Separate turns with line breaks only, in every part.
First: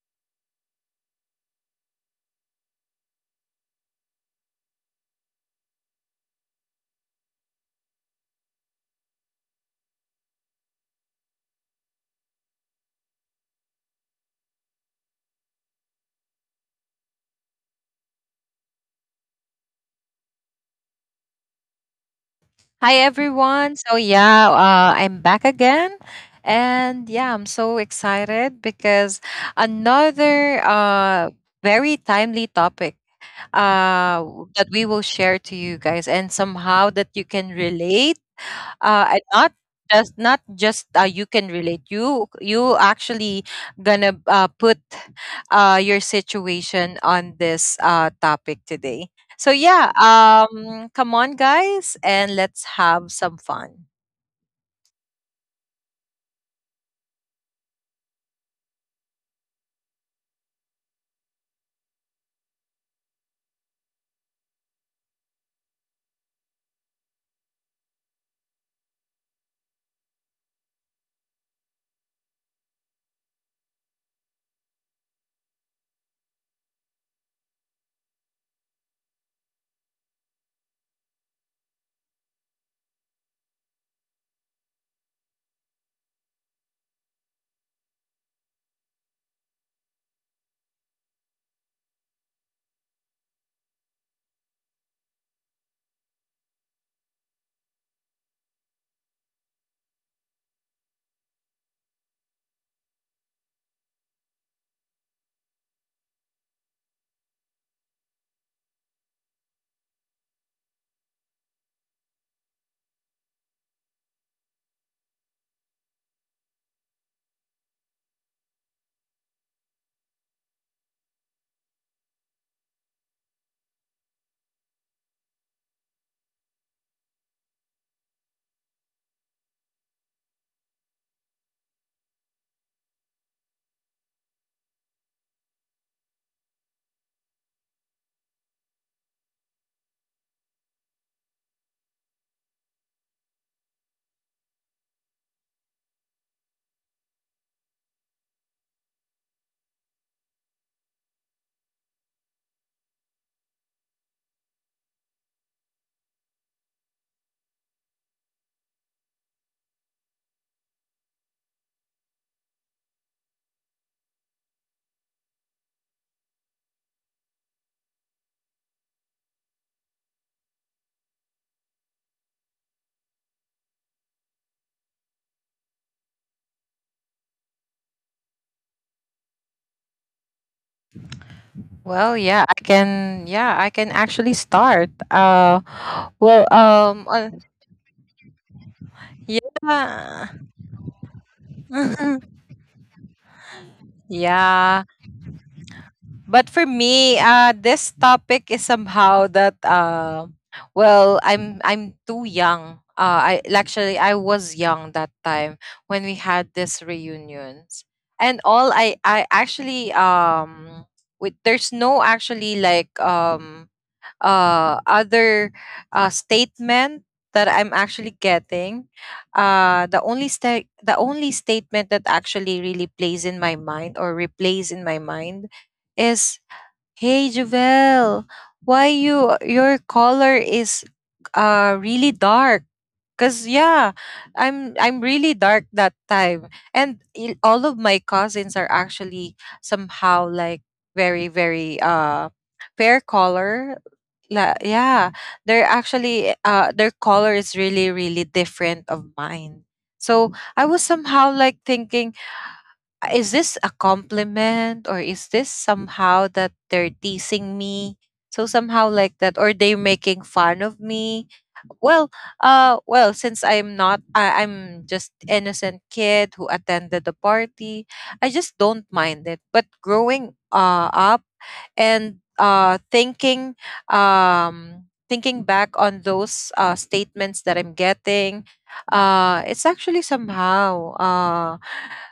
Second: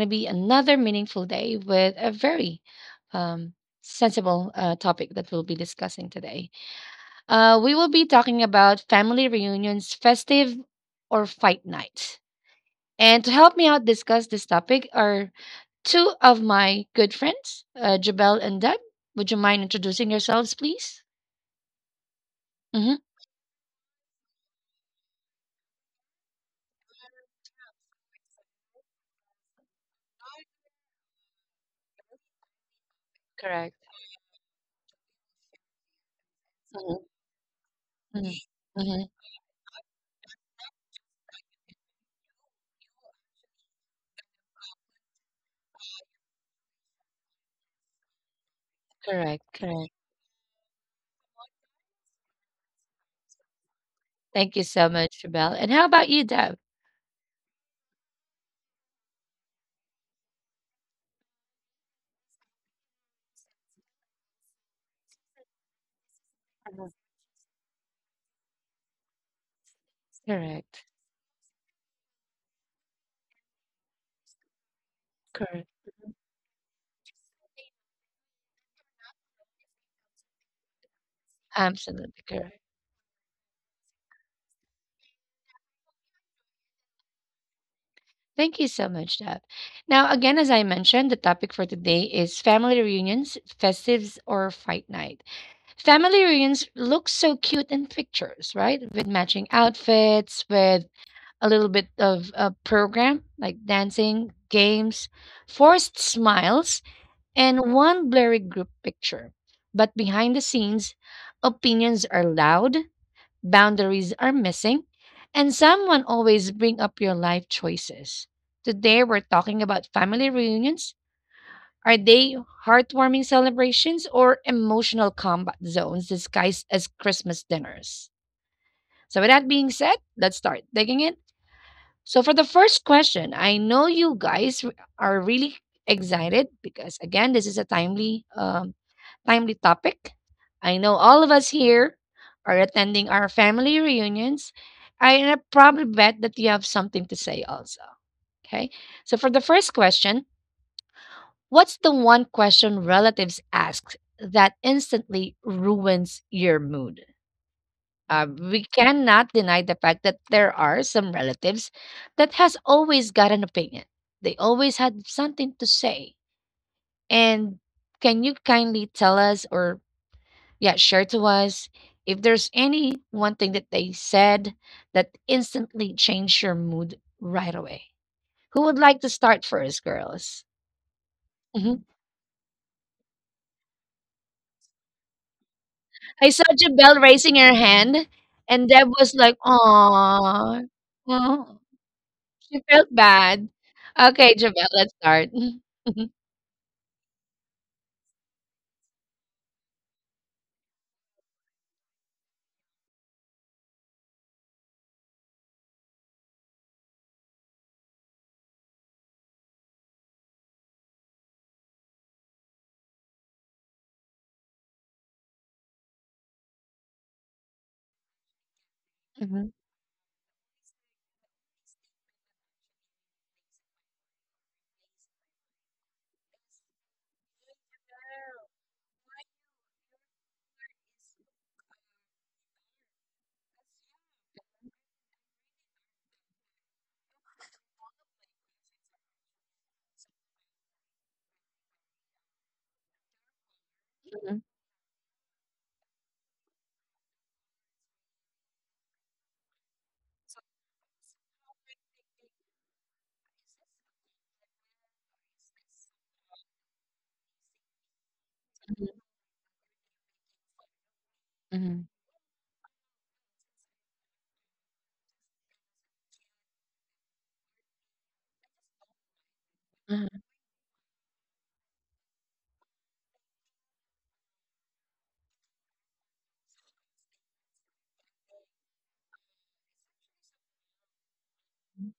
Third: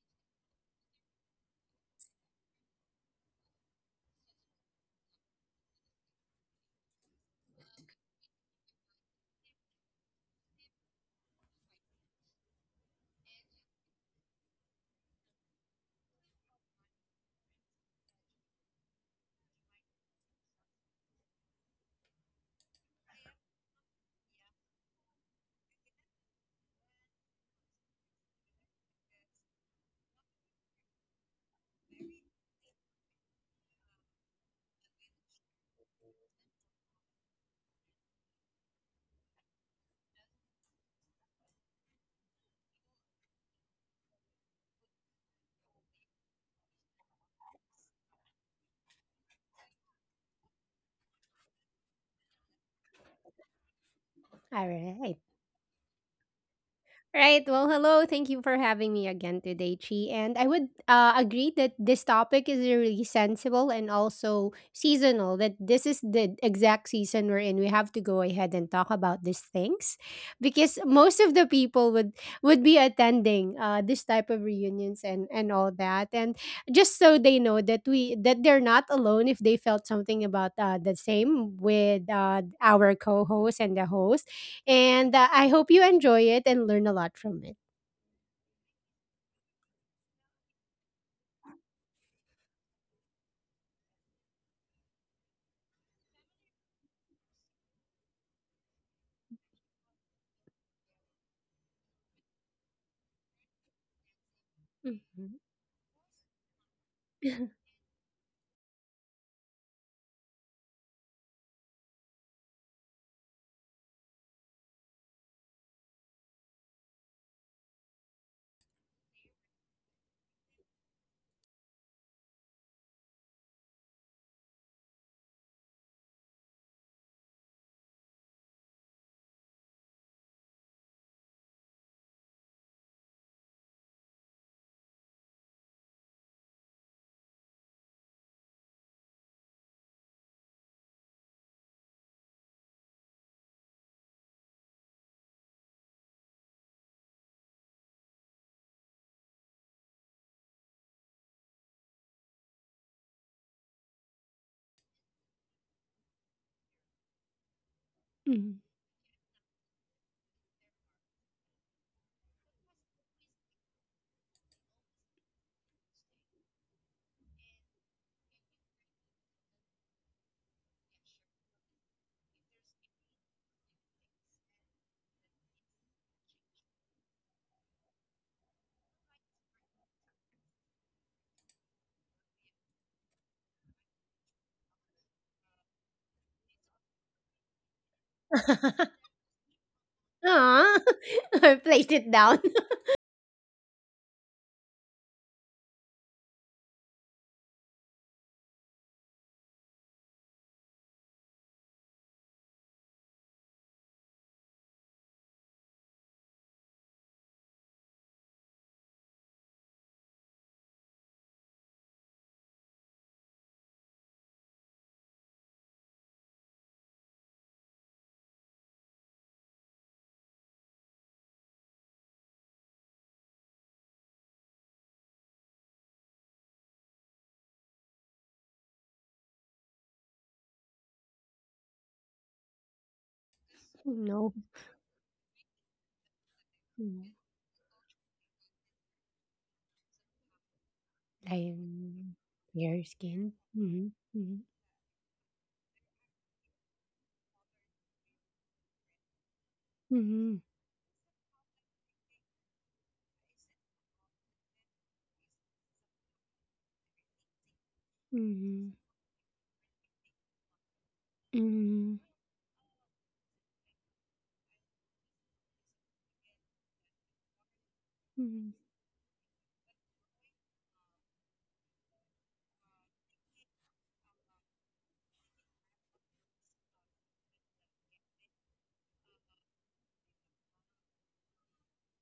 to be another meaningful day with a very um, sensible topic that we'll be discussing today. We will be talking about family reunions, festive or fight night. And to help me out discuss this topic are two of my good friends, Jabel and Deb. Would you mind introducing yourselves, please? Mm-hmm.
Hi everyone. So yeah, I'm back again, and yeah, I'm so excited because another very timely topic
Correct.
uh, that we will share to you guys, and somehow
Mm-hmm.
that you can relate
hmm
and not just you can relate, you actually gonna put your situation on this topic today. So
Correct.
yeah,
Correct.
come on guys, and let's have some fun.
Thank you
All
so
right.
much, Belle. And how about you, Deb?
Right. Well, hello. Thank you for having me again today, Chi. And I would agree that this topic is really sensible and also seasonal, that this is the
Mhm.
exact season we're in. We have to go ahead and talk about these things because
Correct.
most of the people would be attending this type of reunions and
Correct.
all that. And just so they know that we that they're not alone if they felt something about the same with
Absolutely correct.
our co-host and the host and I hope you enjoy it and learn a lot from it.
Thank you so much, Deb. Now, again, as I mentioned, the topic for today is family reunions, festives, or fight night. Family reunions look so cute in pictures, right? With matching outfits, with a little bit of a program like dancing, games,
Mhm.
forced smiles, and one blurry group picture. But behind the scenes, opinions are loud, boundaries are missing, and someone always bring up your life choices. Today we're talking about family reunions. Are they heartwarming celebrations or emotional combat zones disguised as Christmas dinners? So with that being said, let's start digging it. So for the first question, I know you are really excited because again, this is a timely timely topic. I know all of us here are attending our family reunions. I probably bet that you have something to say also. Okay. So for the first question, what's the one question relatives ask that instantly ruins your mood?
Mhm.
We cannot deny the fact that there are some relatives that has always got an opinion. They always had something to say. And can you kindly tell us or yeah, share to us if there's any one thing that they said that instantly changed your mood right away. Who would like to start first, girls? Mhm.
Well, yeah I can actually start.
I
Well,
saw Jabelle
on,
raising her hand, and Deb was like,
yeah,
"Aw,
Aw, I
aw."
placed it down.
She felt bad." Okay,
yeah.
Jabelle, let's start. Mhm,
But for me, this topic is somehow that, well, I'm too young. I was young that time when we had this reunions, and all, I actually with there's no actually, like, other statement that I'm actually getting.
mhm,
The only statement that actually really plays in my mind, or replays in my mind, is, Hey Javel, why your color is really dark? Cause yeah,
No,
I'm really dark that time, and
mm,
all of my cousins are actually somehow like very
I
very
am your
fair
skin.
color.
Mm-hmm.
mhm,
La, yeah, they're actually, their color is really really different of mine. So
Mm-hmm.
I was somehow like thinking, is this a compliment, or is this somehow that they're teasing me, so
Mm-hmm.
somehow like that, or they're making fun of me?
mhm,
Mhm.
Well, since I'm not I, I'm just innocent kid who attended the party, I just
Mhm.
don't mind it, but
mhm, mhm,
growing up, and thinking, back on those statements that I'm getting, it's actually somehow,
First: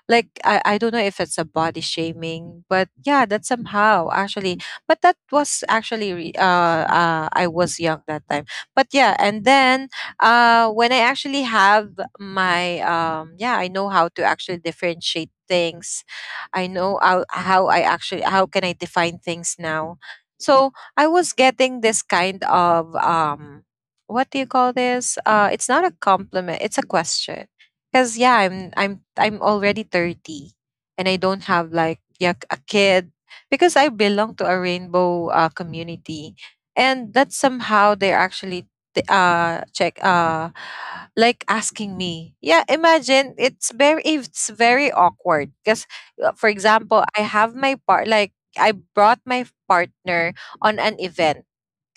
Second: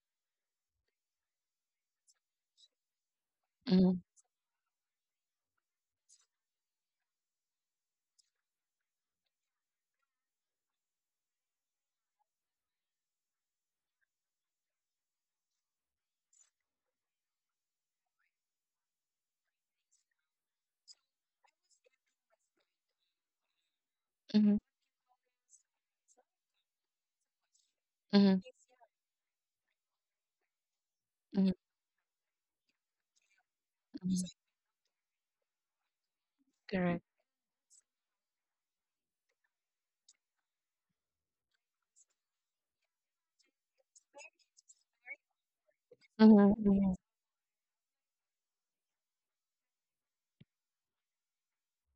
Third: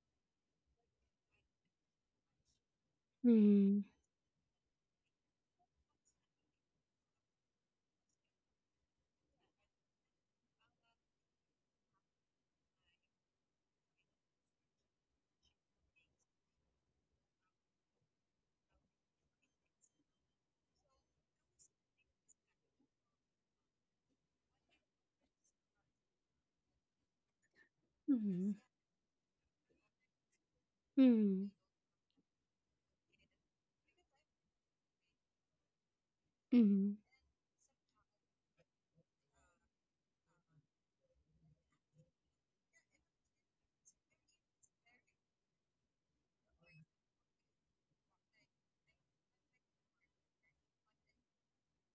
like, I don't know if it's a body shaming, but yeah, that
Mhm.
mhm,
somehow actually, but that was actually I was young that time, but yeah, and then when I actually have my, yeah, I know how to actually differentiate things. I know how I actually how can I define things now, so I was getting this kind of, what do
mhm,
you call this, it's not a compliment, it's a question. Cause
mhm,
yeah,
Mhm.
I'm already 30, and I
mhm,
Mhm.
don't have, like, yeah, a kid, because I
mhm.
belong to a rainbow community,
Mhm.
Correct.
and that's somehow, they're actually check, like, asking me, yeah, imagine, it's very awkward because, for
Mhm, mhm,
example, I brought my partner on an event,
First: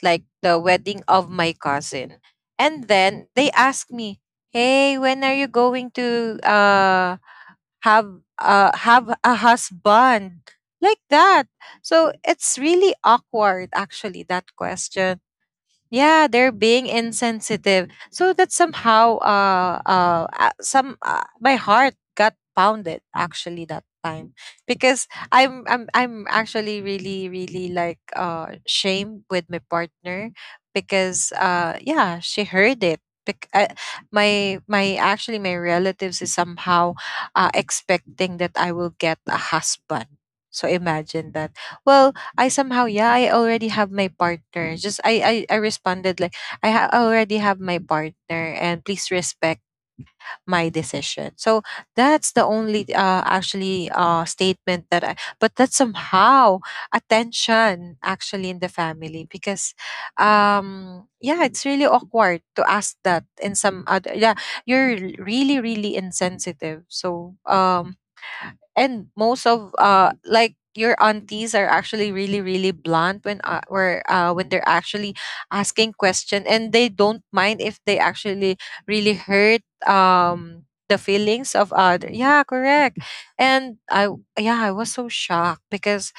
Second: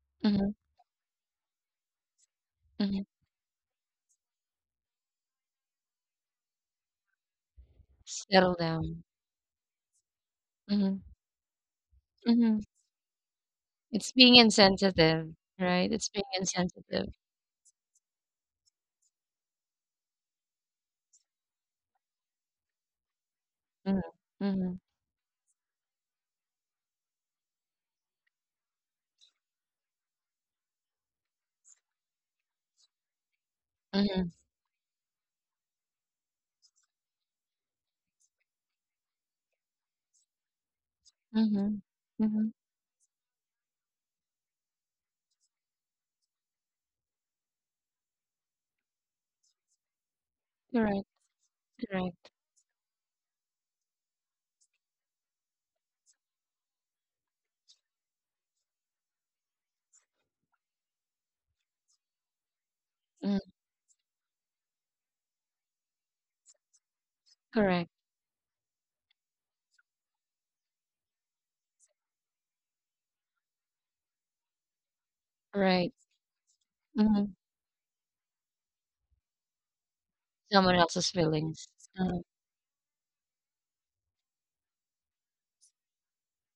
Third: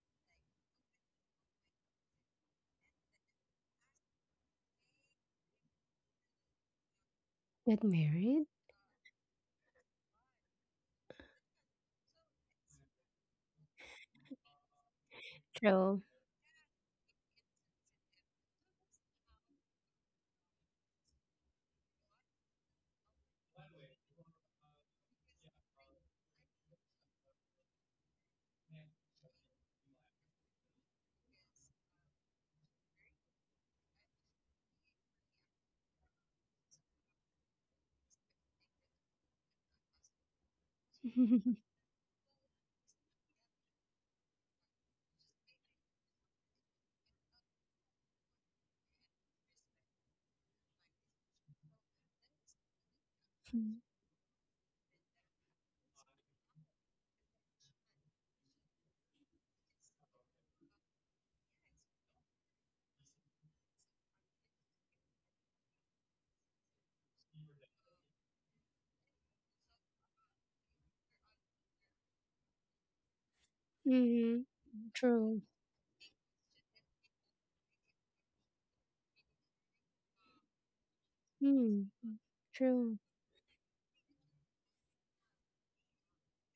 like
mhm,
the wedding of my cousin. And
mhm.
then they asked me, "Hey, when are you going to
Got
have
married?
Settle
uh
down.
have a husband?" Like
Mhm,
that. So it's
mhm.
really awkward,
It's
actually,
being
that question.
insensitive, right?
True.
It's being
Yeah, they're being
insensitive.
insensitive, so that somehow, some my heart got pounded actually that
Mhm,
time,
mhm,
because I'm actually really really, like, shamed with my partner, because yeah, she heard it. Bec- uh,
mhm,
my relatives is somehow expecting that I will get a husband, so imagine that.
mhm,
Well,
mhm.
I somehow, yeah, I already have my partner. Just I responded like, already have my partner, and please respect my
Correct,
decision. So
correct.
that's the only actually, statement that I, but that's somehow attention actually in the family, because, yeah, it's really awkward to ask that
Mm,
in some other, yeah, you're really really insensitive. So,
correct,
and most of, like, your aunties are actually really really blunt when, where
Mhm.
when they're actually
True.
asking
right.
question, and they don't
Mhm.
mind if they actually really hurt,
Someone
the
else's
feelings
feelings.
of
Mhm.
Mm-hmm.
other, yeah,
True.
correct. And I, yeah, I was so shocked because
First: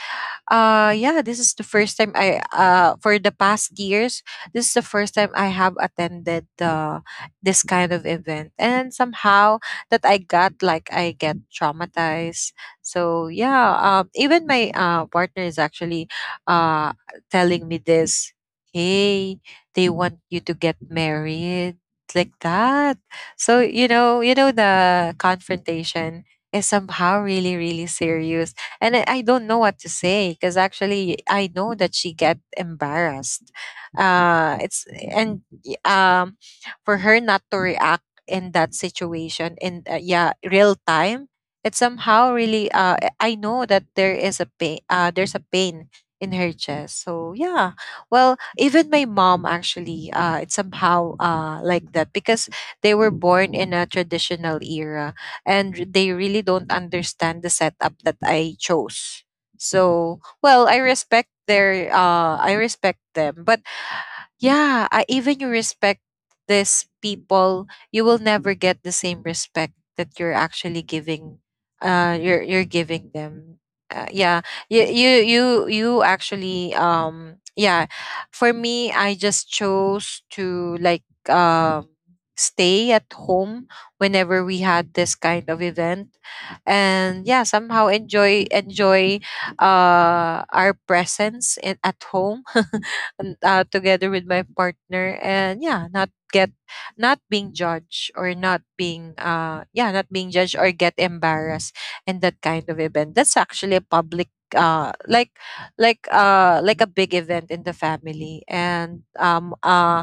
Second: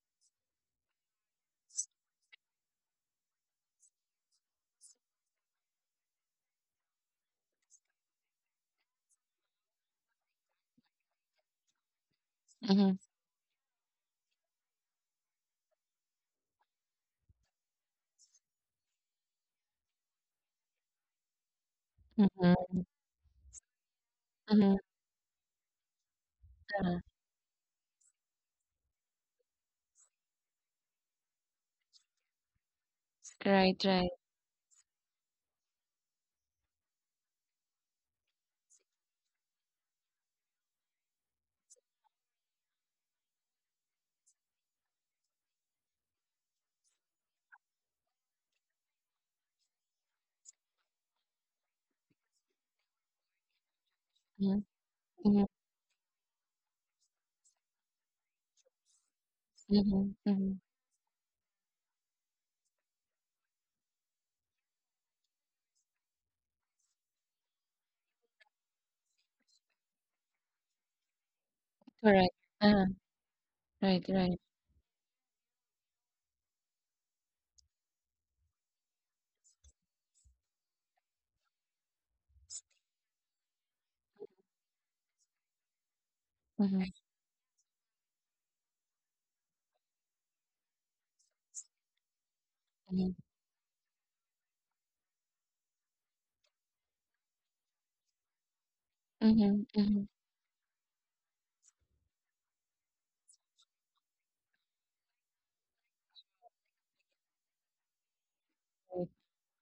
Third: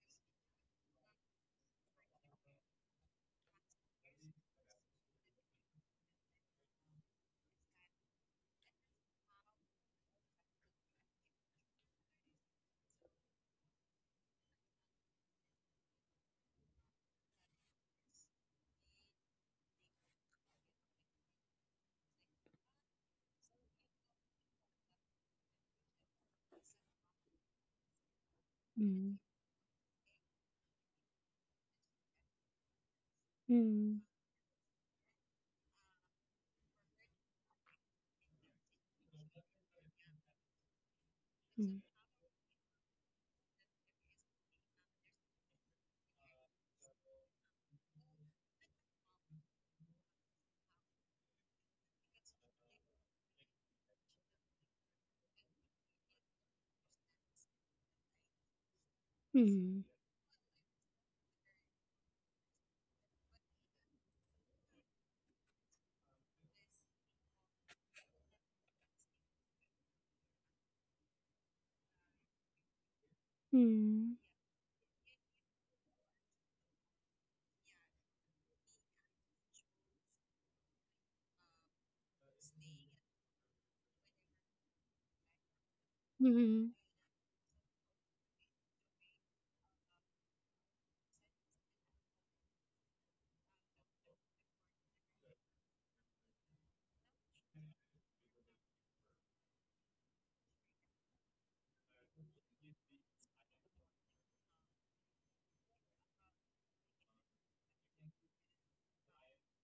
yeah, this is the first time I for the past years this is the first time I have attended this kind of event, and somehow that I got, like, I get traumatized.
Mm-hmm.
So yeah, even my partner is actually uh telling me this, hey, they want you to get married, like
Mm-hmm.
that. So you know
Mhm, mhm,
the confrontation is
mhm,
somehow
uh-huh.
really really serious, and I
Mhm.
don't know what to say because actually I know that she get embarrassed.
Right,
Mhm.
right.
It's, for her not to react in that situation in, yeah, real time. It somehow really, I know that there is a pain. There's a pain in her chest. So yeah, well, even my mom actually, it's somehow like that, because they were born in a traditional
Mhm,
era,
mhm,
and they really don't understand the setup that I chose. So,
Mhm.
mhm,
well, I
mhm.
respect their, I respect them, but yeah, I, even you respect these people, you will never get the same respect that you're actually giving, you're
Correct.
you're
Uh-huh.
giving them,
Right,
Mhm.
yeah,
right.
you actually, yeah, for me, I just chose to, like, um stay at home whenever we had this kind of event,
Mhm. Mhm. Mhm.
Mhm,
and yeah, somehow enjoy our presence in, at home,
mhm,
together with my partner, and yeah, not being judged, or not being, yeah,
mhm,
not being
mhm,
judged, or get embarrassed in that kind of event, that's actually a public, like, like a big event in the family, and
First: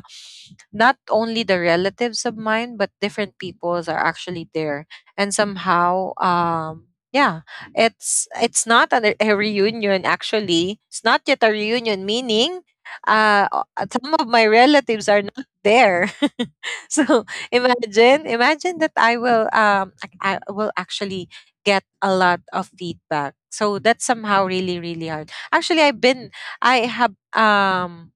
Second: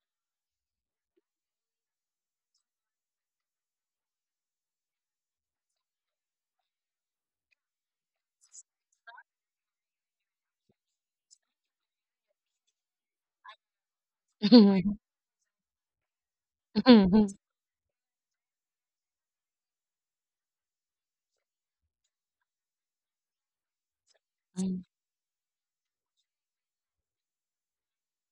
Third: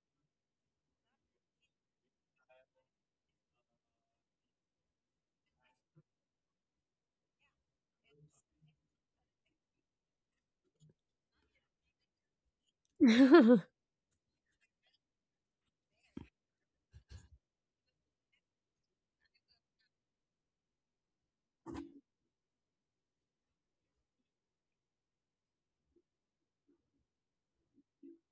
not only the relatives of mine, but different peoples are actually there, and somehow, yeah, it's not a, reunion, actually it's not yet a reunion, meaning, some of my
mhm, mhm,
relatives are not there. So
mhm,
imagine, that I will, I will actually get a lot of feedback, so that's somehow really really hard actually. I have,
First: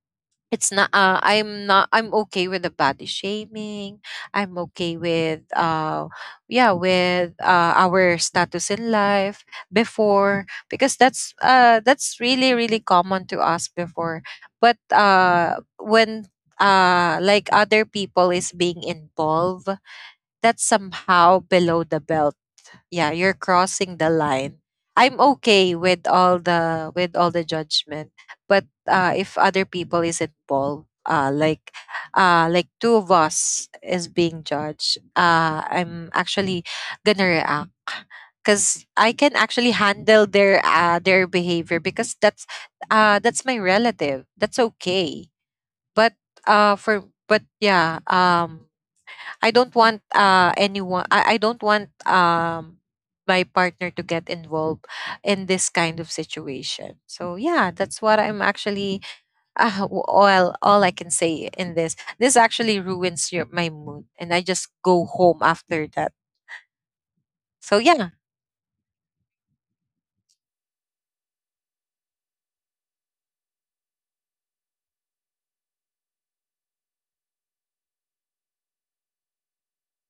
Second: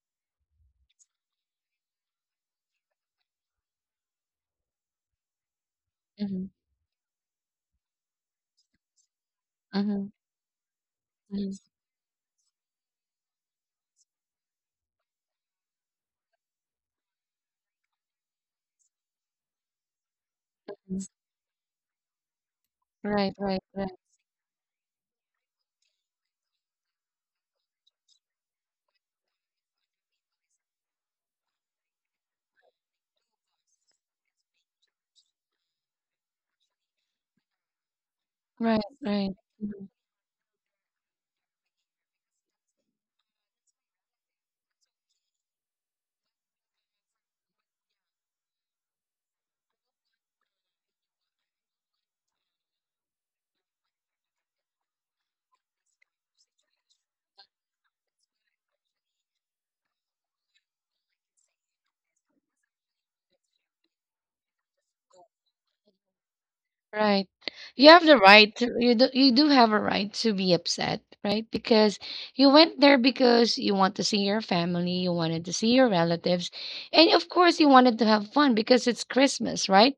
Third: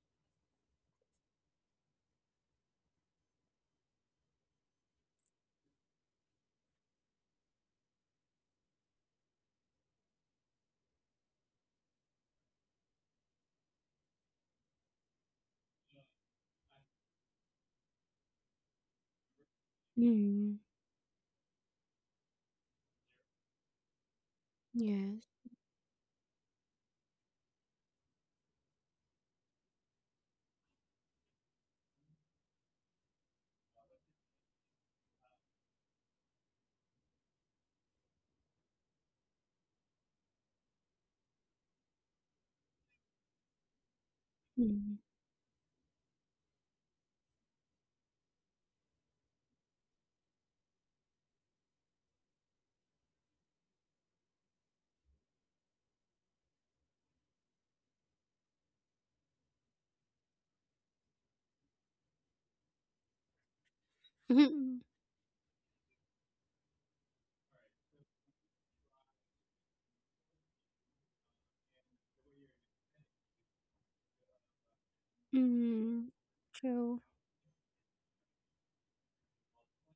it's not, I'm okay with the body shaming, I'm okay with,
mhm,
yeah, with, our status in life
mhm,
before, because that's,
mhm.
that's really really common to us before. But when, like, other people is being involved, that's somehow below the belt, yeah,
Right,
you're
right, right.
crossing the line. I'm
Yes.
okay with all the judgment, but if other people is involved, like, like two of us is being judged, I'm actually gonna react, because
Right,
I can
right.
actually
Mm-hmm.
handle their, their behavior, because that's, that's my relative, that's
Mhm.
okay. But for but yeah, I don't want anyone, I don't want, my partner to get involved in this kind of situation. So yeah, that's what I'm actually, all I can say in this. This actually ruins your, my mood, and I just
Mhm.
go home after that.
Right.
So
You
Yeah.
have the right to, you do have a right to be upset, right? Because you went there because you want to see your family, you wanted to see your
Mhm.
relatives,
True.
and of course you wanted to have fun because it's Christmas, right?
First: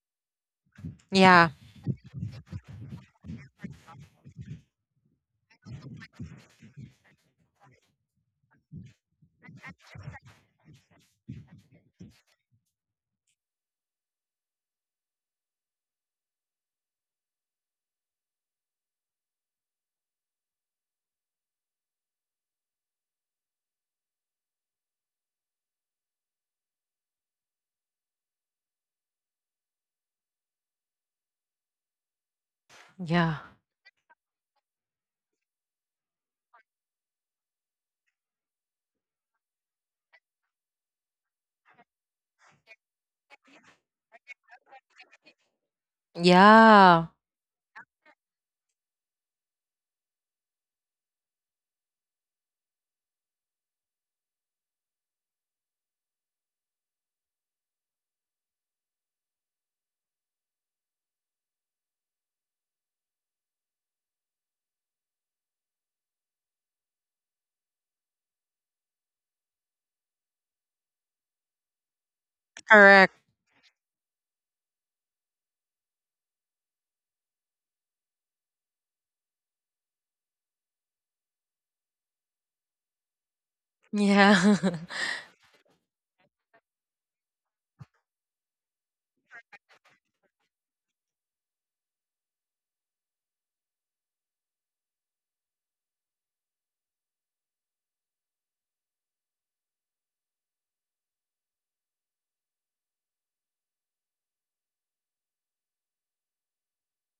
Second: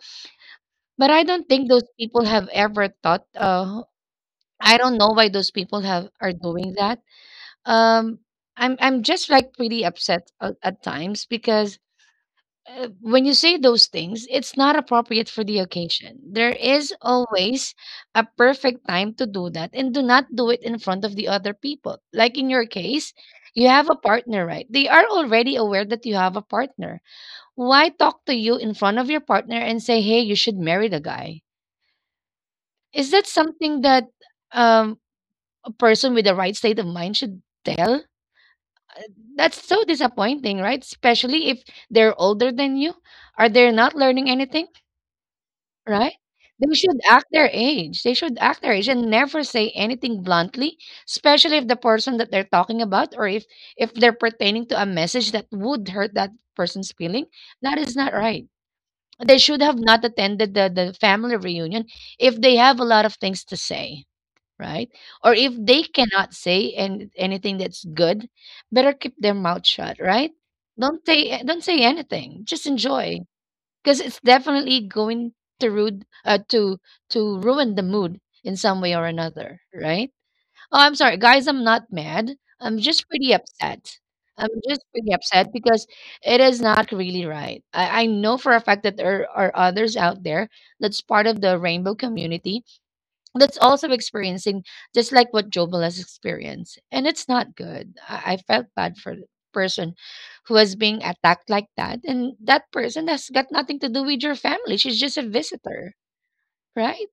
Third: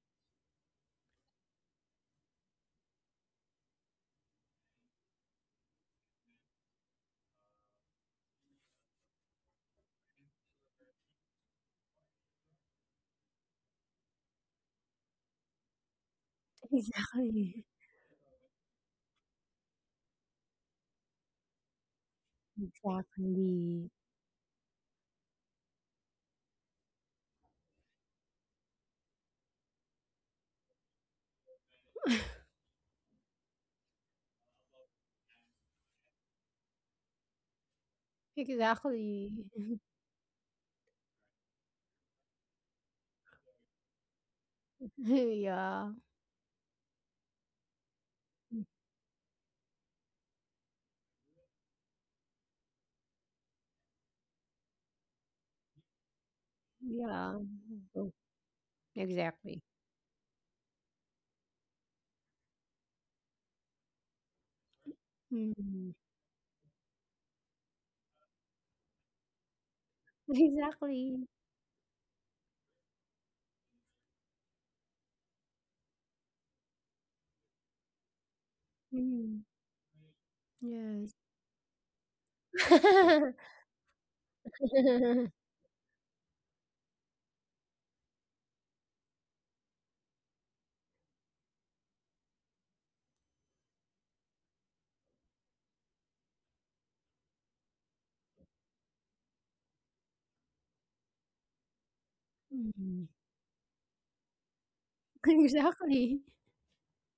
But I don't
Yeah.
think those people have ever thought. I don't know why those people have are doing that. Um I'm just like pretty upset at times because when you say those things, it's not appropriate for the occasion. There is
Exactly.
always a perfect time to do that and do not do it in front of the other people. Like in your case, you have
Exactly.
a partner, right? They are already aware that you have a partner. Why talk to you in front of your partner and say, hey, you should marry the guy? Is that
Yeah.
something that um, a person with the right state of mind should tell?
Exactly.
That's so disappointing, right? Especially if they're older than you. Are they not learning anything?
Yeah.
Right? They should
Yeah.
act their age. They should act their age and never say anything bluntly, especially if the person that they're talking about, or if they're pertaining to a message that would hurt that person's feeling,
Yeah.
that is
Oh,
not right. They
exactly.
should have not attended the family reunion if they have a lot of things to say, right? Or if they
Mhm.
cannot say and anything that's good, better keep their mouth shut, right? Don't
Exactly.
say don't say anything. Just
Correct.
enjoy because it's definitely going to rude to ruin the mood in some way or
Mm.
another, right? Oh, I'm
Yes.
sorry, guys. I'm not mad. I'm just pretty upset.
Yeah.
I'm just pretty
Mhm.
upset because it is not really right. I know for a fact that there are others out there that's part of the rainbow community that's also experiencing just like what Jobel has experienced. And it's not good. I felt bad for the person who was being attacked like that. And that person has got nothing to do with your family. She's just a visitor,
Exactly.
right?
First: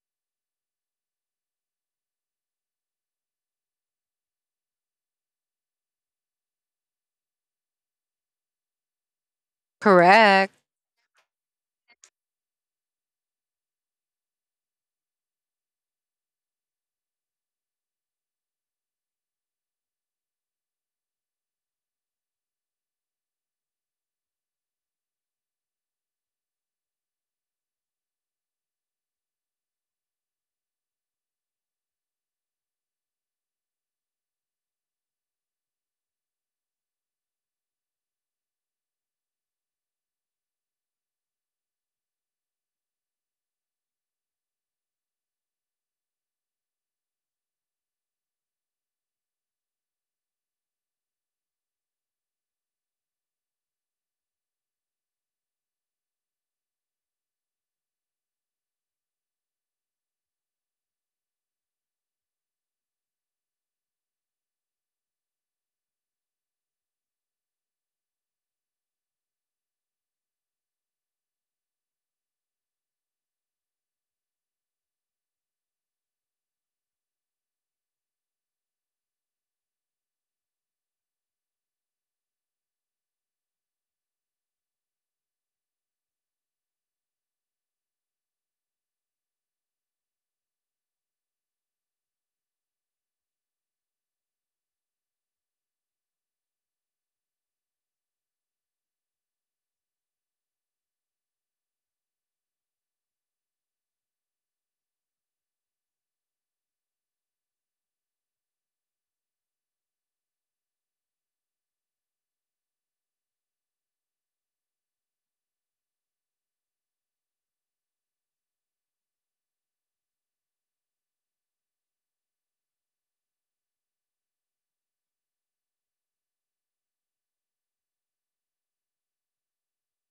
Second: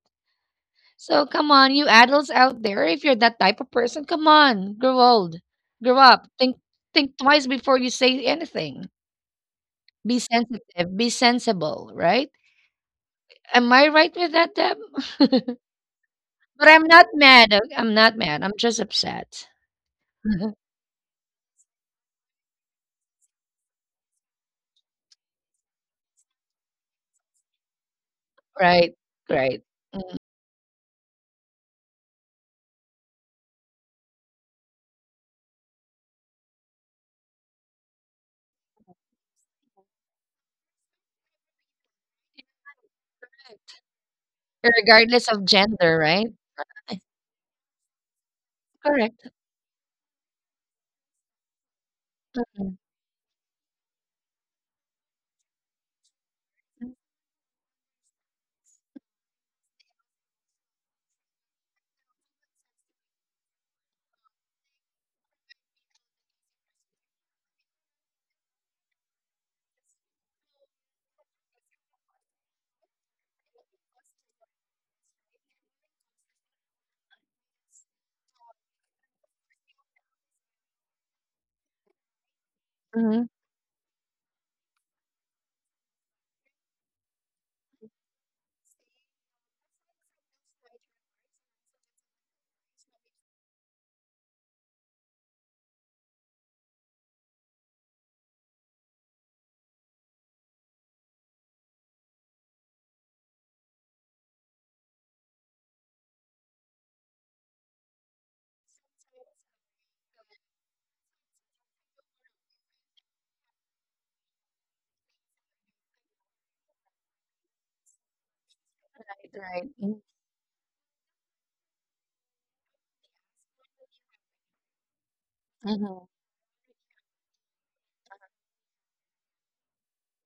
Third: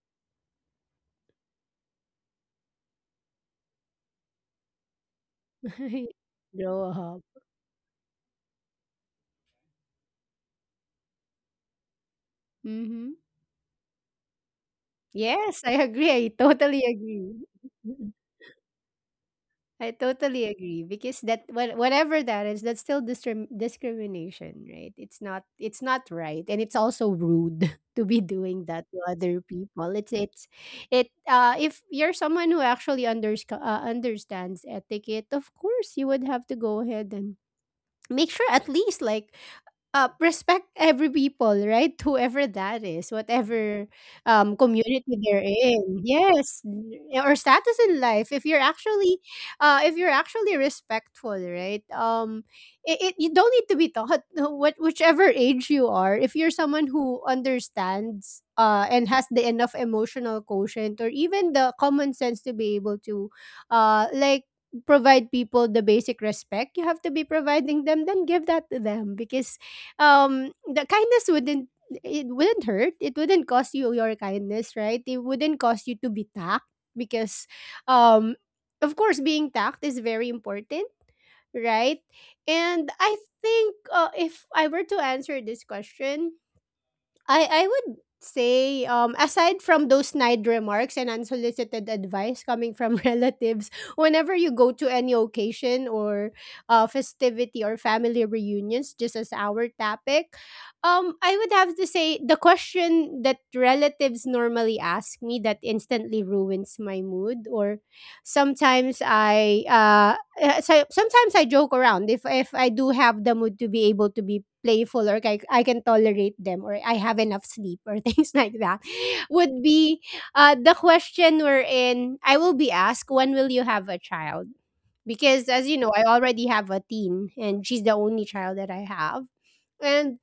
So come on, you adults out there, if you're that type of person, come on, grow old, grow up. Think
Grow
think
up.
twice before you say anything. Be
Correct.
sensitive, be sensible, right?
Mhm.
Am I right with that, Deb?
Yes, I agree. I
But
totally
I'm not
agree.
mad. I'm not mad. I'm just upset.
I totally agree because that what whatever that is, that's still discrimination, right? It's not right, and it's also rude to be doing that
Right,
to other
right.
people. It. If you're someone who actually understands etiquette, of course you would have to go ahead and make sure at least like respect every people, right? Whoever that is, whatever community
Regardless
they're
of gender,
in,
right?
yes,
Ay,
or status in life.
correct.
If you're actually respectful, right?
Mm,
It, it you don't need to be taught what whichever age you are. If you're someone who understands. And has the enough emotional quotient or even the common sense to be able to uh like provide people the basic respect you have to be providing them then give that to them because the kindness wouldn't it wouldn't hurt. It wouldn't cost you your kindness, right? It wouldn't cost you to be tact because um of course being tact is very important, right? And I
mhm.
think, if I were to answer this question, I would say, aside from those snide remarks and unsolicited advice coming from relatives, whenever you go to any occasion or festivity or family reunions, just as our topic, I would have to say the question that relatives normally ask me that instantly ruins my mood, or sometimes I so sometimes I joke around if I do have the mood to be able to be playful or like I can tolerate them or I have enough sleep or things like that would
Right, mm,
be the question wherein I will be asked, when will you have a child? Because as you know,
mhm.
I already have a teen and she's the only child that I have. And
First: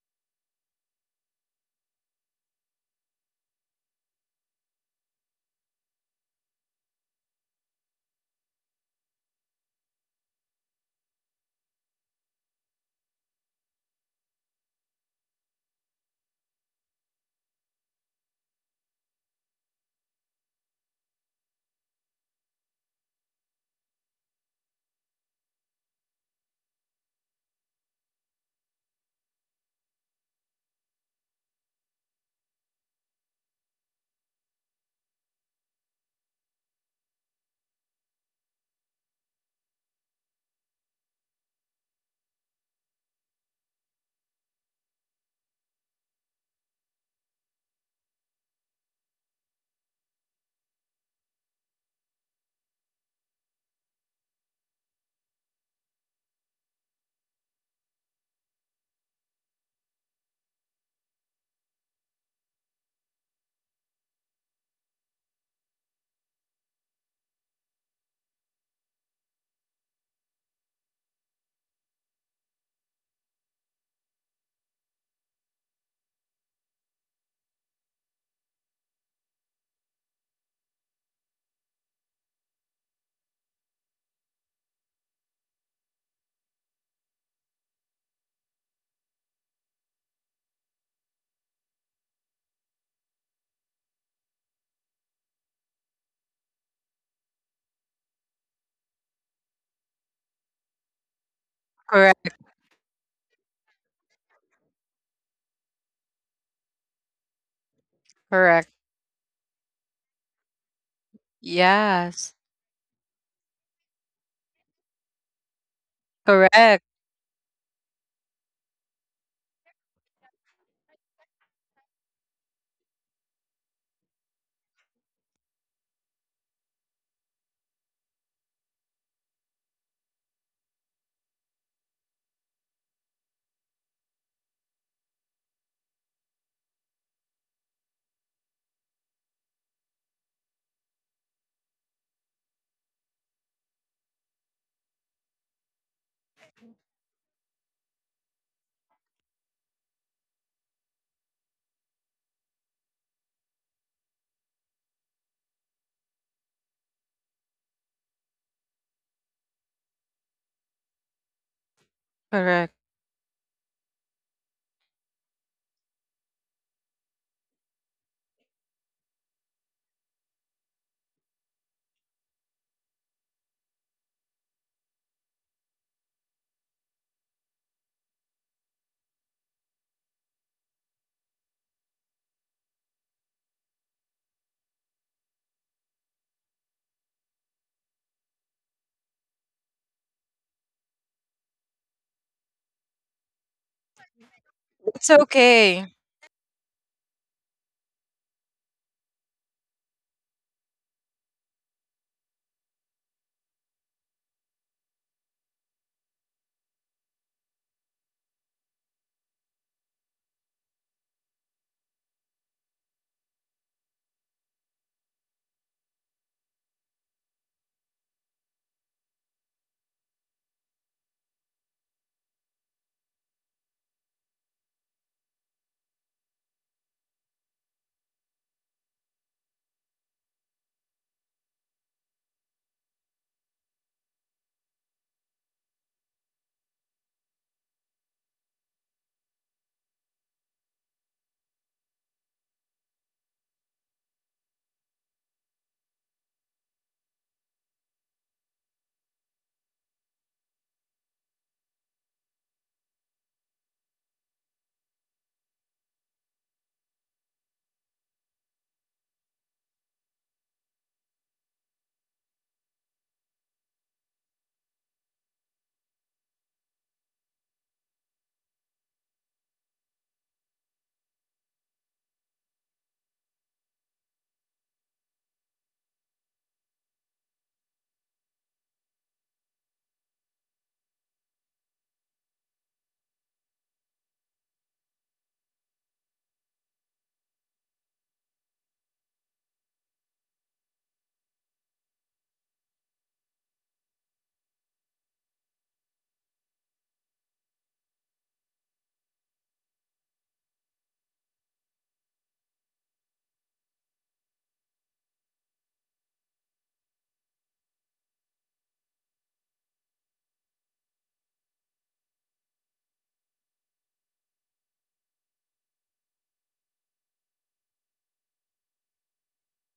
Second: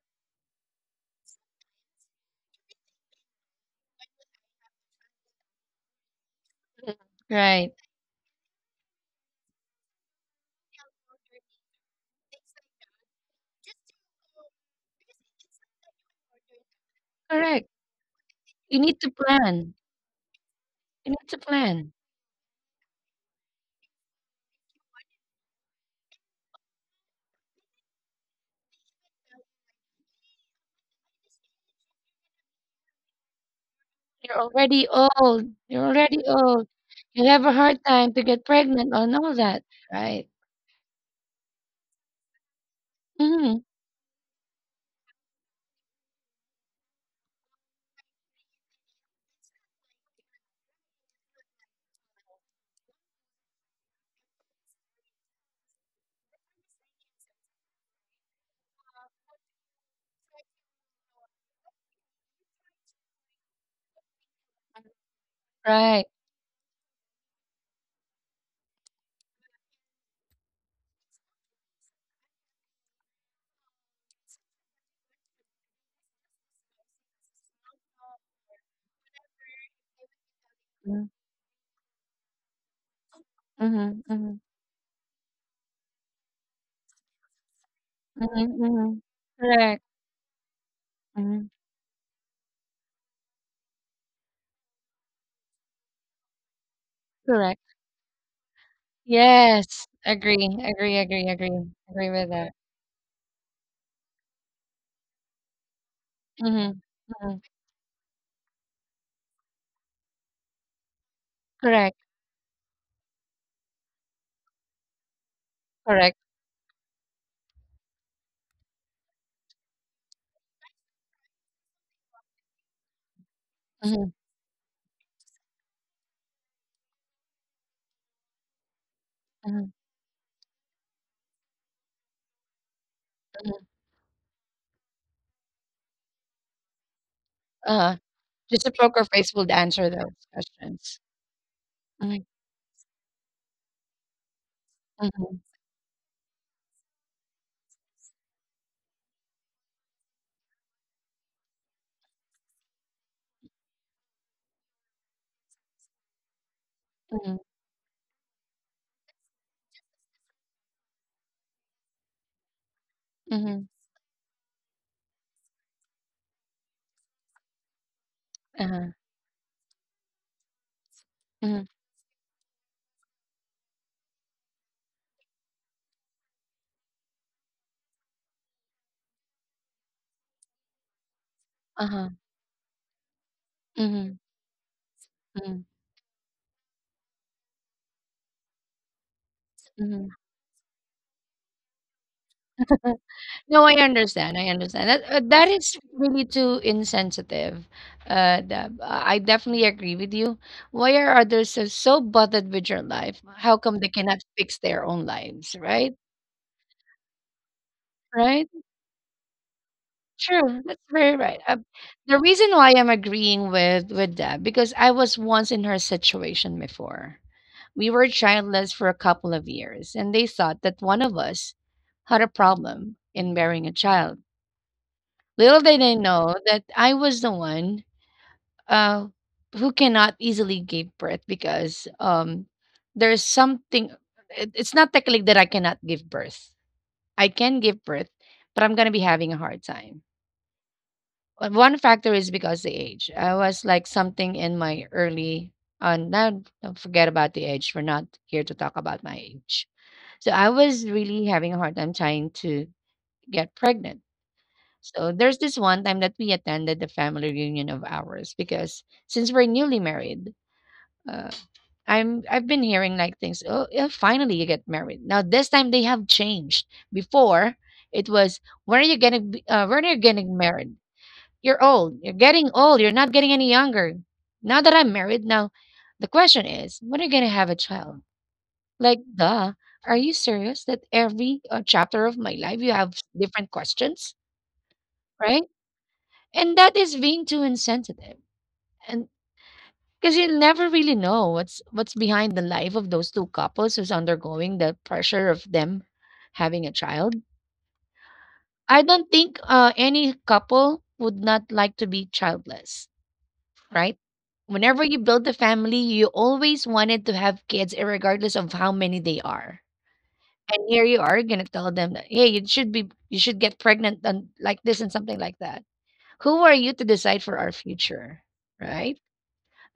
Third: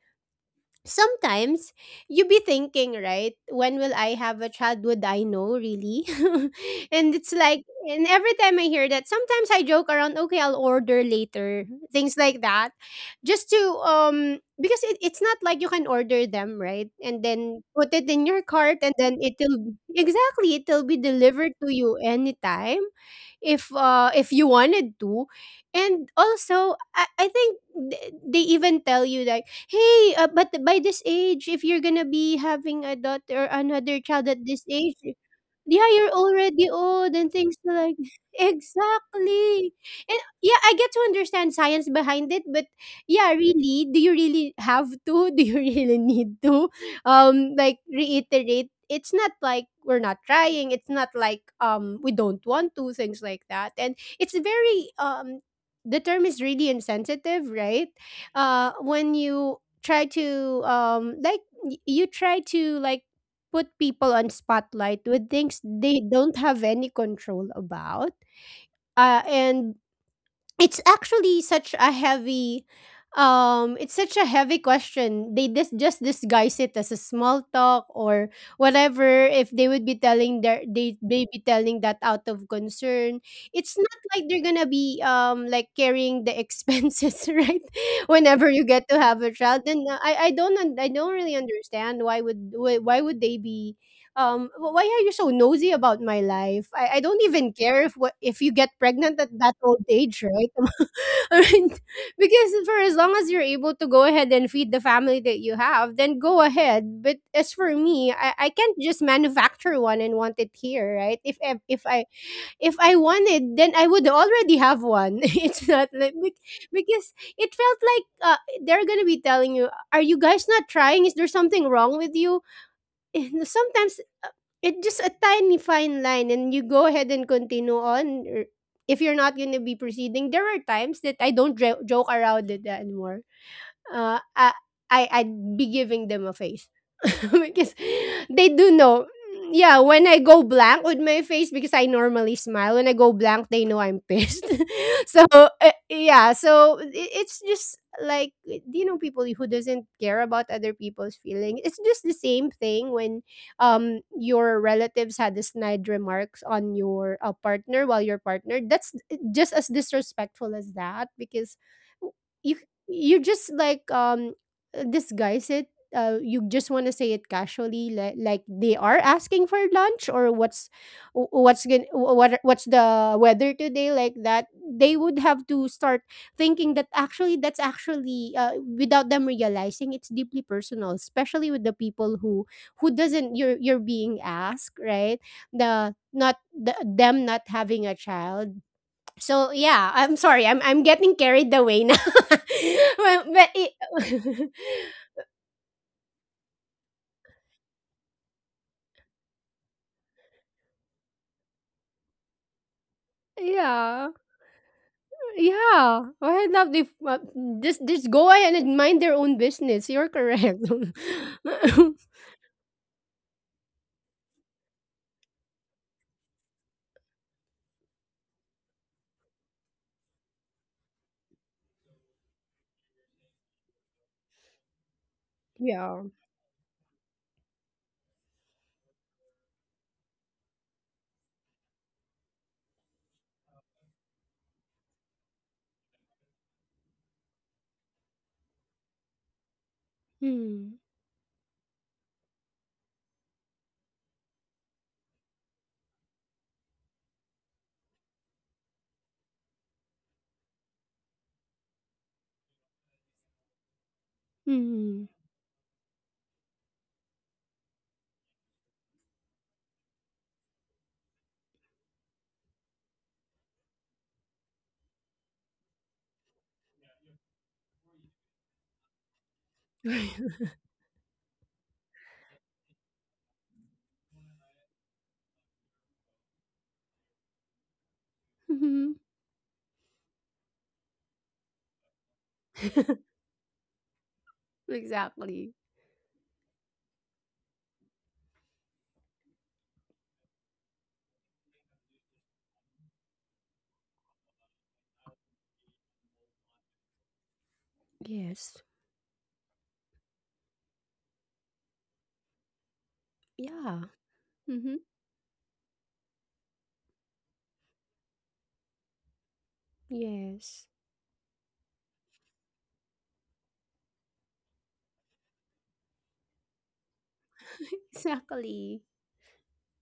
sometimes you be thinking, right? When will I have a child? Would I know really? And it's like,
Right,
and every time I hear that, sometimes I joke around, okay, I'll order later, things like that, just to, because it, it's not like you can order them, right? And then
correct.
put it in your
You
cart and
need to
then
plan.
it'll, exactly, it'll be
You need to
delivered to
plan.
you anytime if you wanted to. And also I think they even tell you like, hey but by this age if you're gonna be having a daughter or another child
You're
at this
already
age,
old. You're
yeah, you're
already old.
already old
You'll
and
have a
things
hard
like
time to get pregnant and all that,
exactly. And
right?
yeah, I get to understand science behind it, but yeah,
Mhm,
really, do you really have to? Do you really need to? Like reiterate. It's not like we're not trying. It's not like we don't want to, things like that. And it's very the term is really insensitive, right? When you try to you try to like put people on spotlight with things they
right.
don't have any control about, and it's actually such a heavy it's such a heavy question they just disguise it as a small talk or whatever. If they would be telling their
Mm,
they be telling that out of concern, it's not
mhm,
like
mhm,
they're gonna be carrying the expenses right,
mhm,
whenever you get to
mhm.
have a child.
Correct.
Then I don't really
Mhm,
understand why would they be why are you so nosy about my life? I don't even
correct.
care if what if you get pregnant at that old
Yes,
age,
agree,
right?
agree, agree, agree. Agree with
Correct.
that.
Because for as long as you're able to go ahead and feed the family that you have, then go
Mhm,
ahead. But
mhm.
as for me, I
Correct.
can't just manufacture one and want it here, right? If
Correct,
I,
Yes.
if I wanted, then I would already have one. It's not like
correct.
Correct.
because it felt like they're gonna be telling you, "Are you guys not trying? Is there something wrong with you?" And sometimes,
Mhm,
it's just a tiny fine line and you go ahead and continue on, or if you're not gonna
mhm,
be proceeding. There are times that I don't joke around it anymore,
mhm,
uh, I, I I'd be giving them a face because
Uh,
they
Just
do
a poker
know.
face would
Yeah,
answer
when
those
I go blank
questions.
with my face because I
Mhm,
normally smile. When I go blank, they know I'm pissed. So
mhm,
yeah, so it's just like, you know, people who doesn't care about other people's feelings. It's just the same thing when your relatives had a snide remarks on your
mhm,
partner while your partner. That's just as disrespectful as that because you
Correct.
you just
mhm,
like disguise it. You just want to say it casually like they
uh-huh,
are asking for lunch or
mhm,
what's going what's the weather today, like that they would have to start thinking that actually that's actually without them realizing it's deeply personal, especially with the
uh-huh,
people who doesn't, you're
mhm,
being asked, right?
mhm,
Them not having a child. So yeah,
mhm.
I'm sorry. I'm getting carried away now. But
No, I understand, I
it,
understand. That
It's
that is
okay.
really too insensitive, Deb. I definitely agree with you. Why are others so bothered with your life? How come they
yeah,
cannot fix their own lives, right?
yeah. Why not? If just just go
Right?
ahead and mind their own business. You're
True,
correct.
that's very right. The reason why I'm agreeing with that because I was once in her situation before. We were childless for a couple of years, and they thought that one of us had a problem in bearing a child. Little did they
Yeah.
know that I was the one uh, who cannot easily give birth because there's something. It's not technically that I cannot give birth. I can give birth, but I'm gonna be having a hard time.
Hmm.
One factor is because the age. I was like something in my early and now don't forget about the age. We're not here to talk about my age. So I was really having a hard time trying to get pregnant.
Hmm.
So there's this one time that we attended the family reunion of ours because since we're newly married, uh, I've been hearing like things. Oh, yeah, finally you get married. Now this time they have changed. Before it was when are you when are you getting married? You're old. You're getting old. You're not getting any younger. Now that I'm married, now the question is, when are you going to have a child?
Mhm.
Like, duh. Are you serious that every chapter of my life you have different questions, right?
Exactly.
And that is being too insensitive. And because you never really know what's behind the life of those two couples who's undergoing the pressure of them having a child.
Yes.
I don't think any couple would not like to be childless,
Yeah.
right?
Mm-hmm.
Whenever you build the family, you always wanted to have kids, regardless of how many they are. And
Yes.
here you are gonna tell them that, hey, you should be, you should get pregnant and like this and something like that. Who are you to decide for our future,
Exactly.
right?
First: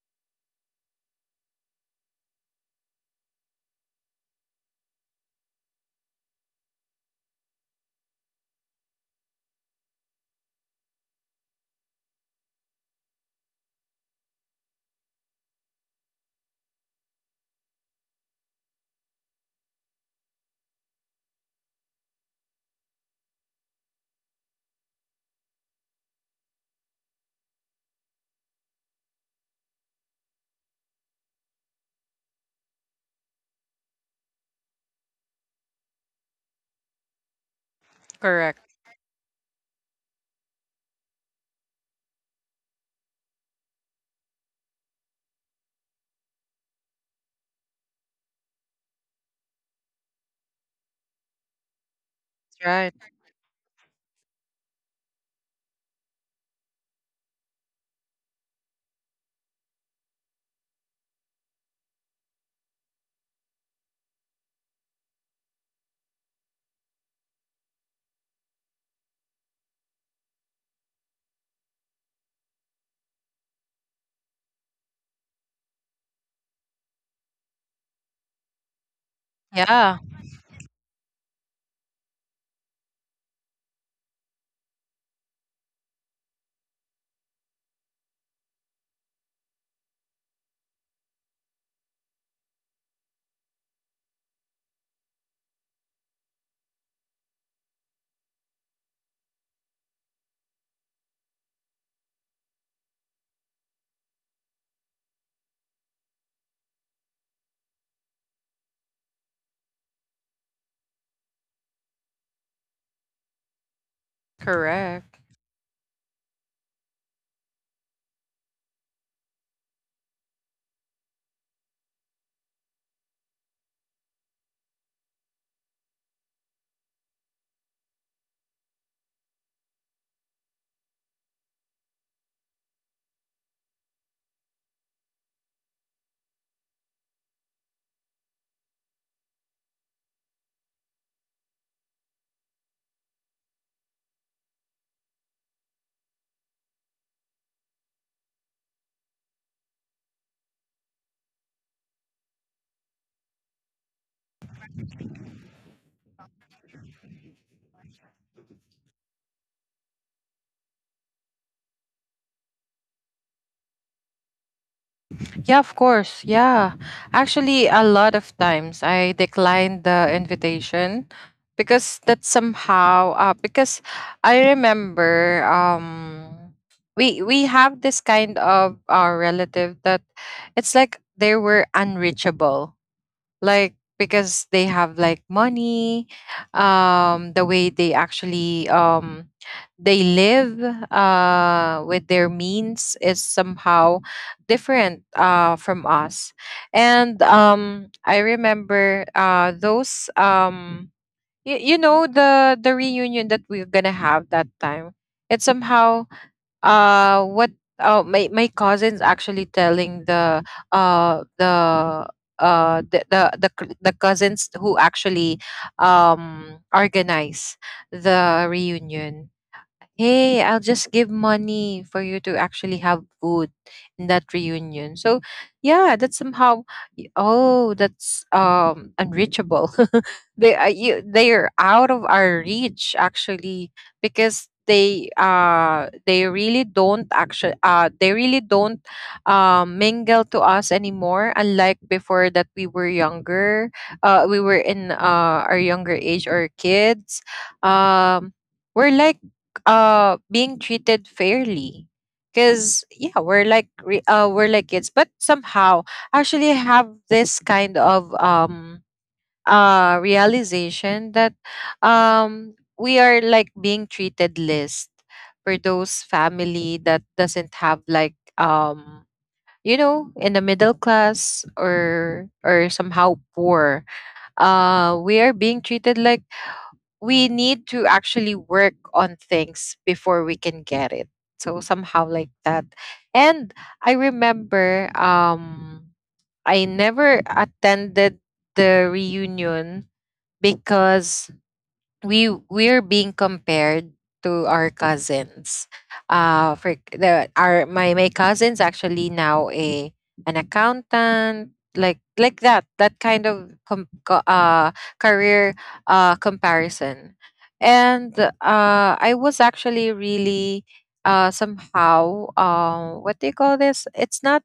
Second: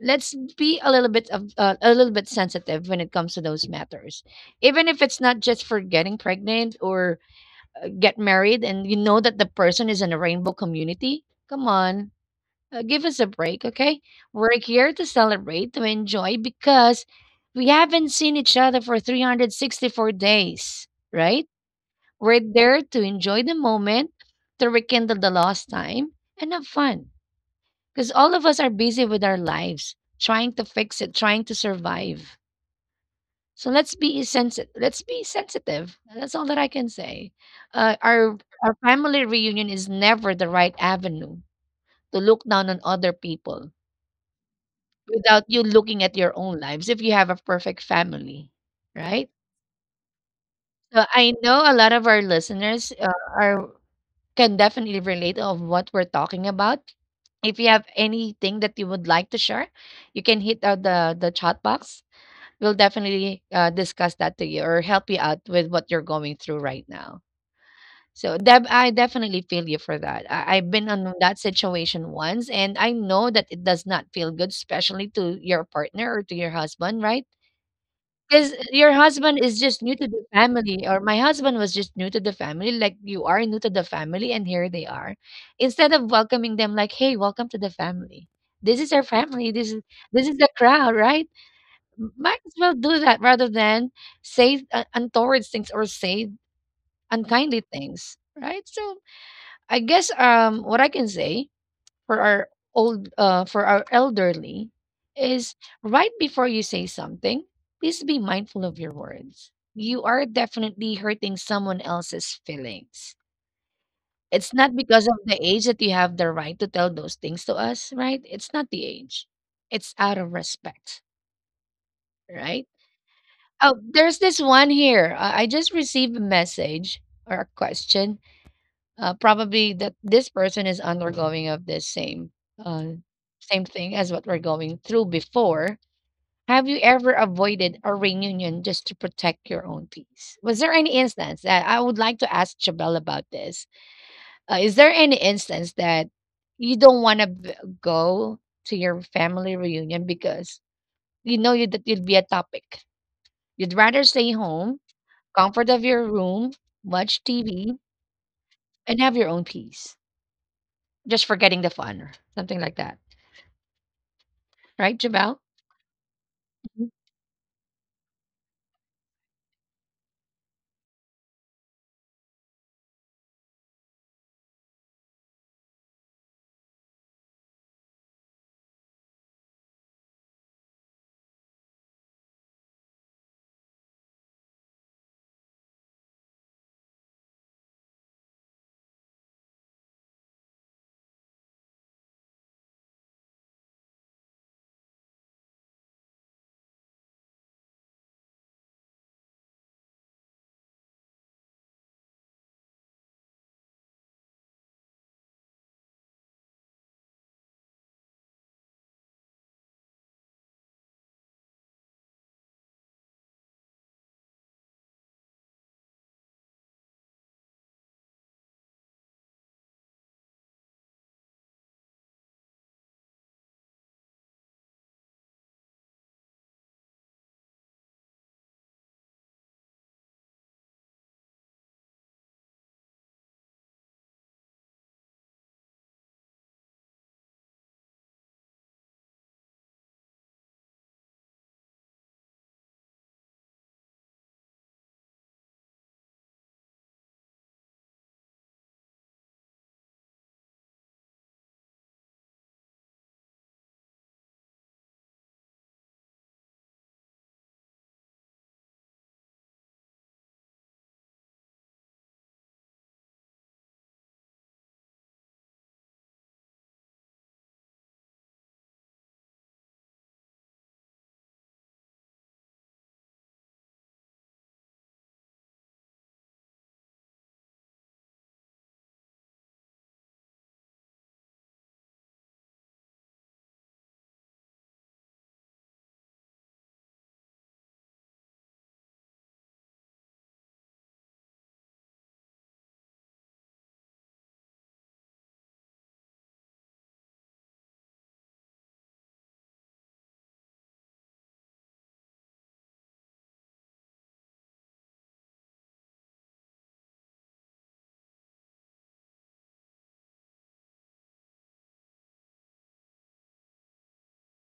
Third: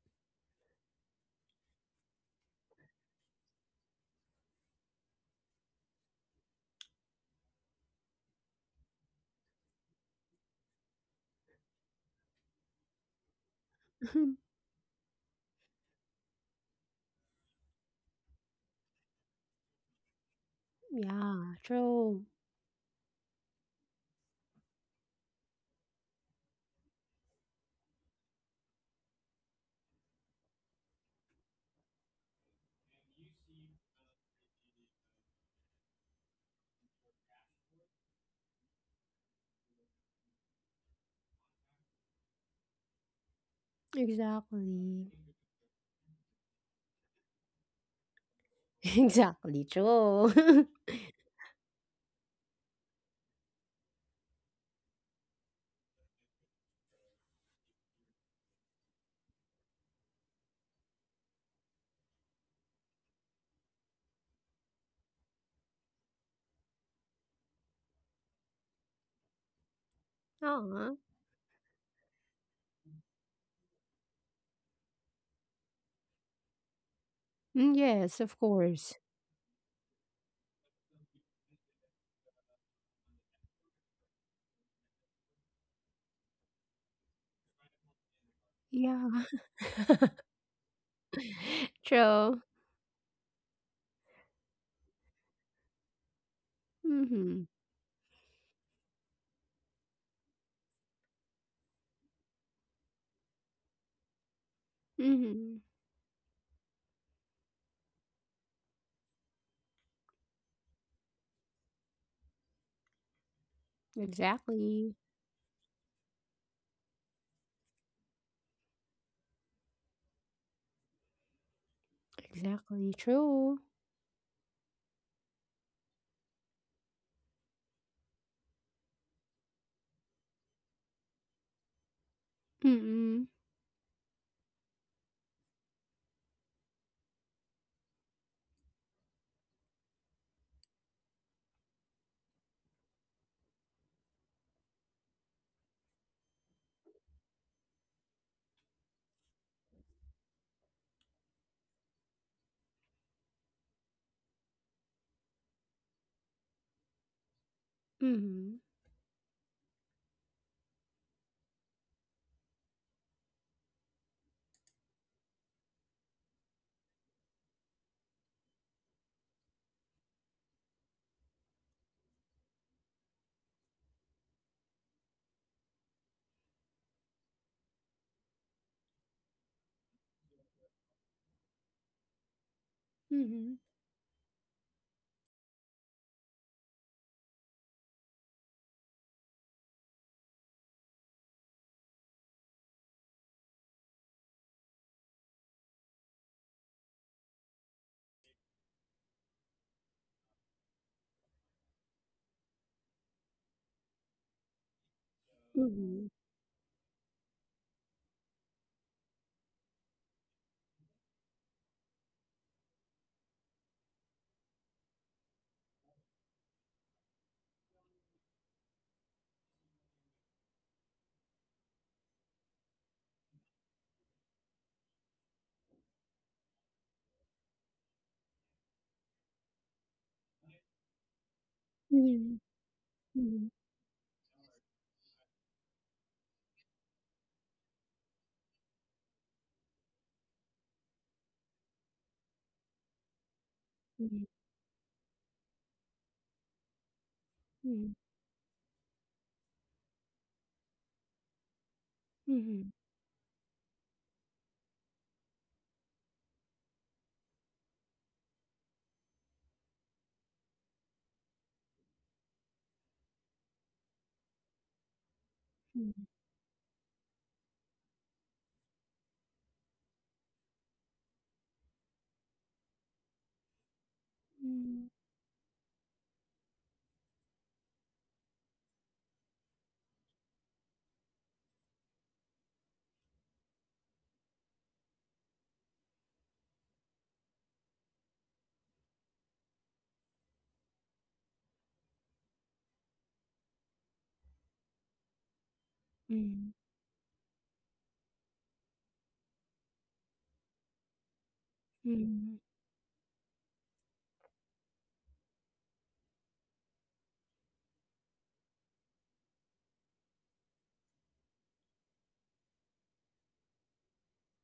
Let's be a little bit of a little bit sensitive when it comes to those matters, even if it's not just for getting pregnant or get married, and you know that the person is in a rainbow community. Come on, give us a break, okay? We're here to celebrate, to enjoy, because we haven't seen each other for 364 days, right?
Yeah. True.
We're there to enjoy the moment, to rekindle the lost time, and have fun. Because all of us are busy with our lives, trying to fix it, trying to survive. So let's be sensitive. Let's be sensitive. That's all that I can say. Our our
Correct.
family reunion is never the right avenue to look down on other people
Exactly.
without you looking at your own lives if you have a perfect family, right?
Exactly. True.
So I know a lot of our
That's
listeners
right.
are can definitely relate of what we're talking about. If you have anything that you would like to share, you can hit out the chat box. We'll definitely discuss that to you or help you out with what you're going through right now. So Deb, I definitely feel you for that. I've been
Aw.
on that situation once, and I know that it does not feel good, especially to your partner or to your husband, right?
Mm, yes, of
Because your
course.
husband is just new
Yeah.
to the family, or my husband was just new to the family, like you are new to the family, and here they are. Instead of welcoming them like, "Hey, welcome to the family. This is our
Yeah,
family. This is the crowd, right?" Might
true.
as well do that rather than say untoward things or say
Mhm.
unkindly things, right? So I guess what I can say for our old for our elderly is,
Mhm.
right before you say something, please be mindful of your words. You are definitely hurting someone else's feelings. It's not
Exactly.
because of
Correct.
the age that you have the right to tell those things to us, right? It's not the age, it's out of respect, right?
Exactly. True.
Oh, there's this one here. I just received a message or a question, probably that this person is undergoing of the same uh,
Mhm.
same thing as what we're going through before. Have you ever avoided a reunion just to protect your own peace? Was there any instance that I would like to ask Jabel about this? Is there any instance that you don't want to go to your family reunion because that you'd be a topic, you'd rather stay home, comfort of your room, watch tv,
Mhm.
and have your own peace? Just forgetting the fun, something like that, right, Jabal?
Yeah, of course. Yeah.
Mhm.
Actually, a lot of times I declined the invitation, because that somehow, because I remember, we have this kind of relative that, it's like they were unreachable,
Mhm.
like, because they have, like, money. The way they actually, they live with their means is somehow different from us. And I remember, those, you, you know, the reunion that we're gonna have that time, it's somehow,
Mhm.
what my cousins actually telling the, uh the the cousins who actually, organize the reunion, hey, I'll just give money for you to actually have food in that reunion. So yeah, that's somehow, oh, that's, unreachable. They are, they are out of our reach,
Mhm.
actually, because they really don't, mingle to us anymore, unlike before that we were younger. We were in our younger age, or kids.
Mhm.
um we're like, being treated fairly,
Mhm.
because yeah, we're like, we're like kids, but somehow actually I have this kind of, realization that, we are like being treated list for those family that doesn't have, like, you know, in the middle class, or somehow poor.
Mhm.
We are being treated like we need to actually work on things before we can get it. So somehow like that. And I remember, I never attended the reunion because we're being compared to our cousins. For the our my my cousins actually now, a an accountant, like
Mhm.
that, that kind of career, comparison, and I was actually really, somehow, what do you call this? It's not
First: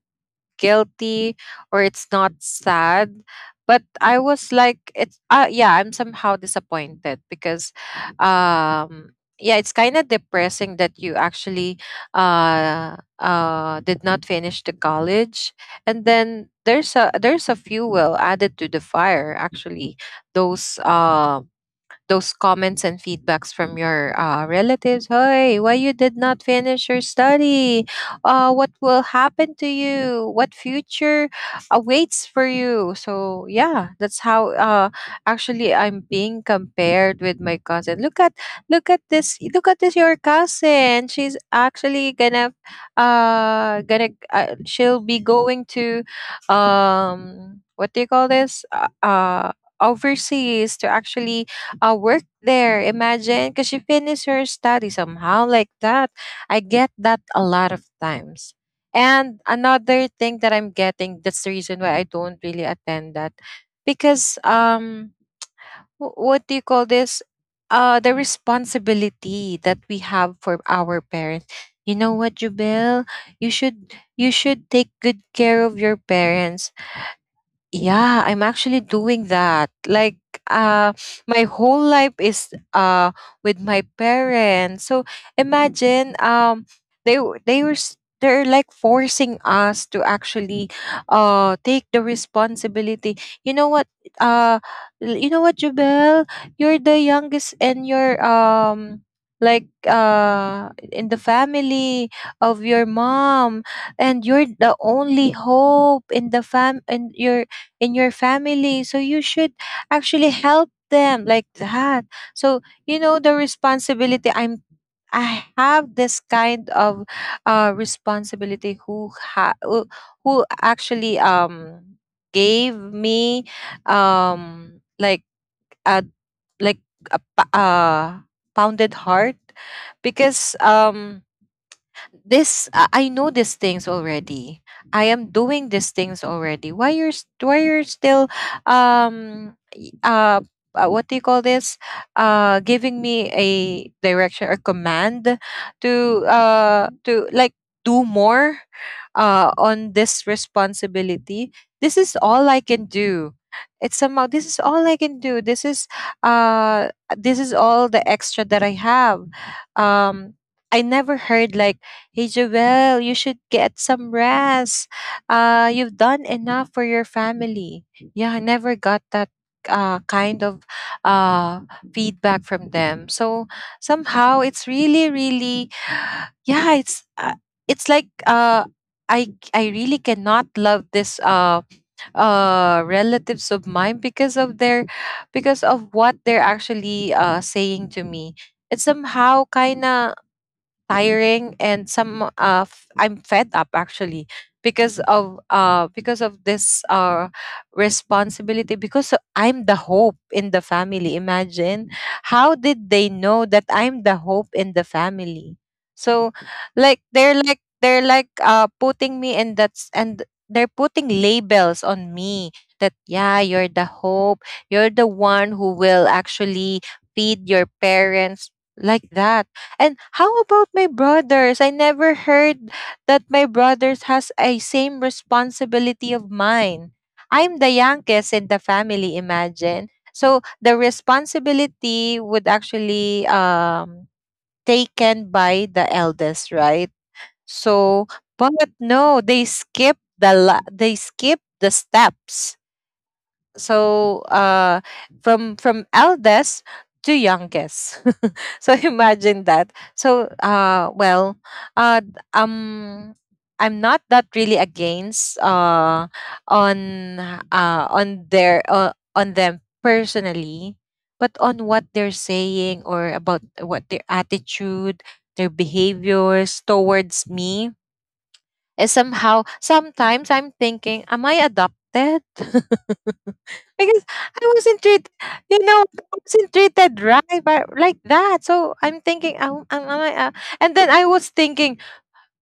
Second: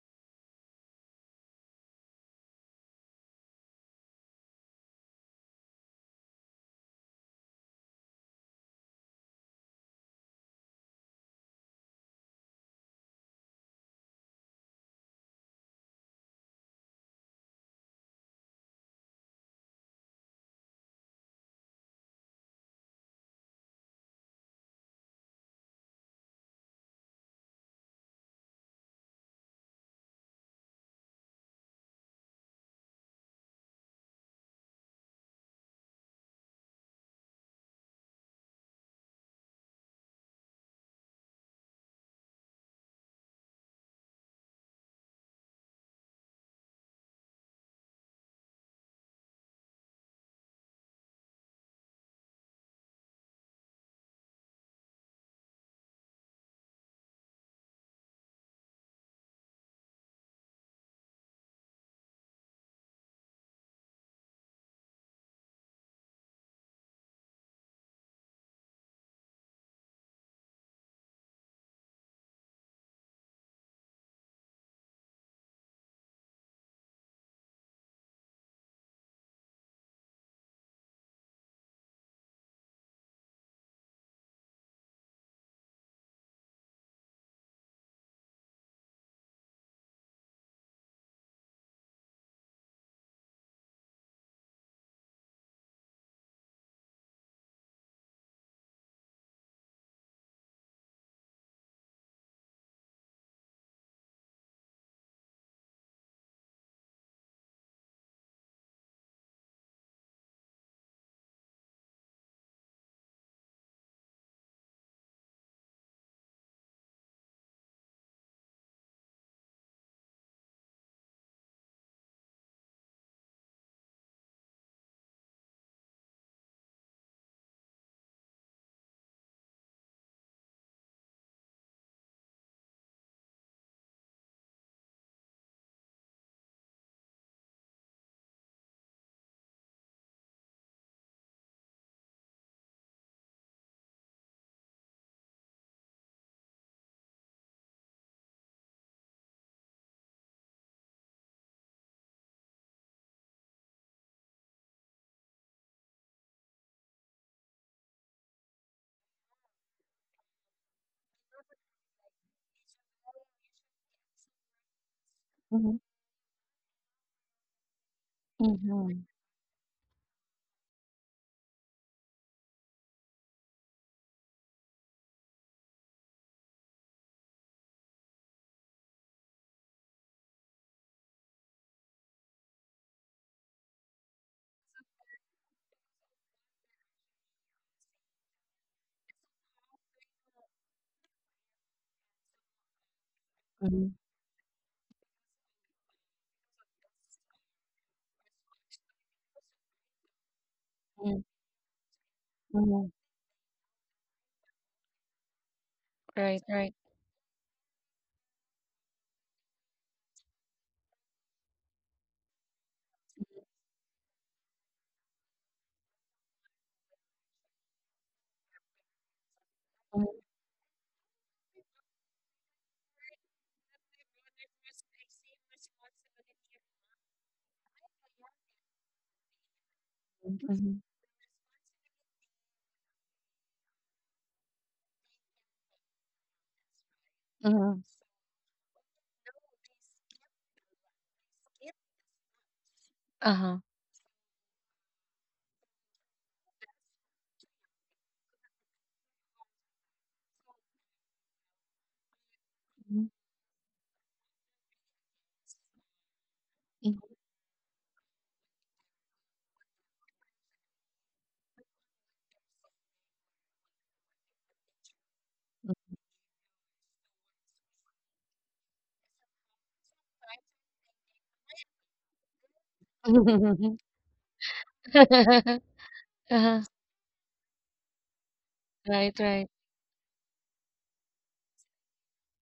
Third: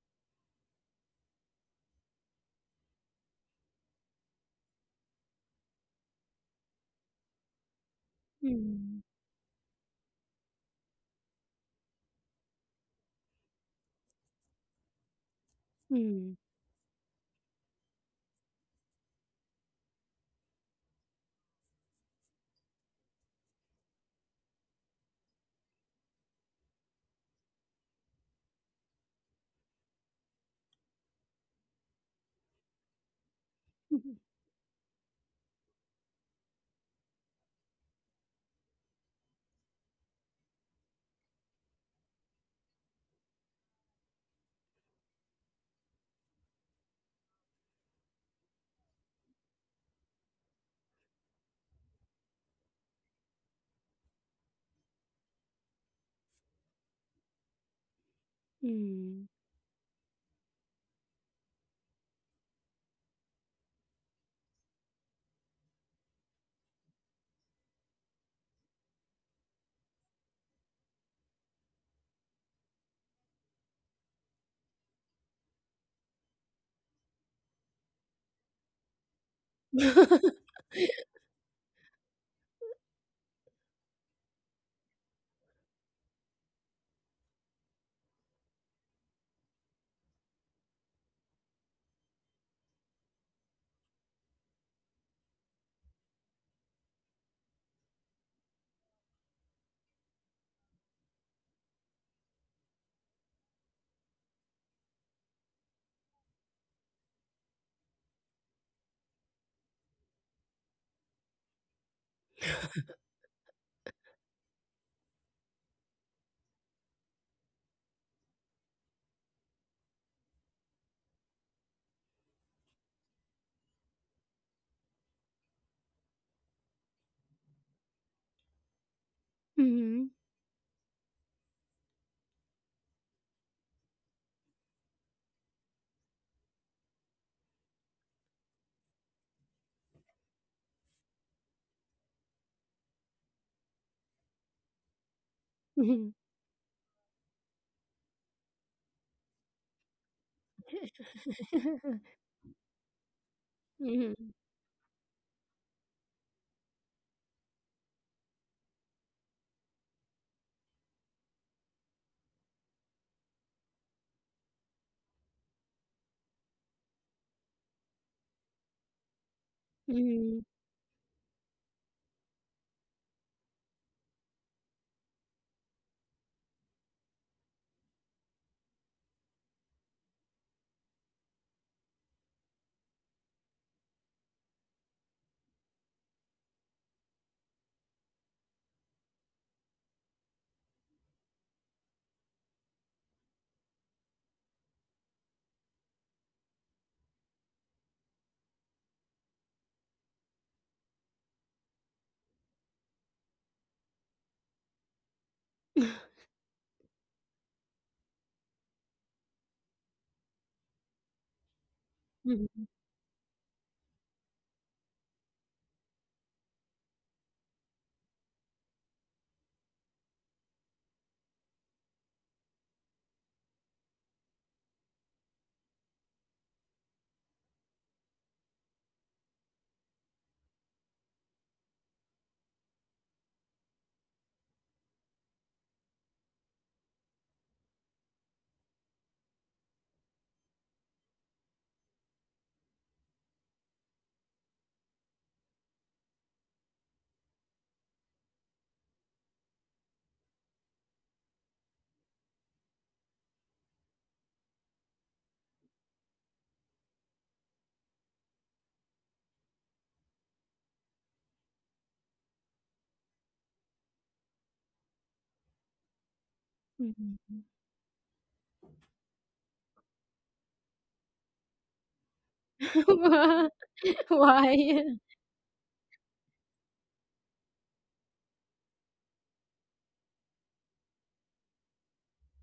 guilty, or it's not sad, but I was like, it's, yeah, I'm somehow disappointed because,
Mhm.
um yeah, it's kind of depressing that you actually, did not finish the college, and
Mhm.
then there's a fuel added to the fire, actually, those, those comments and feedbacks from your relatives. Hey, why you did not finish your study? What will happen to you? What future awaits for you? So yeah, that's how actually I'm being compared with my cousin. Look at look at this your cousin. She's actually gonna she'll be going to what do you call this overseas to actually work there. Imagine, because she finished her study somehow like that. I get that a lot of times.
Mhm.
And another thing that I'm getting, that's the reason why I don't really attend that, because what do you call this? The responsibility that we have for our parents. You know what, Jubel? You should take good care of your parents. Yeah, I'm actually doing that. Like, uh, my whole life is with my parents. So imagine, they w- they were s- they're like forcing us to actually, take the responsibility. You know what? Uh, you know what, Jubel? You're the youngest, and you're like in the family of your mom and you're the only hope in the fam and you're in your family. So you should actually help them like that. So, you know, the responsibility I have this kind of responsibility who ha- who actually gave me like a like a pounded heart
Mhm.
because this I know these things already. I am doing these things already. Why you're still y- what do you call this giving me a direction or command
Mhm.
to like do more on this responsibility.
Mhm.
This
Mhm.
is all I can do. It's somehow
Mhm.
this is all I can do. This is uh this is all the extra that I have. um I never heard like, "Hey Joel, you should get some rest.
Mhm,
You've done enough for your family." Yeah, I never got
mhm,
that kind
Mhm.
of uh, feedback from them. So somehow it's really, really, yeah, it's like I really cannot love this relatives of mine because of their because of what they're actually saying to me. It's somehow kind of tiring and I'm fed up
mhm,
actually because of this responsibility, because I'm the hope in the family.
mhm,
Imagine, how
mhm.
did they know that I'm the hope in the family?
Mhm.
So
Right, right.
like they're like putting me in that's, and they're putting labels on me
Mhm.
that, yeah, you're the hope. You're the one who will actually feed your parents, like that. And
Mhm.
how about my brothers? I never heard that my brothers has a same responsibility of mine. I'm the youngest in the family, imagine. So the
Mhm,
responsibility would actually taken by the eldest, right?
mhm.
So but no, they skip they skip the steps
Uh-huh.
so from eldest to youngest. So imagine that. So uh d-
Mhm,
um I'm not that really against
mhm,
on on their on them personally, but on what they're saying or about what their attitude, their behaviors towards
Mhm.
me is somehow. Sometimes I'm thinking, am I adopted?
Mhm.
mhm.
Because I wasn't
Why?
treated, you know, I wasn't
Uh-huh.
treated right by, like that. So I'm thinking, am I, and then I was thinking,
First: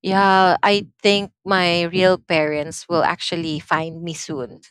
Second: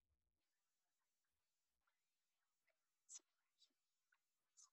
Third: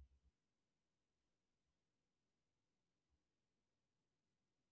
yeah, I think my real parents will actually find me soon.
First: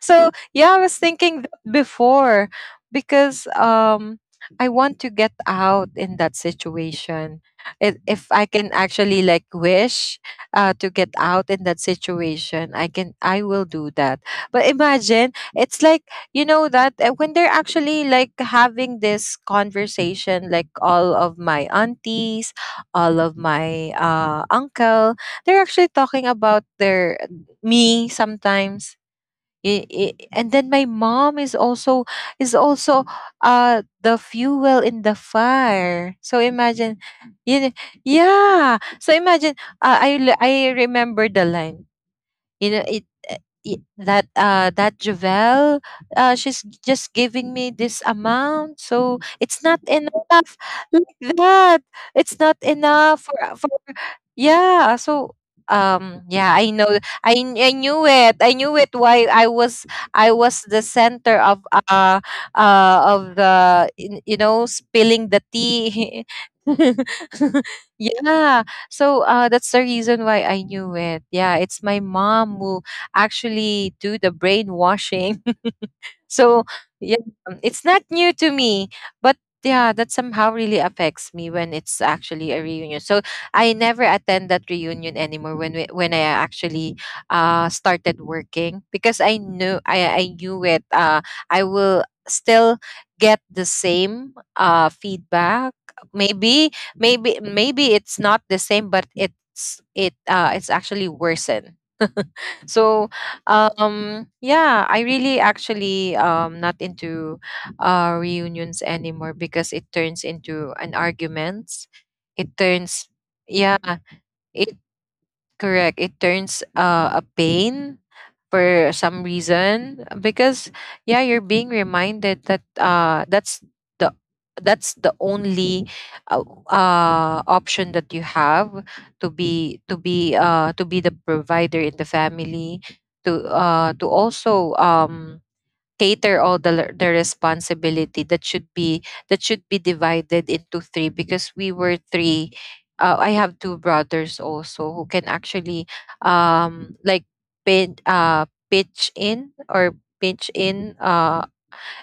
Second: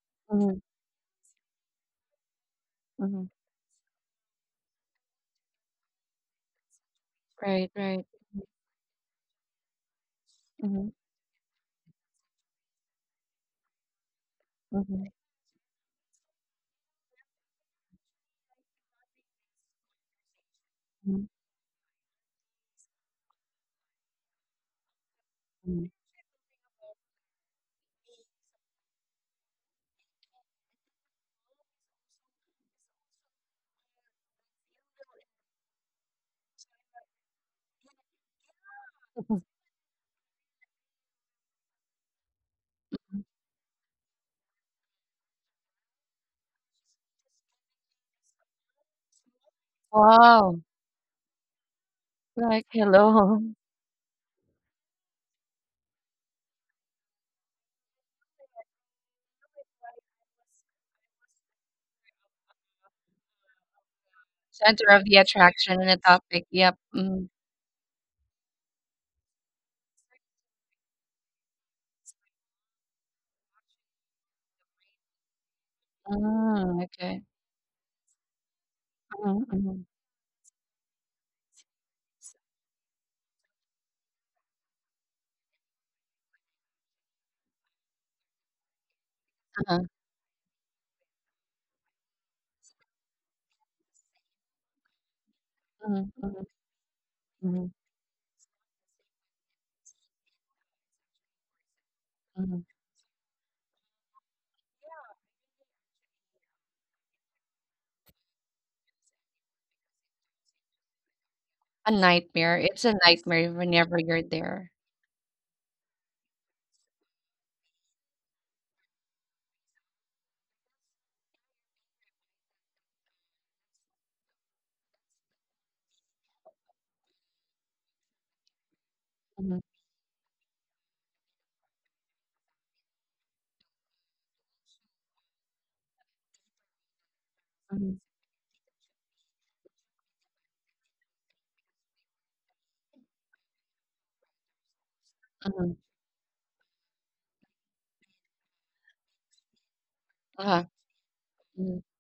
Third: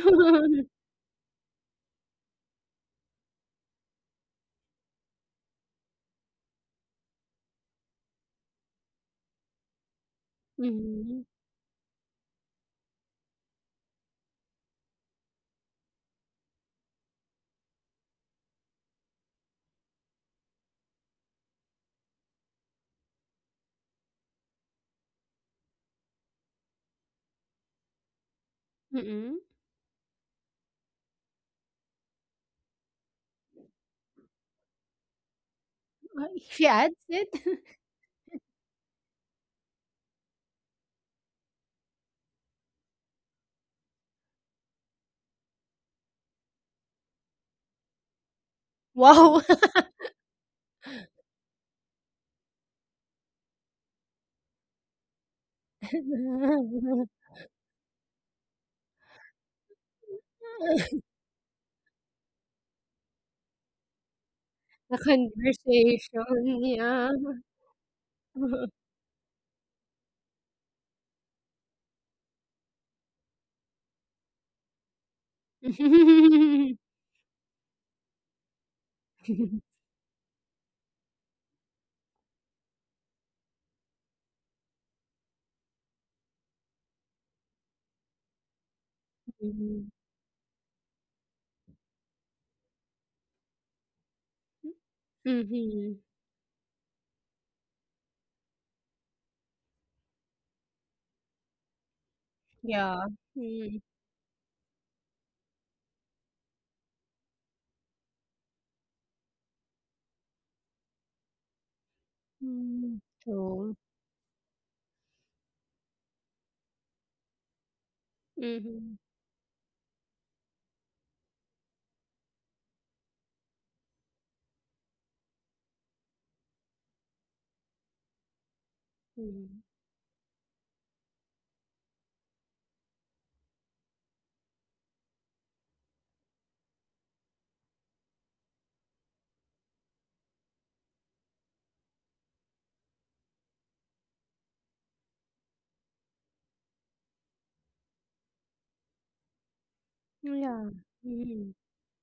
So yeah, I was thinking before because I want to get out in that situation. If I can actually like wish to get
Mhm.
out in that situation, I will do that. But imagine it's like, you know that when they're actually like having this conversation, like all of my aunties, all of my uncle, they're
Mhm.
actually talking about their me sometimes.
Mm.
And then my mom is also is also the fuel in the fire,
Ah,
so
she adds
imagine.
it?
You know, yeah, so imagine, I remember the line, you know, that Javel, she's just giving me this amount, so
Wow!
it's not enough,
Wow,
like that. It's not
like,
enough for
hello.
yeah. So yeah, I know, I knew it. I knew it, why I was, I was the center of the, you know,
Center
The
of the
spilling the
attraction and the
tea.
topic,
conversation,
yep.
yeah.
Mm,
Yeah, so that's the reason why I knew it. Yeah, it's my mom who actually do the brainwashing. So
Mhm.
mm,
yeah,
okay.
it's not new to me, but
Mhm, mhm,
yeah, that somehow really affects me when it's actually a reunion. So I never attend that reunion anymore when we, when I actually started working, because I knew
uh-huh,
I knew it. I will still get the same feedback.
Mhm.
mhm, mhm,
Maybe maybe
mhm,
maybe it's not the same, but it's it's actually worsened.
mhm.
So
Yeah. Mm.
yeah, I really actually not into reunions anymore, because it turns into an arguments.
A
It
nightmare, it's a
Mm.
turns,
nightmare
yeah,
True.
whenever you're
it.
there.
Correct. It turns a pain for
Mhm.
some reason because, yeah, you're being reminded that that's the, that's the only option that you have to
Mhm,
Mm.
be, to be the provider in the family, to also cater all the
mhm,
responsibility that should be, that should be divided into three, because we were three. I have two brothers also who can
mhm,
actually like pitch in or pinch
uh-huh.
Yeah. Mhm.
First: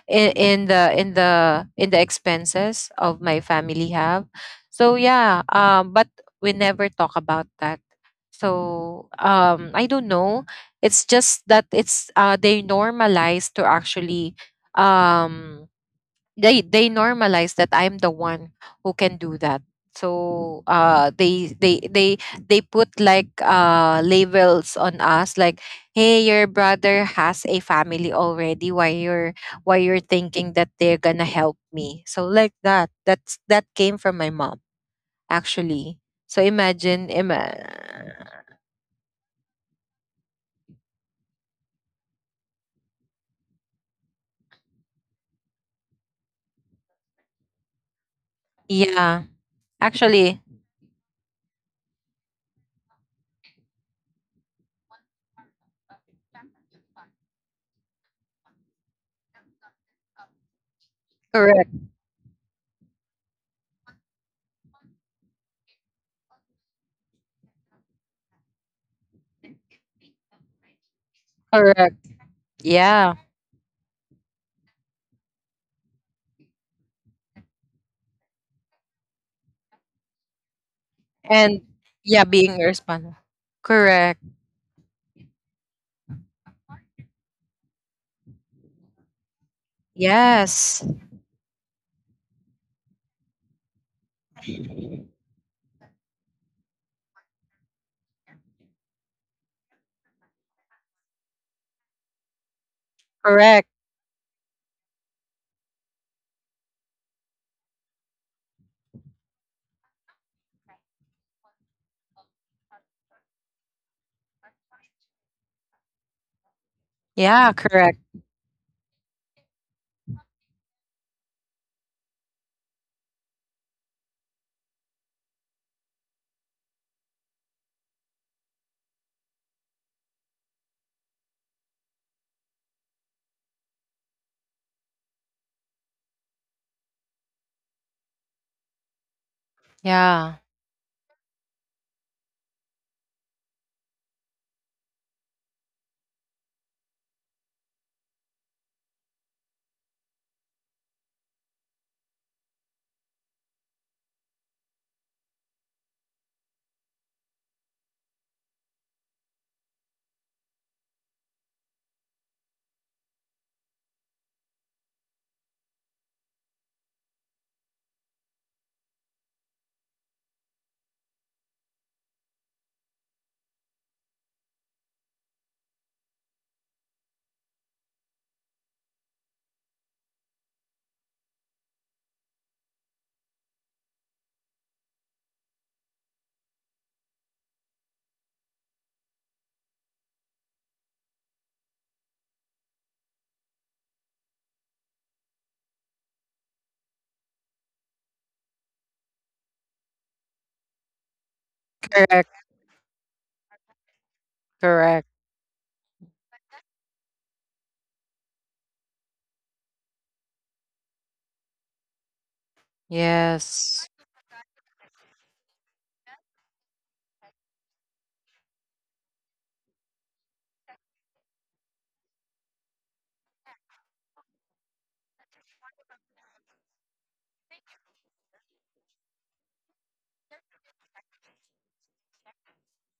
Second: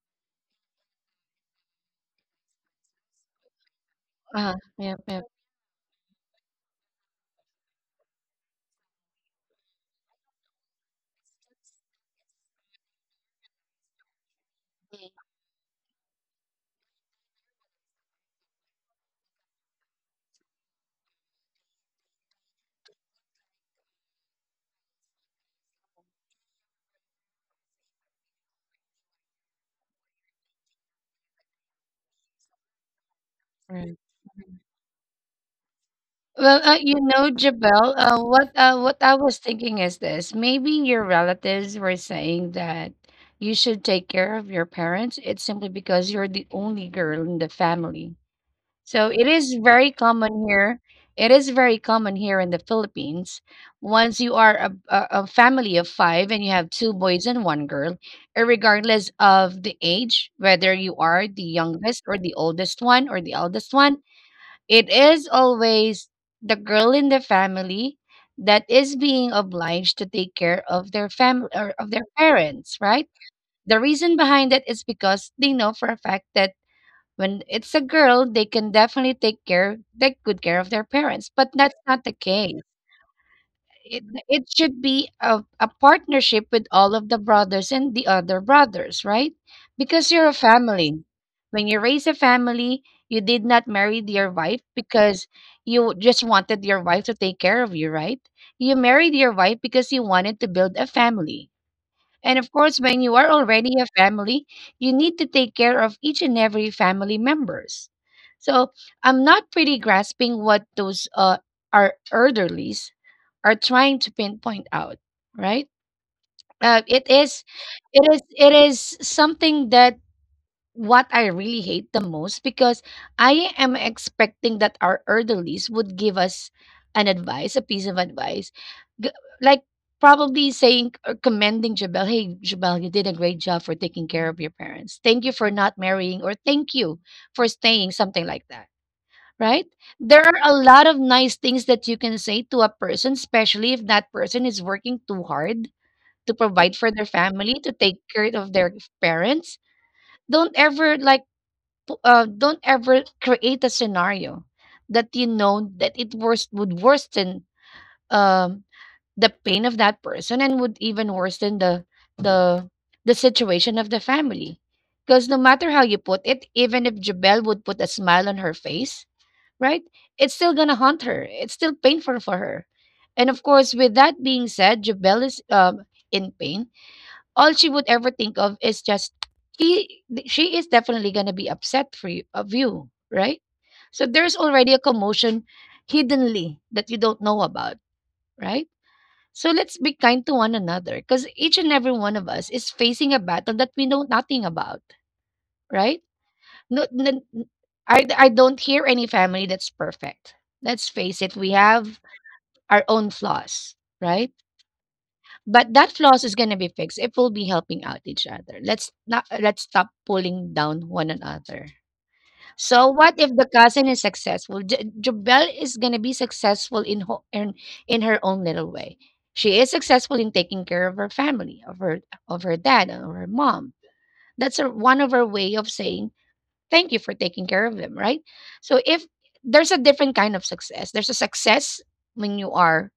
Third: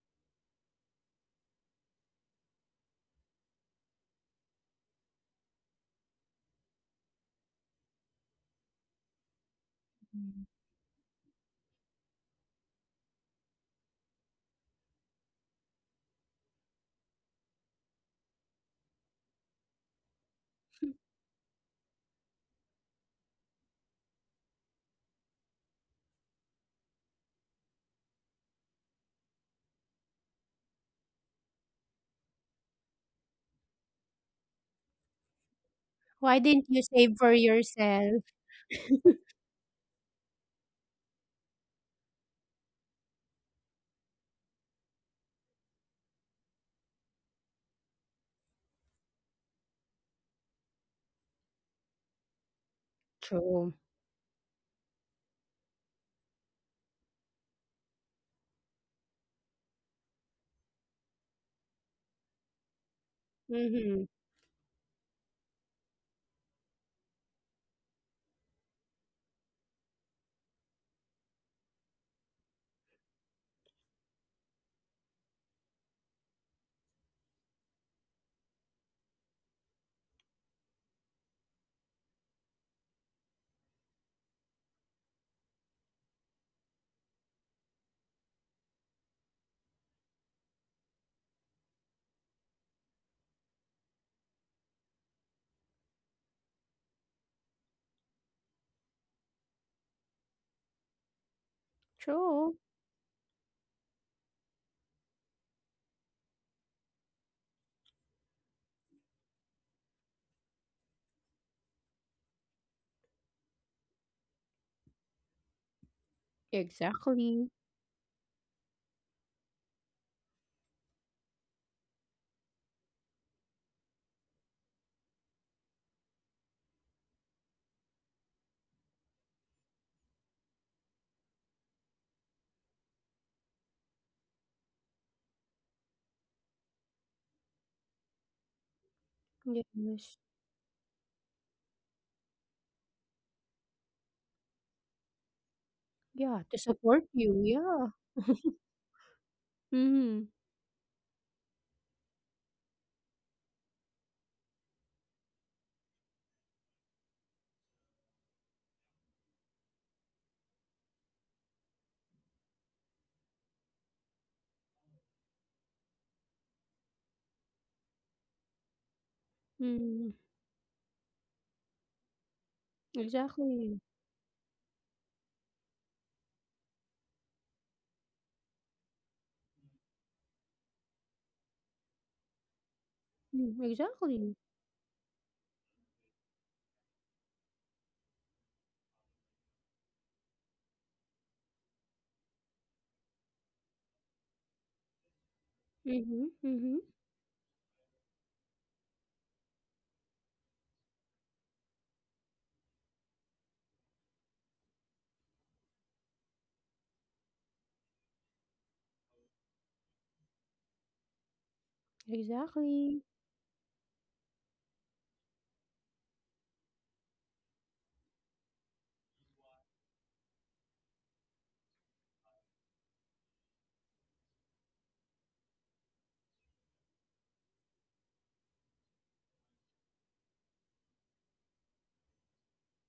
in the in the expenses of my family have.
Uh-huh.
So
Yep, yep.
yeah, but we never talk about that. So I don't know, it's just that it's they normalize to actually um they normalize that I'm the one who can do that. So they put like labels on us like, hey, your brother has a family already, why you're, why you're thinking that they're gonna help me. So like that. That's that came
Right.
from my mom actually. So
Why didn't
Well,
you
you
imagine
save for
know, Jabel,
yourself?
what I was thinking is this: maybe your relatives were saying that you should take care of your parents. It's simply because you're the only girl in the family. So
yeah,
it is very
actually.
common here. It is very common here in the Philippines.
True.
Once you are a family of five and you have two boys and one girl, regardless of the age, whether you are the
Correct.
youngest or the oldest one or the eldest one,
Mhm.
it is always the girl in the family that is being obliged to take care of their family or of their
Correct.
parents, right?
Yeah.
The reason behind it is because they know for a fact that when it's a girl, they can definitely take good care of their parents. But
And
that's not the
yeah,
case.
being responsible.
it
Correct.
it should be a partnership with all of the brothers and the other brothers, right? Because you're a
Yes.
family. When you raise a family, you did not marry your wife because you just wanted your wife to take care of you, right? You married your wife because you wanted to build a family. And of
True.
course, when you are
Correct.
already a family, you need to take care of each and every family members. So I'm not pretty grasping what those our elderlies are trying to pinpoint out, right? Uh, it is,
Exactly.
Yeah, correct.
it is something that what I really hate the most, because I am expecting that our elderlies would give us an advice, a piece of advice, G- like probably saying or commending Jabel, "Hey, Jabel, you did a great job for taking care of your parents. Thank you for not marrying, or thank you for staying," something like that. Right?
Yes.
There are
Yeah.
a lot of nice things that you can say to a person, especially if that person is working too hard to
Yeah, to
provide for their
support you,
family, to
yeah.
take care of their parents.
Mhm.
Don't ever like, don't ever create a scenario that you know that it worst would worsen um, the pain of that person, and would even worsen the the situation of the family. Because no matter how you put it, even if Jabel would put a smile on her face, right?
Mm.
It's still gonna haunt her. It's still painful for her. And of course,
Exactly.
with that being said, Jabel is in pain. All she would ever think of is just she is definitely going to be upset for you of you, right?
Mm,
So there's
exactly.
already a commotion hiddenly that you don't know about, right? So let's be kind to one another, because each and every one of us is facing a battle that we know nothing about, right?
Mhm,
No,
mhm.
I don't hear any family that's perfect. Let's face it, we have
Correct.
our own flaws, right?
Correct.
But that flaws is going to be fixed if we'll be helping out each other. Let's not Let's stop pulling down one another. So
Exactly.
what if the
Yes.
cousin is successful? Jobel is going to be successful in, ho- in her own little way. She is successful in taking care of her family, of her dad and of her mom. That's her one of her way of saying thank you for taking care of them, right? So, if there's a different kind of success, there's a success when you are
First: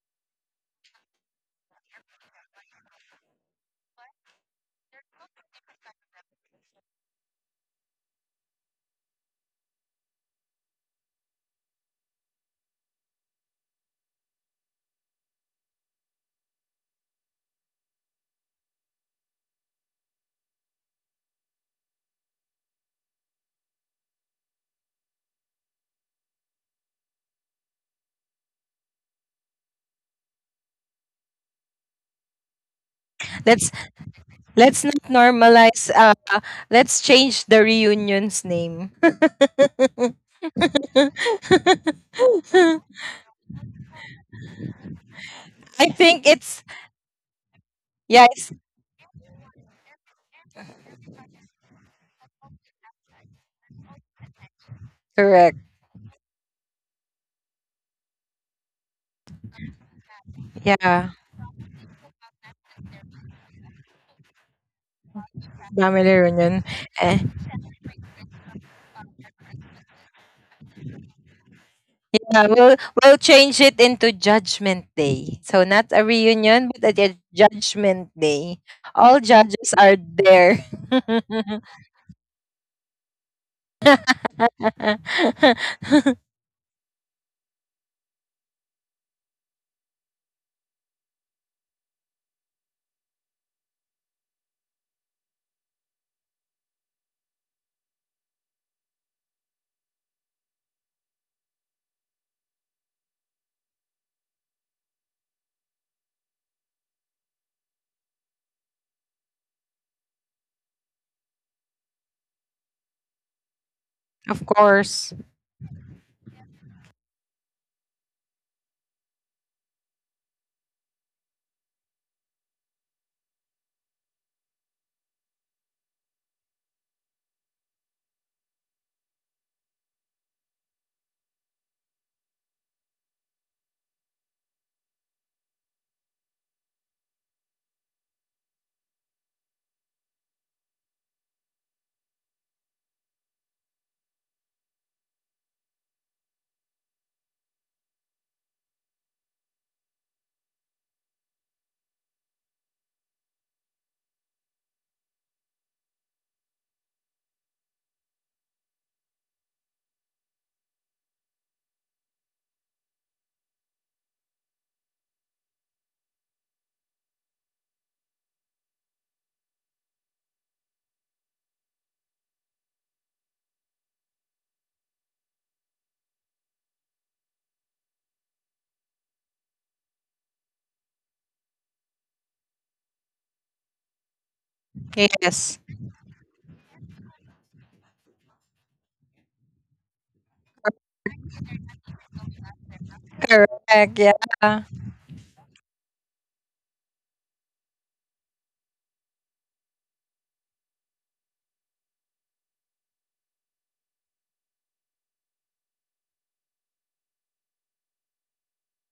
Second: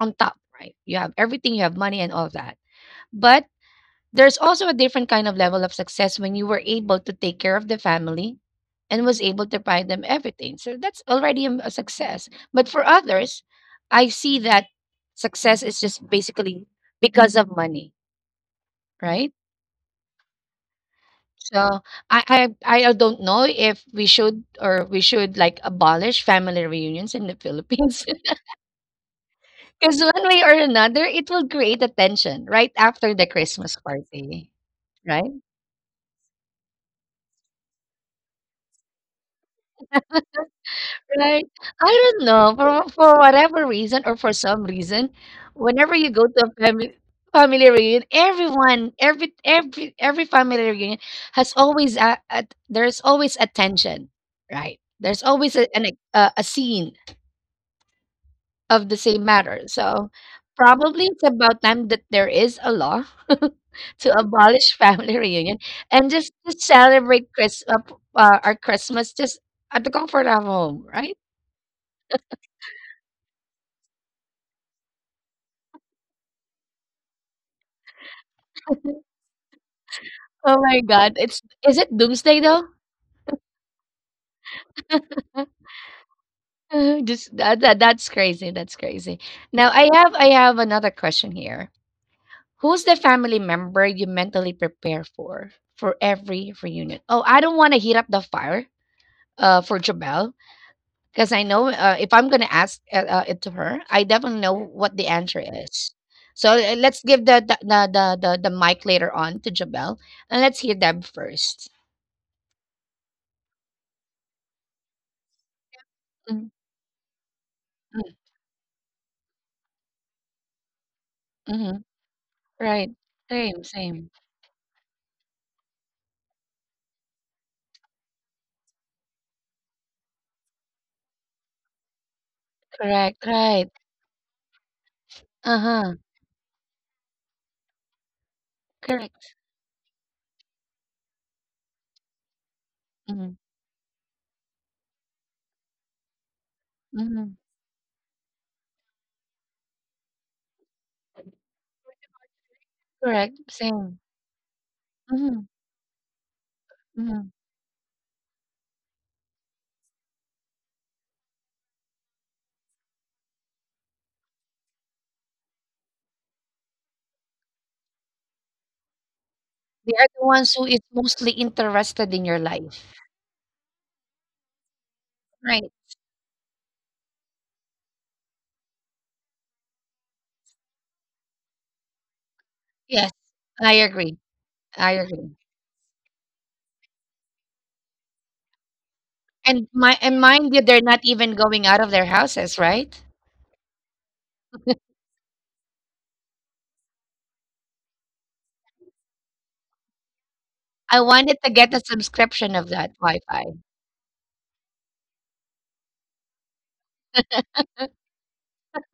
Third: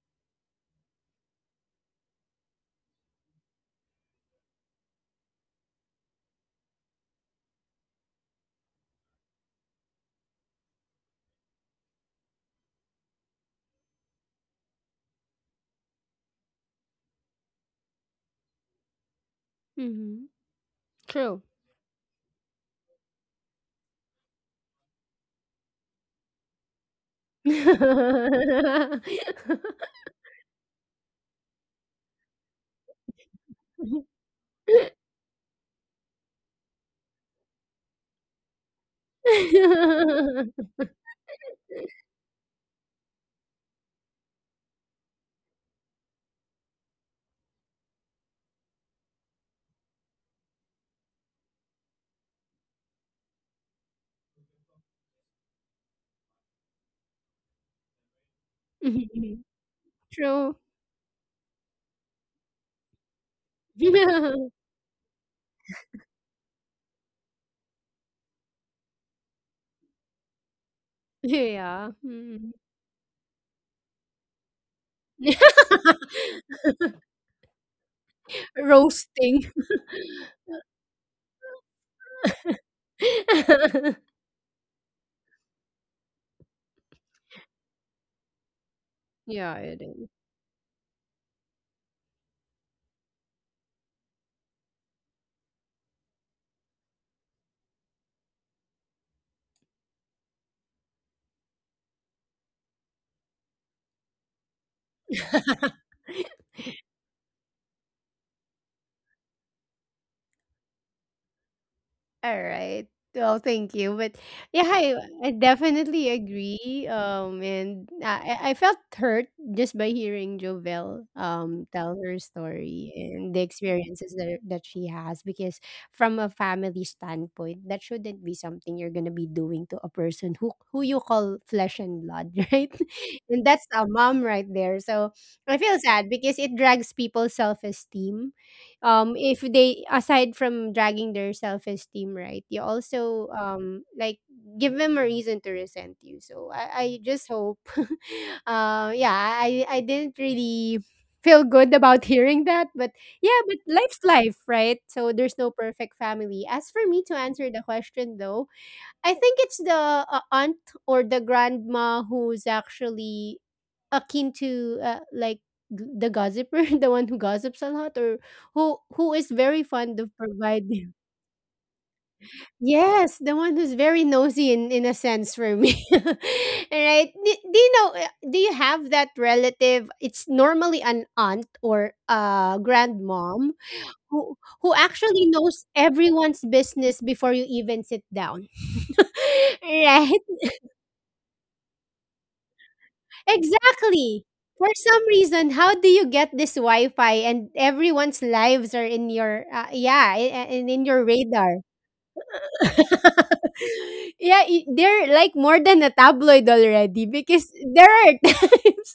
on top, right? You have everything, you have money and all that. But there's also a different kind of level of success when you were able to take care of the family and was able to buy them everything. So that's already a success. But for others, I see that success is just basically because of money, right?
Mhm. True.
So I don't know if we should, or we should like abolish family reunions in the Philippines, because one way or another it will create a tension right after the Christmas
Let's
party,
let's not
right?
normalize let's change the reunion's name.
Right? I don't know. For whatever reason, or for some reason, whenever
I
you go
think
to a
it's,
family reunion,
yeah, it's
everyone, every family reunion has always a there's always a tension, right? There's always a,
correct.
an, a scene of the same
Mhm.
matter. So
True.
probably
Yeah,
it's about time that there is a law to abolish family reunion
family
and just
reunion. Eh,
celebrate our Christmas just at the comfort of home, right?
Yeah.
yeah,
Mm.
we'll change it into Judgment Day. So not a reunion, but a Judgment Day. All
Roasting.
judges are
Oh
there.
my god, it's is it doomsday though? Just that's crazy. That's crazy.
Yeah,
Now
it is.
I have another question here. Who's the family member you mentally prepare for every reunion? Oh, I don't want to heat up the fire for Jabel, because I know, if I'm going to ask it to her, I definitely know what the answer is. So let's give the mic later on to Jabel, and let's hear them first.
All right. Well, thank you. But
Of
yeah,
course.
I definitely
Mm,
agree. And
mm,
I I felt hurt just by hearing Jovel
mhm.
tell her story
Right.
and the
Same, same.
experiences that she has. Because from a family standpoint, that shouldn't be something you're gonna be doing to a person who you call flesh and blood, right?
Correct,
And that's
right.
a mom right there. So I feel
Uh-huh,
sad because it drags people's self esteem.
correct.
If they, aside from dragging their self-esteem, right, you also
Mhm,
give them a reason to resent you. So I just
mhm.
hope yeah, I didn't really feel good about hearing that, but
Correct,
yeah, but
same.
life's life, right? So there's
Mhm,
no perfect family. As for me to
mhm.
answer the question though, I think it's the aunt or the grandma who's actually akin to, the gossiper, the one who gossips a lot, or who is very
They
fond of
are the ones who is
providing.
mostly interested in your life.
Yes, the one who's very nosy in a sense for
Right.
me. All right? Do you know? Uh, do you have that relative? It's normally an aunt or a
Yes,
grandmom
I agree,
who
I
actually
agree.
Yes.
knows everyone's business before you even sit down.
And my and
Right?
mind you, they're not even going out of their houses, right?
Correct.
Exactly.
Yeah.
For some reason, how do you get this Wi-Fi and everyone's lives are in your yeah, and in
I
your
wanted to
radar?
get a subscription of that Wi-Fi.
Yeah, they're like more than a tabloid already because there are times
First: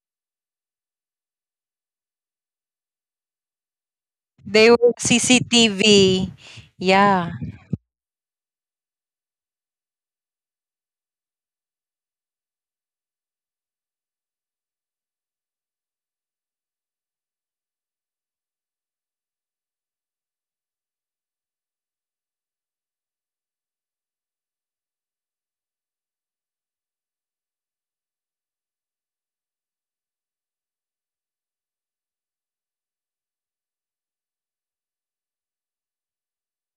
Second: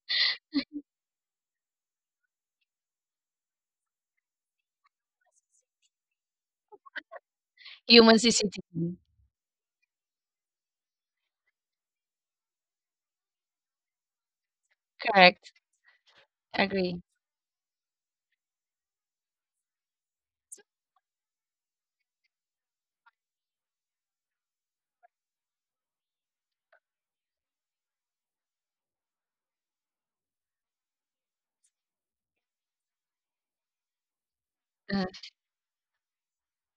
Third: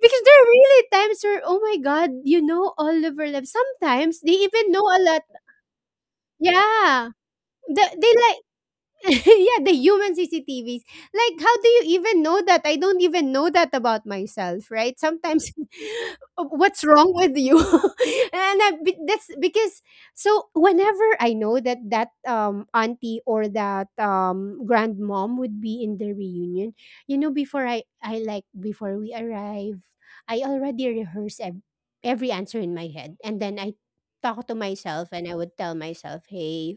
because there are really times where, oh my god, you know all of our lives. Sometimes they
They
even know
were
a lot.
CCTV.
Yeah.
Yeah.
They
Human
like
CCTV.
yeah, the human CCTVs. Like, how do you even know that? I don't even know that about myself, right? Sometimes,
Correct,
what's
agree.
wrong with you? That's because so whenever I know that that auntie or that grandmom would be in the reunion, before I like before we arrive, I already every answer in my head, and then I talk to
Uh-huh,
myself and I would tell myself, "Hey,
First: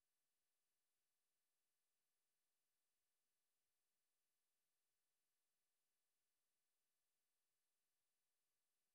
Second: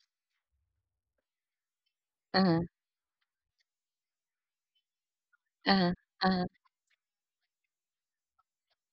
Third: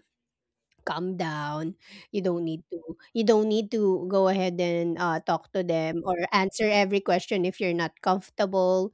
calm down. You don't need
uh-huh,
to you don't need to go ahead and talk to
uh-huh,
them or
uh
answer every question if you're not comfortable.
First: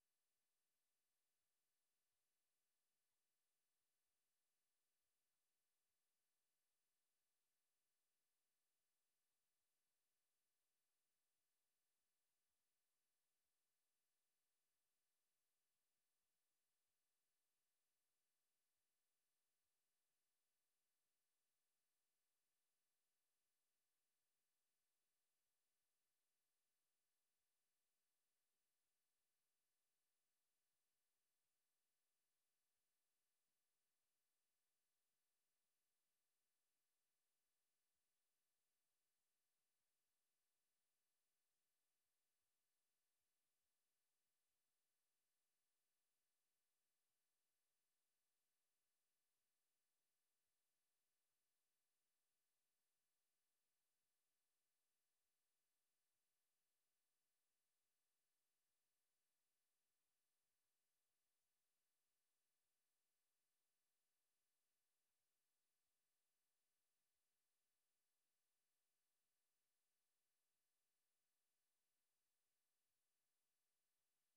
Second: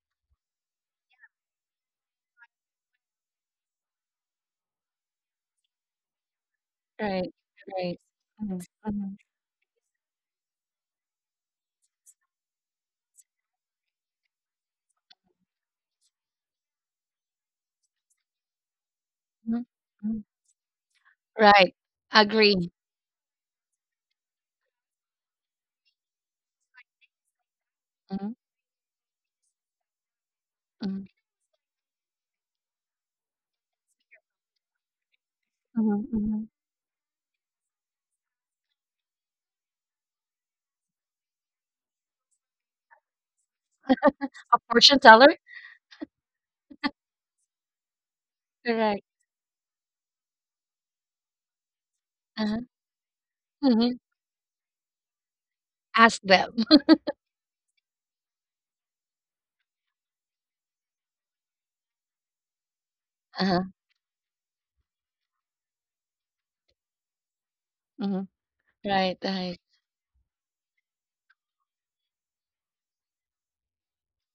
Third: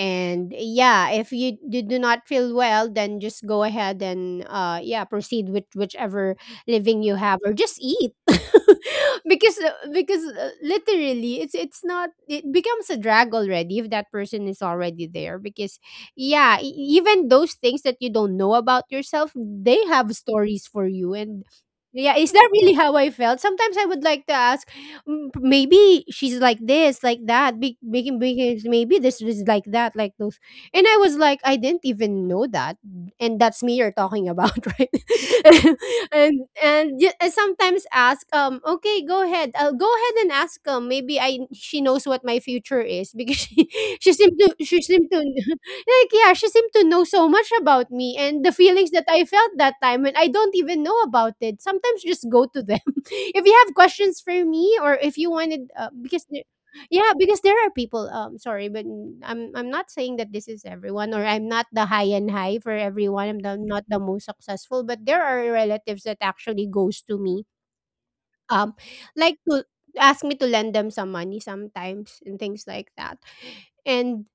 And yeah, if you, you do not feel well, then just go ahead and yeah, proceed with whichever living you
right,
have or just
right.
eat."
Mhm, mhm,
Because literally it's not, it becomes a drag already if that person is already there because yeah even those things that you don't know about yourself,
mhm,
they have
mhm.
stories for you. And
Right,
yeah, is that
agree.
really how I felt? Sometimes I would like to ask, "Mm, maybe she's like this like that making
Mhm,
because maybe this is like that like those." And I
mhm.
was like, I didn't even know that, and that's me you're talking about. Right.
Mhm,
and
mhm.
and y- and sometimes ask, okay, go ahead, I'll go ahead and ask, maybe I she knows what my future is because she she seemed to,
A
she
fortune
seemed to,
teller?
like, yeah, she seemed to know so much about me and the feelings
Correct.
that I felt that time when I don't even know about it. Sometimes just go
Uh-huh.
to them. If you have
Mhm.
questions for me or if you wanted,
Ask
because, the-
them.
yeah, because there are people, sorry, but I'm not saying that this is everyone, or I'm not the high and high for everyone. I'm the,
Uh-huh.
not the most successful, but there are relatives that actually goes to me.
Mhm.
Um,
Right,
like
right.
to ask me to lend them some money sometimes and things like that. And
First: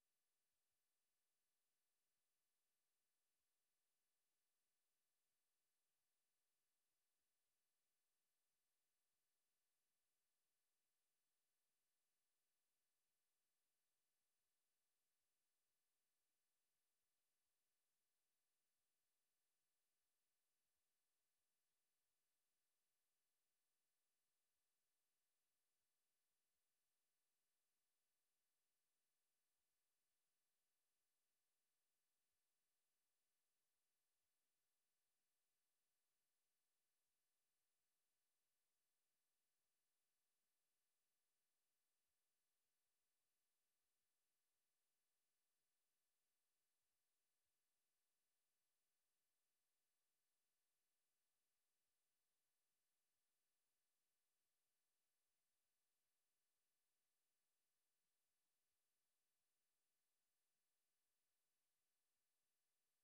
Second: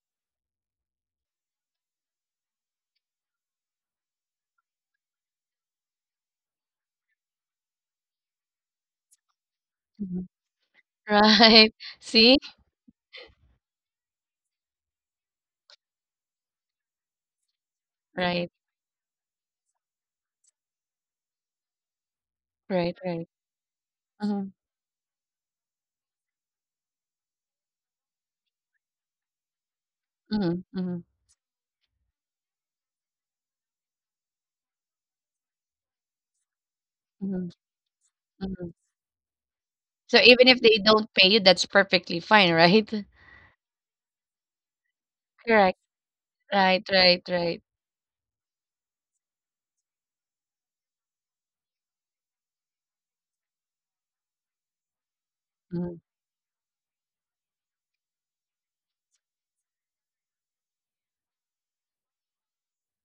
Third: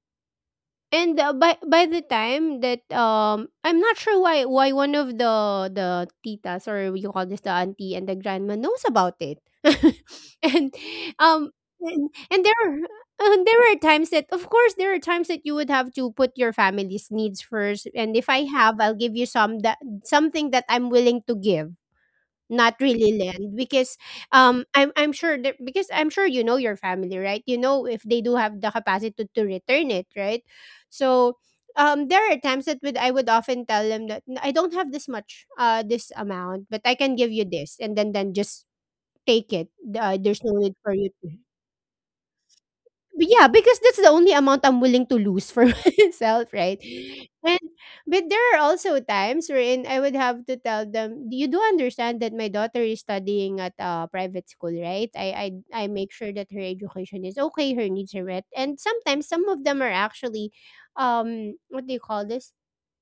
by the time that I'm not sure why one of the titas, or you call this the auntie, and the grandma knows about it.
Mhm.
And um
Right.
and,
See?
and there are- uh, there were times that, of course, there are times that you would have to put your family's needs first, and if I
Right.
have, I'll give you some that, something that I'm willing to give, not
Right,
really
right.
land. Because
Mhm,
I'm sure that, because I'm sure you know your family, right? You know if they do have the capacity to return it, right?
mhm, mhm,
So there are times that would I would often tell them that, "N- I don't have this much, this amount, but I can give you
mhm,
this, and then just
mhm.
take it.
So
There's
even
no
if
need
they
for you
don't pay
to,
you, that's perfectly fine, right?
but yeah, because that's the only amount I'm willing to lose for
Correct.
myself, right?"
Right, right,
And
right.
but there are also times wherein I would have to tell them, you do understand that my daughter is studying at a private school, right? I
Mhm,
make sure that her education is okay, her needs are met. And sometimes some of them are actually what do you call this?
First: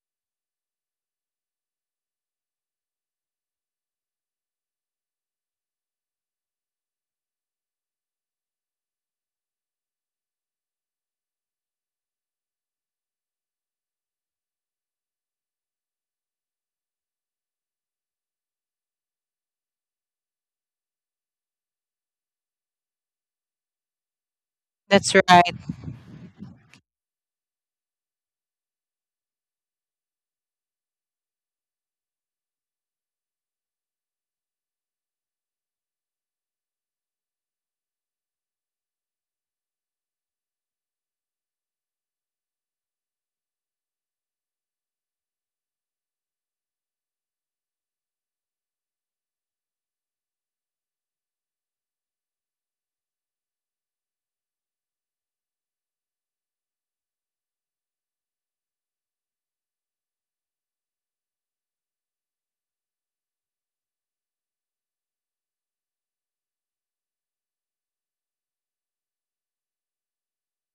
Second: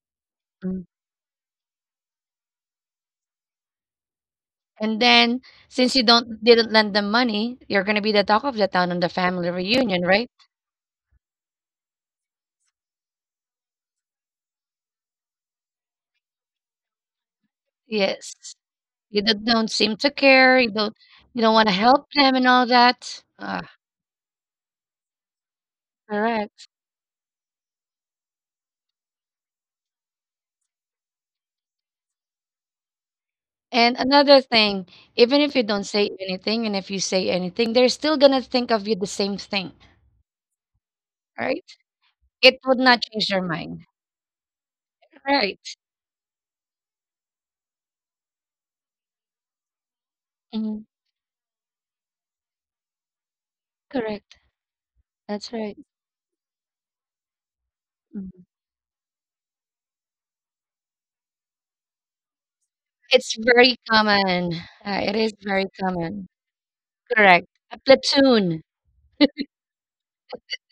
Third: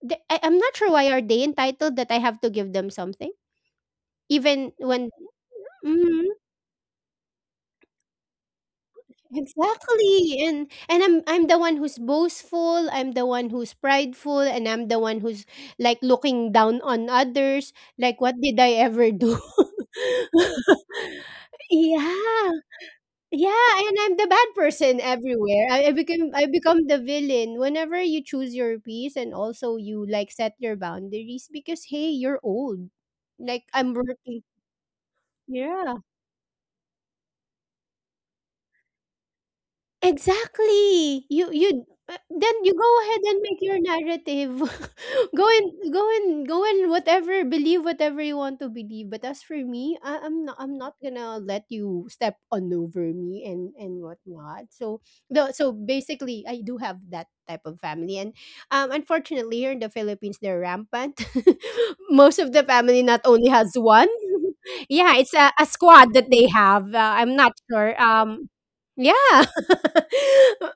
I'm not
mhm.
sure why are they entitled that I have to give them something. Even
And
when,
then, since you
mhm.
don't didn't lend them money, you're gonna be the talk of the town on the family reunion, right?
Exactly. And I'm the one who's boastful, I'm the one who's prideful, and I'm the one who's, like, looking down on others. Like, what
Yes.
did I ever
You
do?
don't seem to care. You don't want to help them and
Yeah.
all that.
Yeah, and I'm the bad person
That's right.
everywhere. I become I
Correct.
become the villain whenever you choose your piece and also you, like, set your boundaries, because hey, you're old. Like, I'm
And another
working.
thing, even if you don't
Yeah.
say anything, and if you say anything, they're still gonna think of you the same thing,
Exactly. You
right?
you then
It
you
would
go
not
ahead
change
and
their
make your
mind.
narrative. Go
Right.
and go and go and whatever, believe whatever you want to believe. But as for me, I'm not I'm
Mhm.
not gonna let you step on over me and
Correct.
whatnot. So
That's
the, so
right.
basically, I do have that type of family, and
Mhm.
unfortunately here in the Philippines, they're rampant. Most of the family not
It's
only has
very
one.
common.
Yeah,
It
it's
is
a
very
squad that
common.
they have. I'm
Correct.
not
A
sure.
platoon.
Yeah.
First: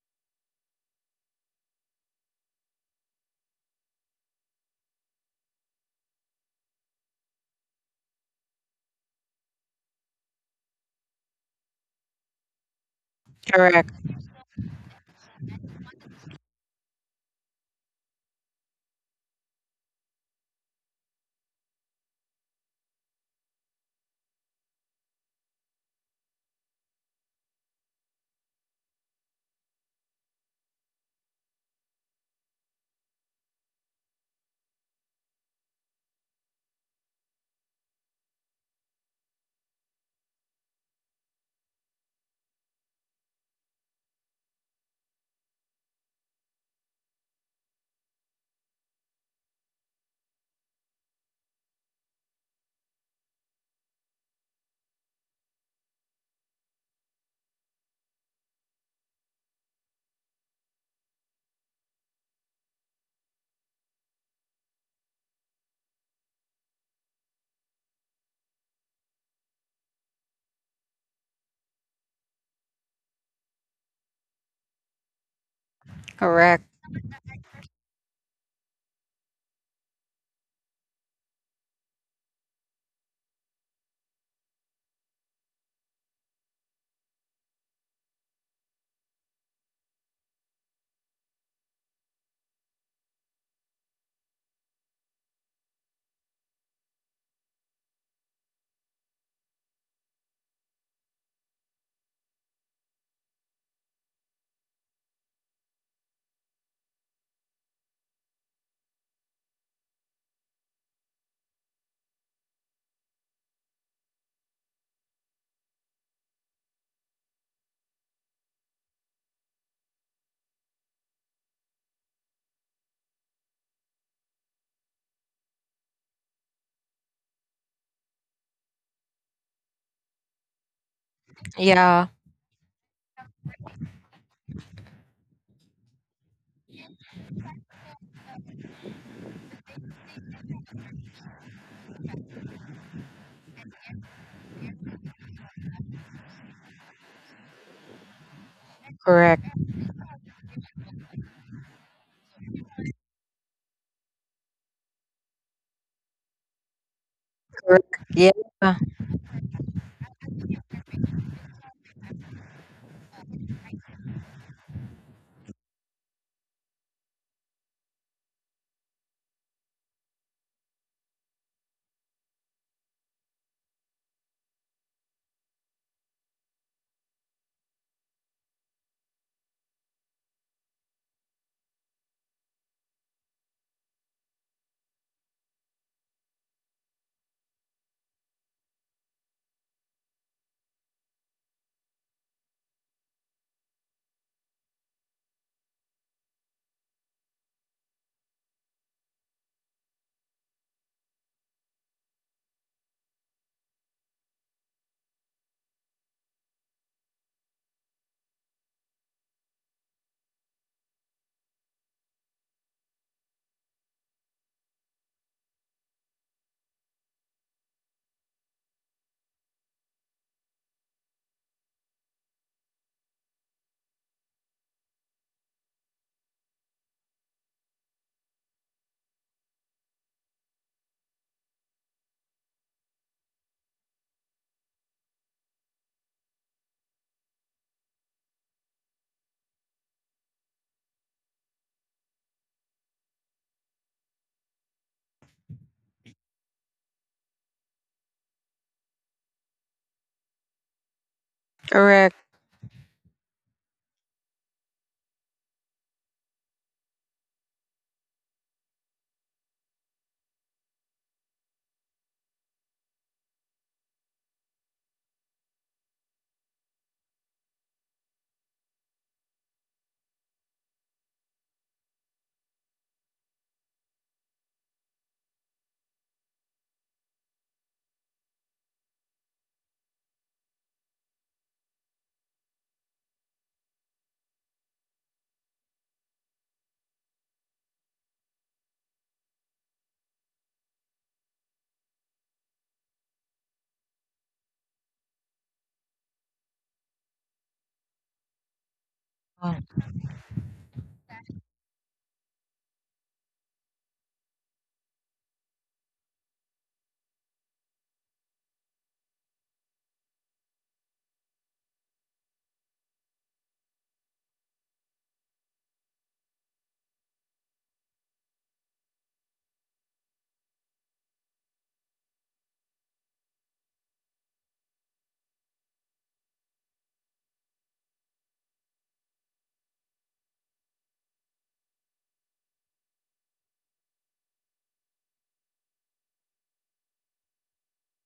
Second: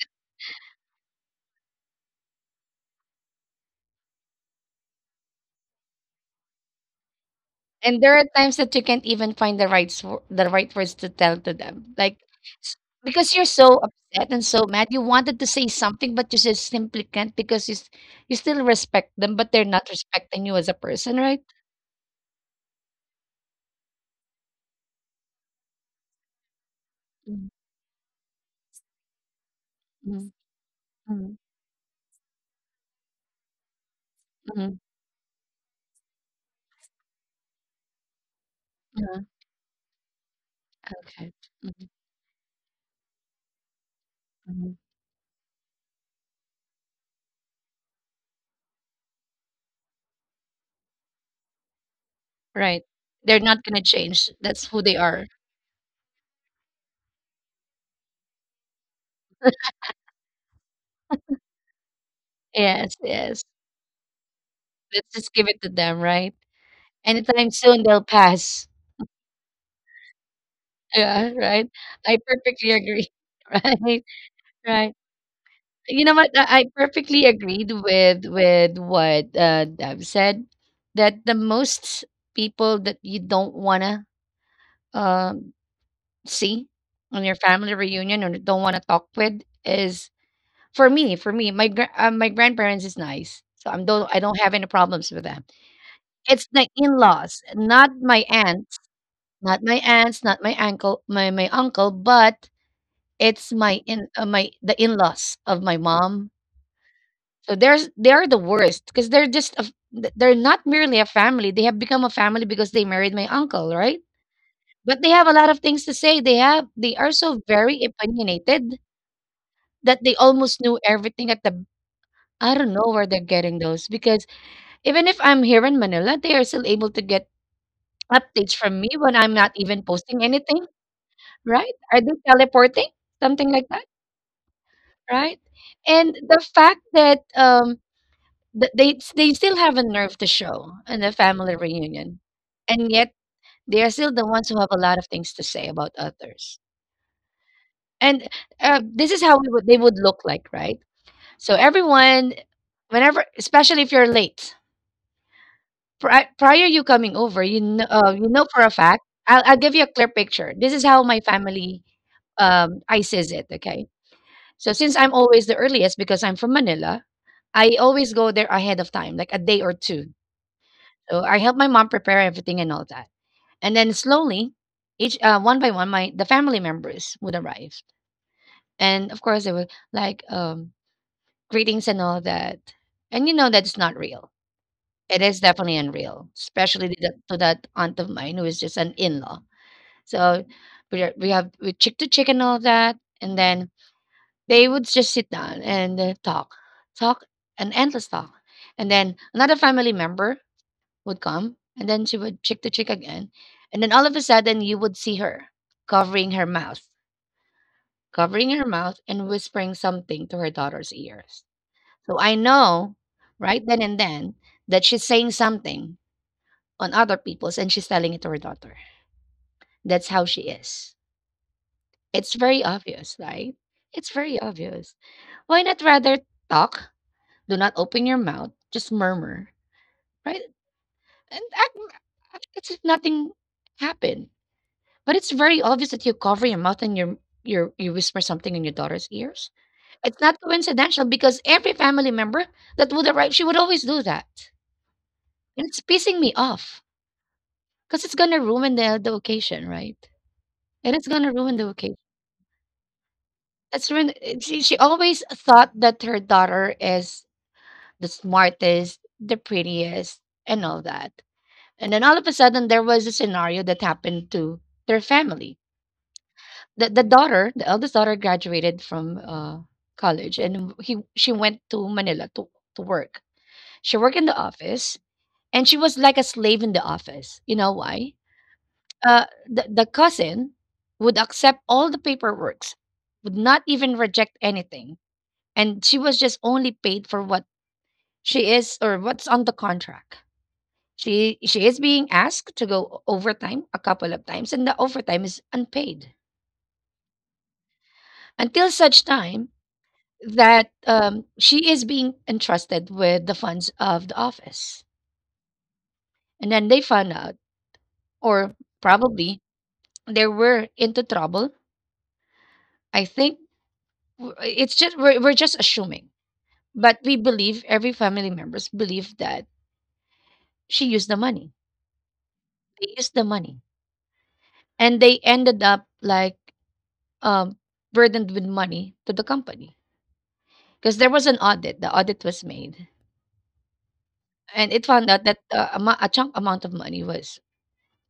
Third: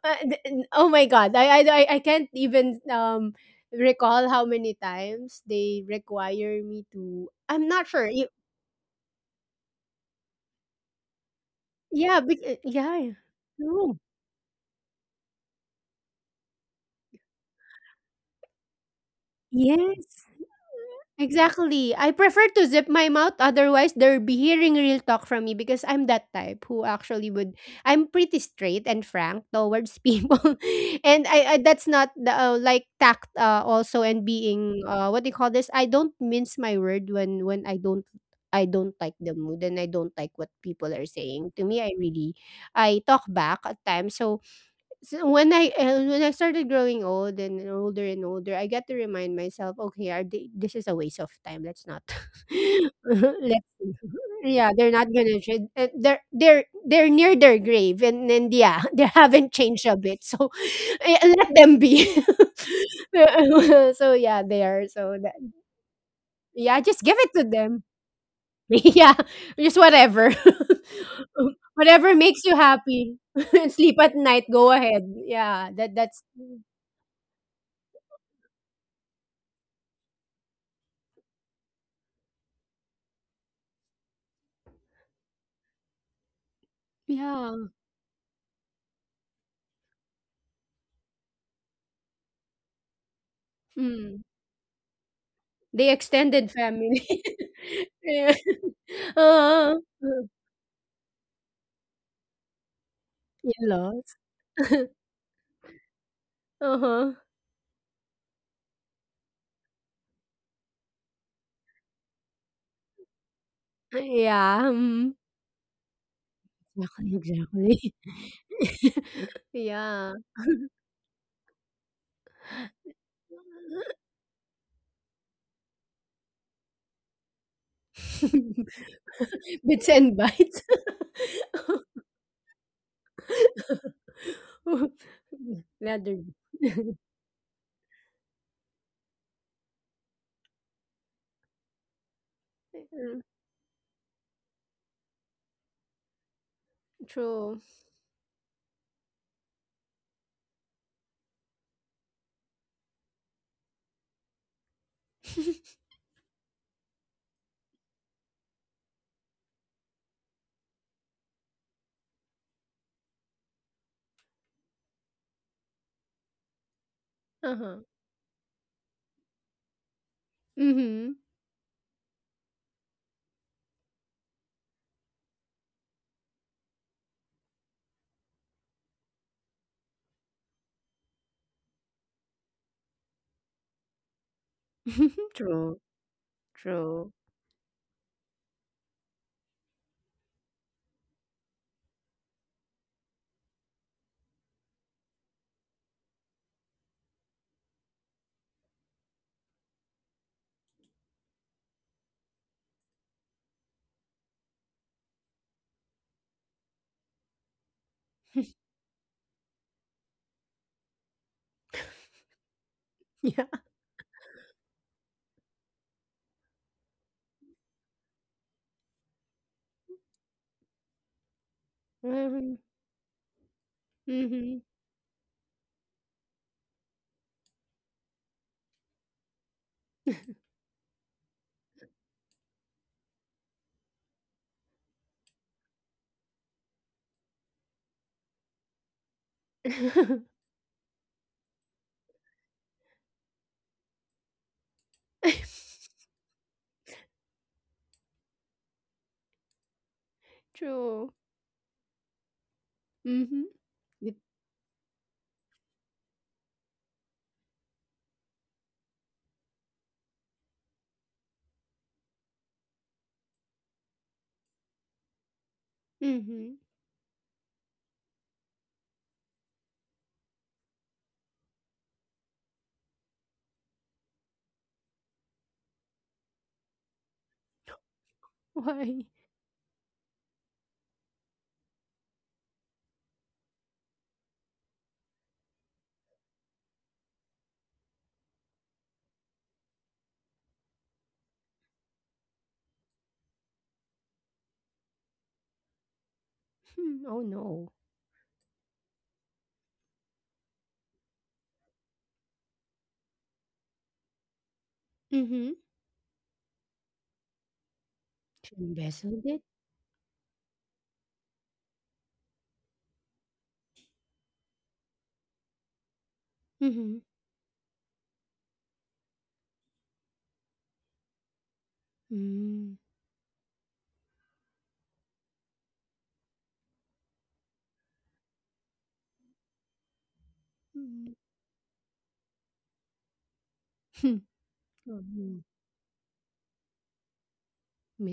Oh my god, I can't even recall how many times they require me to, I'm not
And
sure.
there are
You?
times that you can't even find the right words to tell to them. Like
Yeah
s-
yeah,
because you're so
Correct.
no.
upset and so mad, you wanted to say something, but you just simply can't, because you still respect them, but they're not
Yes,
respecting you as a person, right?
exactly. I prefer to zip my mouth, otherwise they'll be hearing real talk from me, because I'm that type who actually
Mm,
would, I'm pretty straight and frank towards
mm,
people. and
mm,
I, I that's not the like, tact, also and
mm,
being what do you call this? I don't mince my word when I don't, I don't like
yeah,
the mood, and I don't like what people are
okay.
saying. To me,
Mhm,
I really, I talk back at times. So
mhm.
so when I started growing old and older, I got to remind myself, okay, are they, this is a waste of time. Let's not.
Right. They're not
Let's,
gonna change. That's
yeah,
who
they're
they
not
are.
gonna. They're near their grave, and yeah, they haven't changed a bit. So eh, let them be.
Yes, yes.
So yeah, they are.
Let's
So
just
that,
give it to them, right?
yeah, just give it to
Anytime soon
them.
they'll pass.
Yeah, just whatever.
Yeah, right.
Whatever
I
makes you
perfectly agree.
happy. Sleep
Right,
at night, go
right.
ahead. Yeah, that
You know
that's
what? I
Correct.
perfectly agreed with what Deb said. That the most people that you don't wanna um, see on your
yeah.
family reunion, or don't wanna talk with, is for me. For me, my grandparents is nice, so I
Mm.
don't have any problems with them.
The
It's
extended
the in
family.
laws, not my
Yeah.
aunts,
Uh,
not my uncle, my uncle, but it's my in
in-laws.
my the in laws of my mom.
Uh-huh.
So there's they're the worst, because they're just they're not merely a family. They have become a family because they married my uncle, right?
Yeah.
But they
Mm.
have a lot of things to say. They are
Exactly,
so very
exactly.
opinionated that they
Yeah.
almost knew everything at the. I don't know where they're getting those, because even if I'm here in Manila, they are still able to get updates from me when I'm not even
Bits and
posting
bites.
anything, right? Are
Yeah.
they teleporting? Something like that, right? And
Leather.
the fact that Th they still have a nerve to show in a family reunion, and yet
Mm,
they are still the ones who have a lot of things to say about others.
true.
And this is how
Correct.
they would look like, right? So everyone, whenever, especially if you're late, prior you coming over,
Correct.
you
Yeah.
know for a fact. I'll give you a clear picture. This is how my family ices it. Okay, so since I'm always the earliest because I'm from Manila, I
Uh-huh.
always go there ahead of time, like a day or two.
Mm-hmm.
So I helped my mom prepare everything and all that. And then slowly, each one by one, my the family members would arrive, and of course they were like greetings and all that. And you know that it's not real. It is definitely
True.
unreal, especially
True.
to that aunt of mine who is just an in-law. So we have we chick to chick and all that, and then they would just sit down and talk, talk, an endless talk. And then another family member would come, and then she would chick to chick again, and then all of a sudden you would see her covering her mouth, covering her mouth, and whispering something to her daughter's ears. So I know
Yeah.
right then and then that she's saying something on other people's, and she's telling it to her daughter. That's how she is. It's
Mhm.
very obvious, right? It's very
Mhm.
obvious. Why not rather talk? Do not open your mouth, just murmur, right? And act, act as if nothing happened. But it's very obvious that you cover your mouth and you whisper something in your daughter's ears. It's not coincidental, because every family member that would arrive, she would always do that. And it's pissing me off because it's gonna ruin the occasion, right? And it's
True.
gonna ruin the occasion.
Correct.
Mhm.
That's ruin.
It-
She always thought that her daughter is the smartest, the prettiest, and all that. And then all of a sudden, there was a scenario that happened to their family.
mhm.
The daughter, the eldest daughter, graduated from college, and he she went to Manila to work. She worked in the office, and she was like a slave in the office. You know why?
Why?
The cousin would accept all the paperworks, would not even reject anything. And she was just only paid for what she is, or what's on the contract. She is being asked to go overtime a couple of times, and the overtime is unpaid
Hmm, oh no.
until such time
Uh,
that she is being entrusted with the funds of the office.
Mhm.
And then they found out, or
She embezzled
probably
it?
they were into trouble. I think we're just assuming, but
Mhm.
we believe every family members believe that she used the money.
Mm.
They used the money, and they ended up like um, burdened with money to the company, because there
Mhm.
was an audit. The audit was made,
Hmm.
and it
Oh,
found out
hmm.
that a chunk amount of money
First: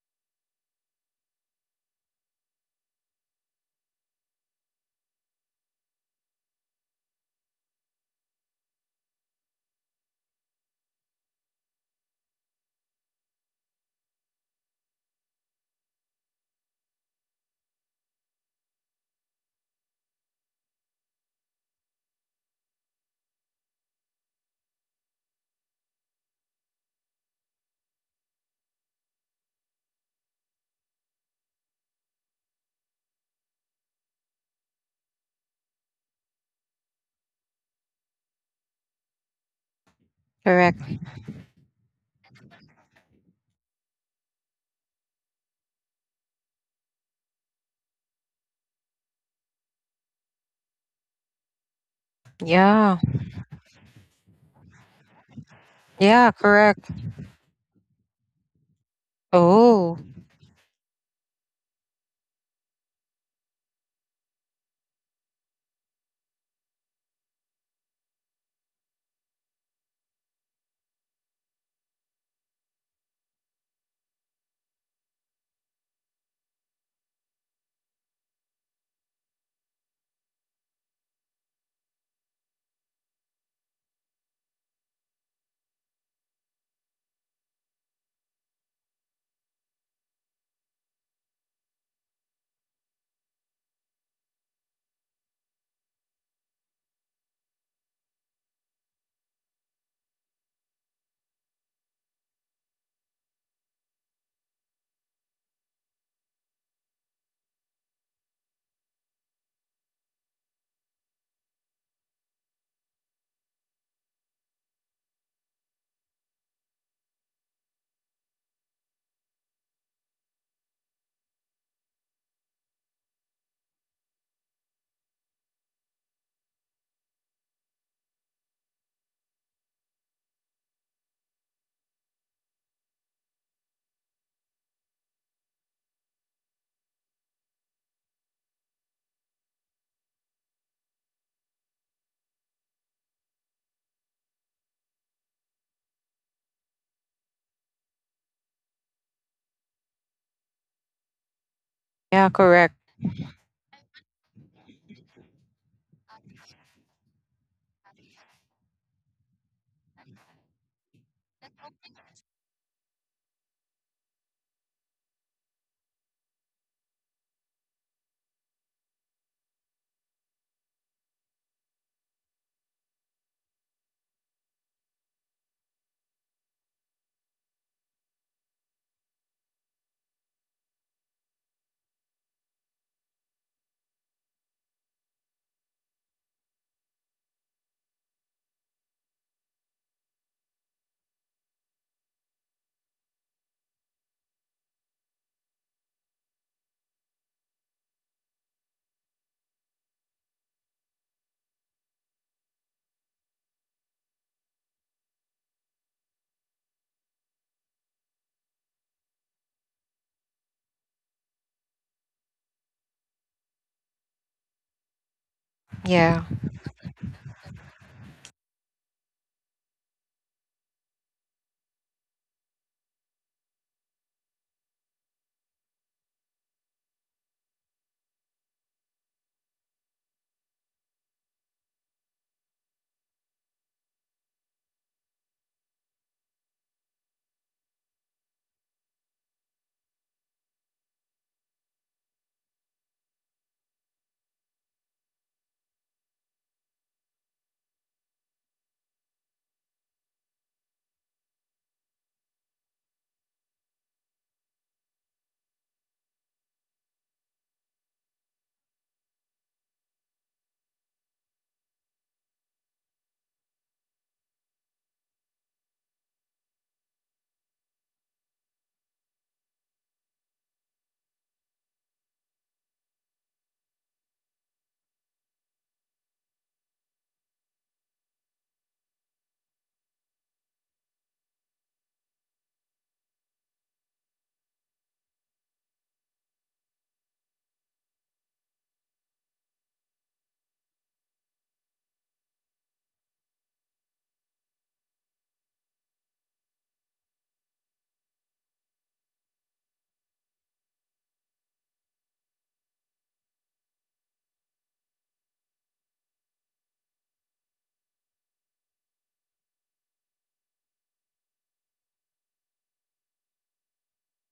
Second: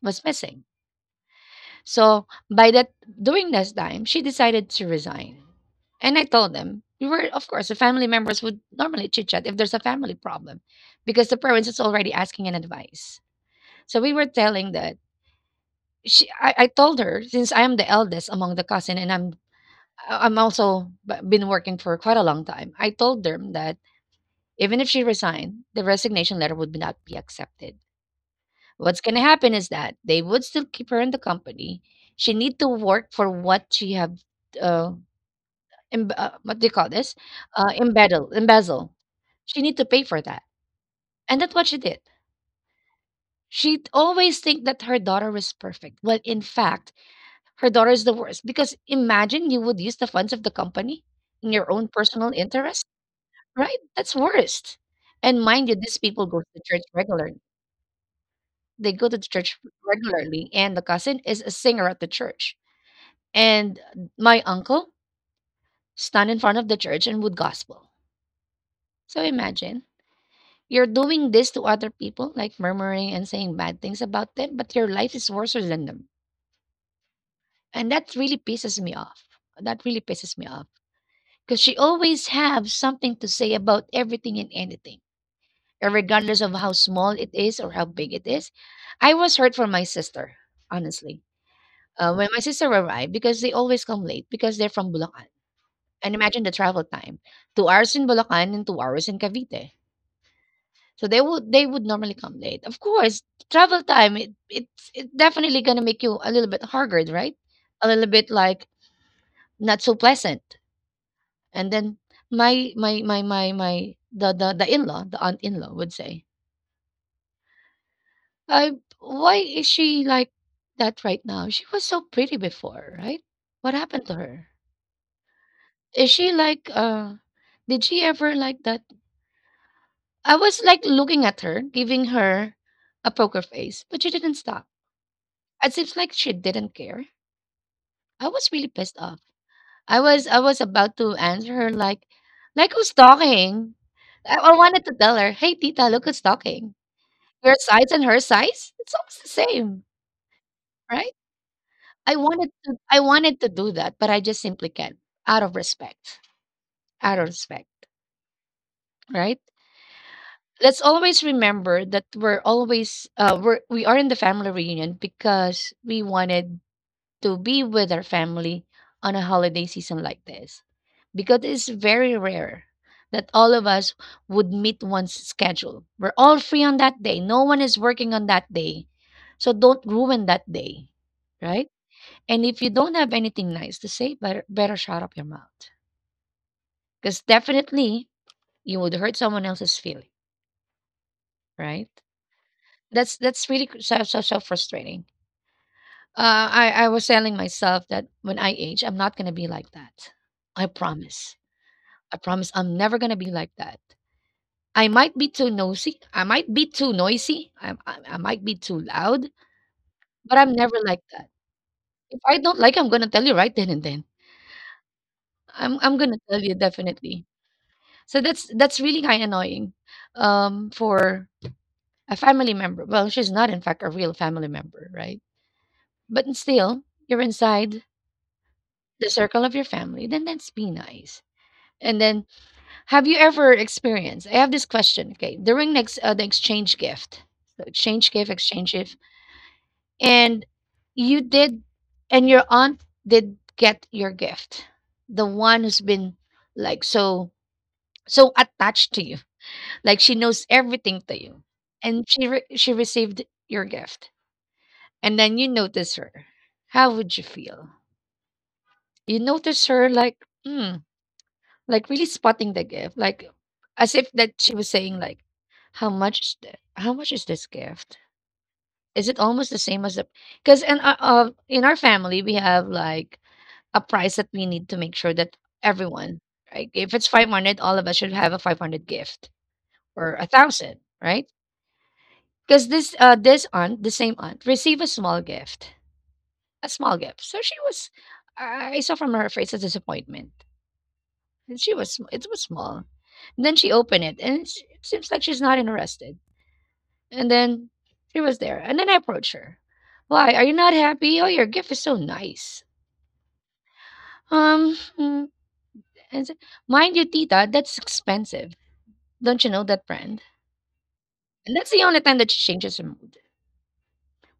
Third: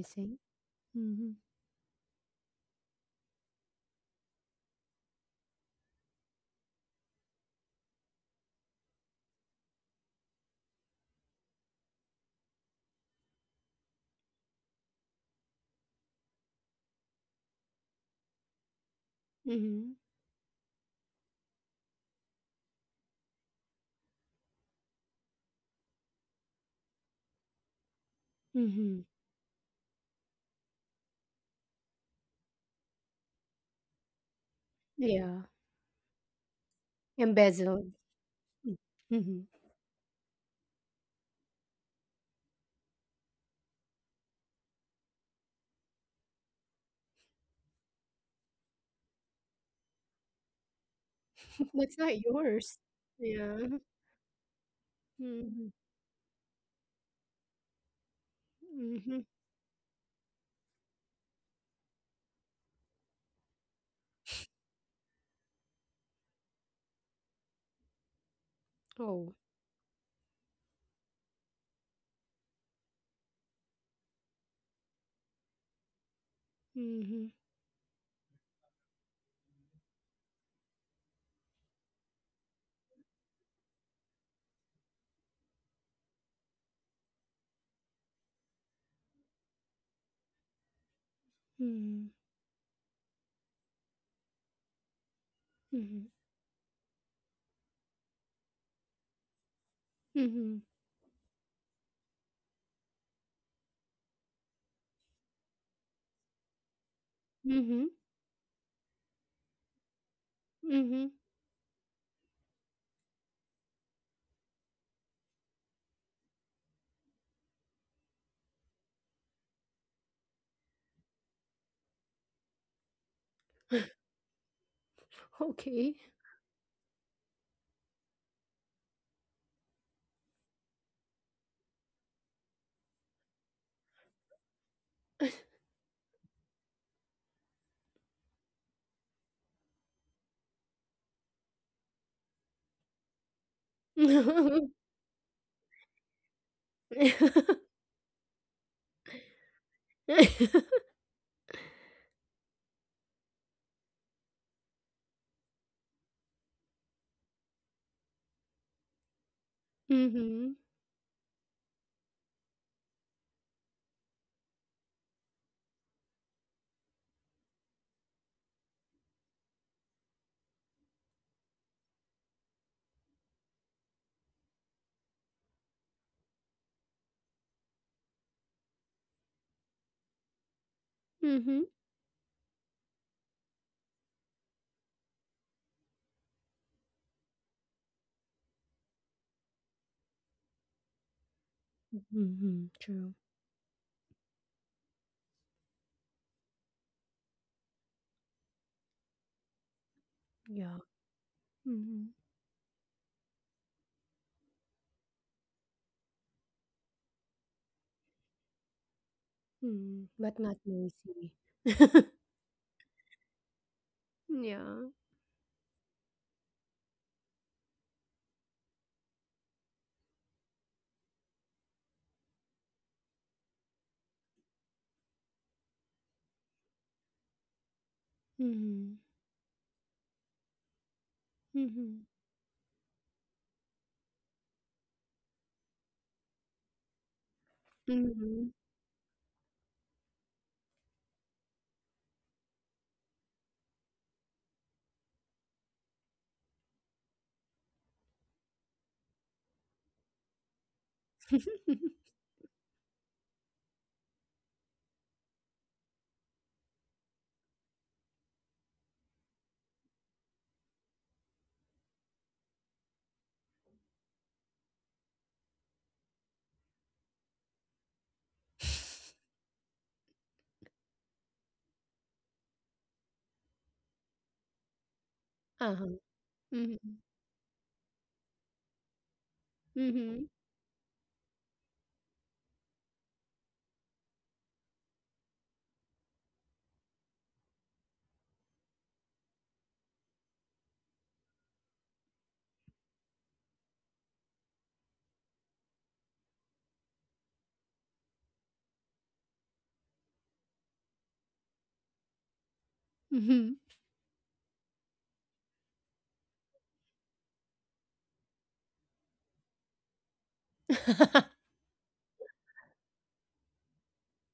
was missing.
Mhm.
So by that during this time, she decided to resign. And I told them, we were, of course, the family members would normally chit chat if there's a family problem, because the parents is already asking an advice. So we were telling that I told her, since I am the eldest among the cousin and
Mhm.
I am also been working for quite a long time. I told them that even if she resigned, the resignation letter would not be accepted. What's
Mhm.
gonna happen is that they would still keep her in the company. She need to work for what she have, uh,
Yeah.
emb what do you call this?
Embezzled.
Embezzle.
Mhm.
She need to pay for that,
Correct.
and that's what she did. She always think that her daughter was perfect, when in fact, her daughter is the worst. Because imagine you would use the funds of the company in your own
That's not
personal
yours.
interest,
Yeah.
right?
Yeah.
That's worst. And mind
Mhm.
you, these people
Yeah.
go to the church
Correct.
regularly. They go to the
Mhm.
church
Oh.
regularly, and the cousin is a singer at the church. And my uncle stand in front of the church and would gospel. So
Oh.
imagine you're doing this to other people, like murmuring and saying bad things about them, but your life is worse than them.
Mhm.
And that really pisses me off. That really pisses me off. Because she always have something to say about everything and anything, regardless of how small it is or how big it is. I was hurt for my sister, honestly.
Mhm.
When my sister arrived, because they always come late because they're from Bulacan.
Mhm.
And imagine the travel time, 2 hours in Bulacan and 2 hours in Cavite.
Mhm.
So they would normally come late. Of course, travel time, it's definitely gonna make you a little bit haggard, right? A
Mhm.
little bit like not so pleasant.
Mhm.
And then my my my my my the in law, the aunt in law would say, I why is she like that right now? She was so pretty before, right? What happened to her?
Okay.
Is she like did she ever like that. I was like looking at her, giving her a poker face, but she didn't stop. It seems like she didn't care. I was really pissed off. I was about to answer her, like who's talking? I
Mm,
wanted to tell her, hey Tita, look who's talking. Your size and her size? It's almost the same, right?
Yeah. Correct.
I wanted to do that, but I just simply can't. Out of respect. Out of respect. Right?
mhm,
Let's always remember that we're always we're we are in the family reunion because we wanted to be with our family on a holiday season like this, because it's very rare that all of us would meet one's schedule. We're all free on that day, no one is working on that day, so don't ruin that day,
mm, mhm,
right?
mm,
And if you don't have anything nice to say, better shut up your mouth, because definitely you would hurt someone else's feeling, right?
mhm. True.
That's really so frustrating. I was telling myself that when I age, I'm not gonna be like that. I
Yeah.
promise.
Mm,
I
mhm.
promise. I'm never gonna be like that. I might be too nosy. I might be too noisy. I might be too loud.
Mm.
But
But
I'm
not
never like that.
noisy.
If I don't like, I'm gonna tell you right then and then.
Yeah.
I'm gonna
Yeah.
tell you definitely. So that's really kind of annoying, for a family member. Well, she's not in fact a real family member, right? But still, you're inside
Mhm.
the circle of your family, then that's be nice. And
Mhm.
then, have you ever experienced? I have this question. Okay, during next the exchange gift, so
Mhm.
exchange gift, and you did, and your aunt did get your gift, the one who's been like so attached to you, like she knows everything to you, and she received your gift, and then you notice her. How would you feel? You notice her like, hmm, like really spotting the gift, like as if that she was saying like, "How much is that? How much is this gift? Is it almost the same as the?" Because in our family we have like a price that we need to make sure that
Uh-huh.
everyone, right? If
Mhm.
it's 500, all of us should have a 500 gift, or a
Mhm.
thousand, right? Because this this aunt, the same aunt, received a small gift, a small gift. So she was, I saw from her face a disappointment. And it was small. And then she opened it, and it seems like she's not interested. And then she was there, and then I approached her. Why are you not happy? Oh, your gift is so nice.
Mhm.
Um, mm," and said, mind you, Tita, that's expensive. Don't you know that brand? And that's the only time that she changes her mood.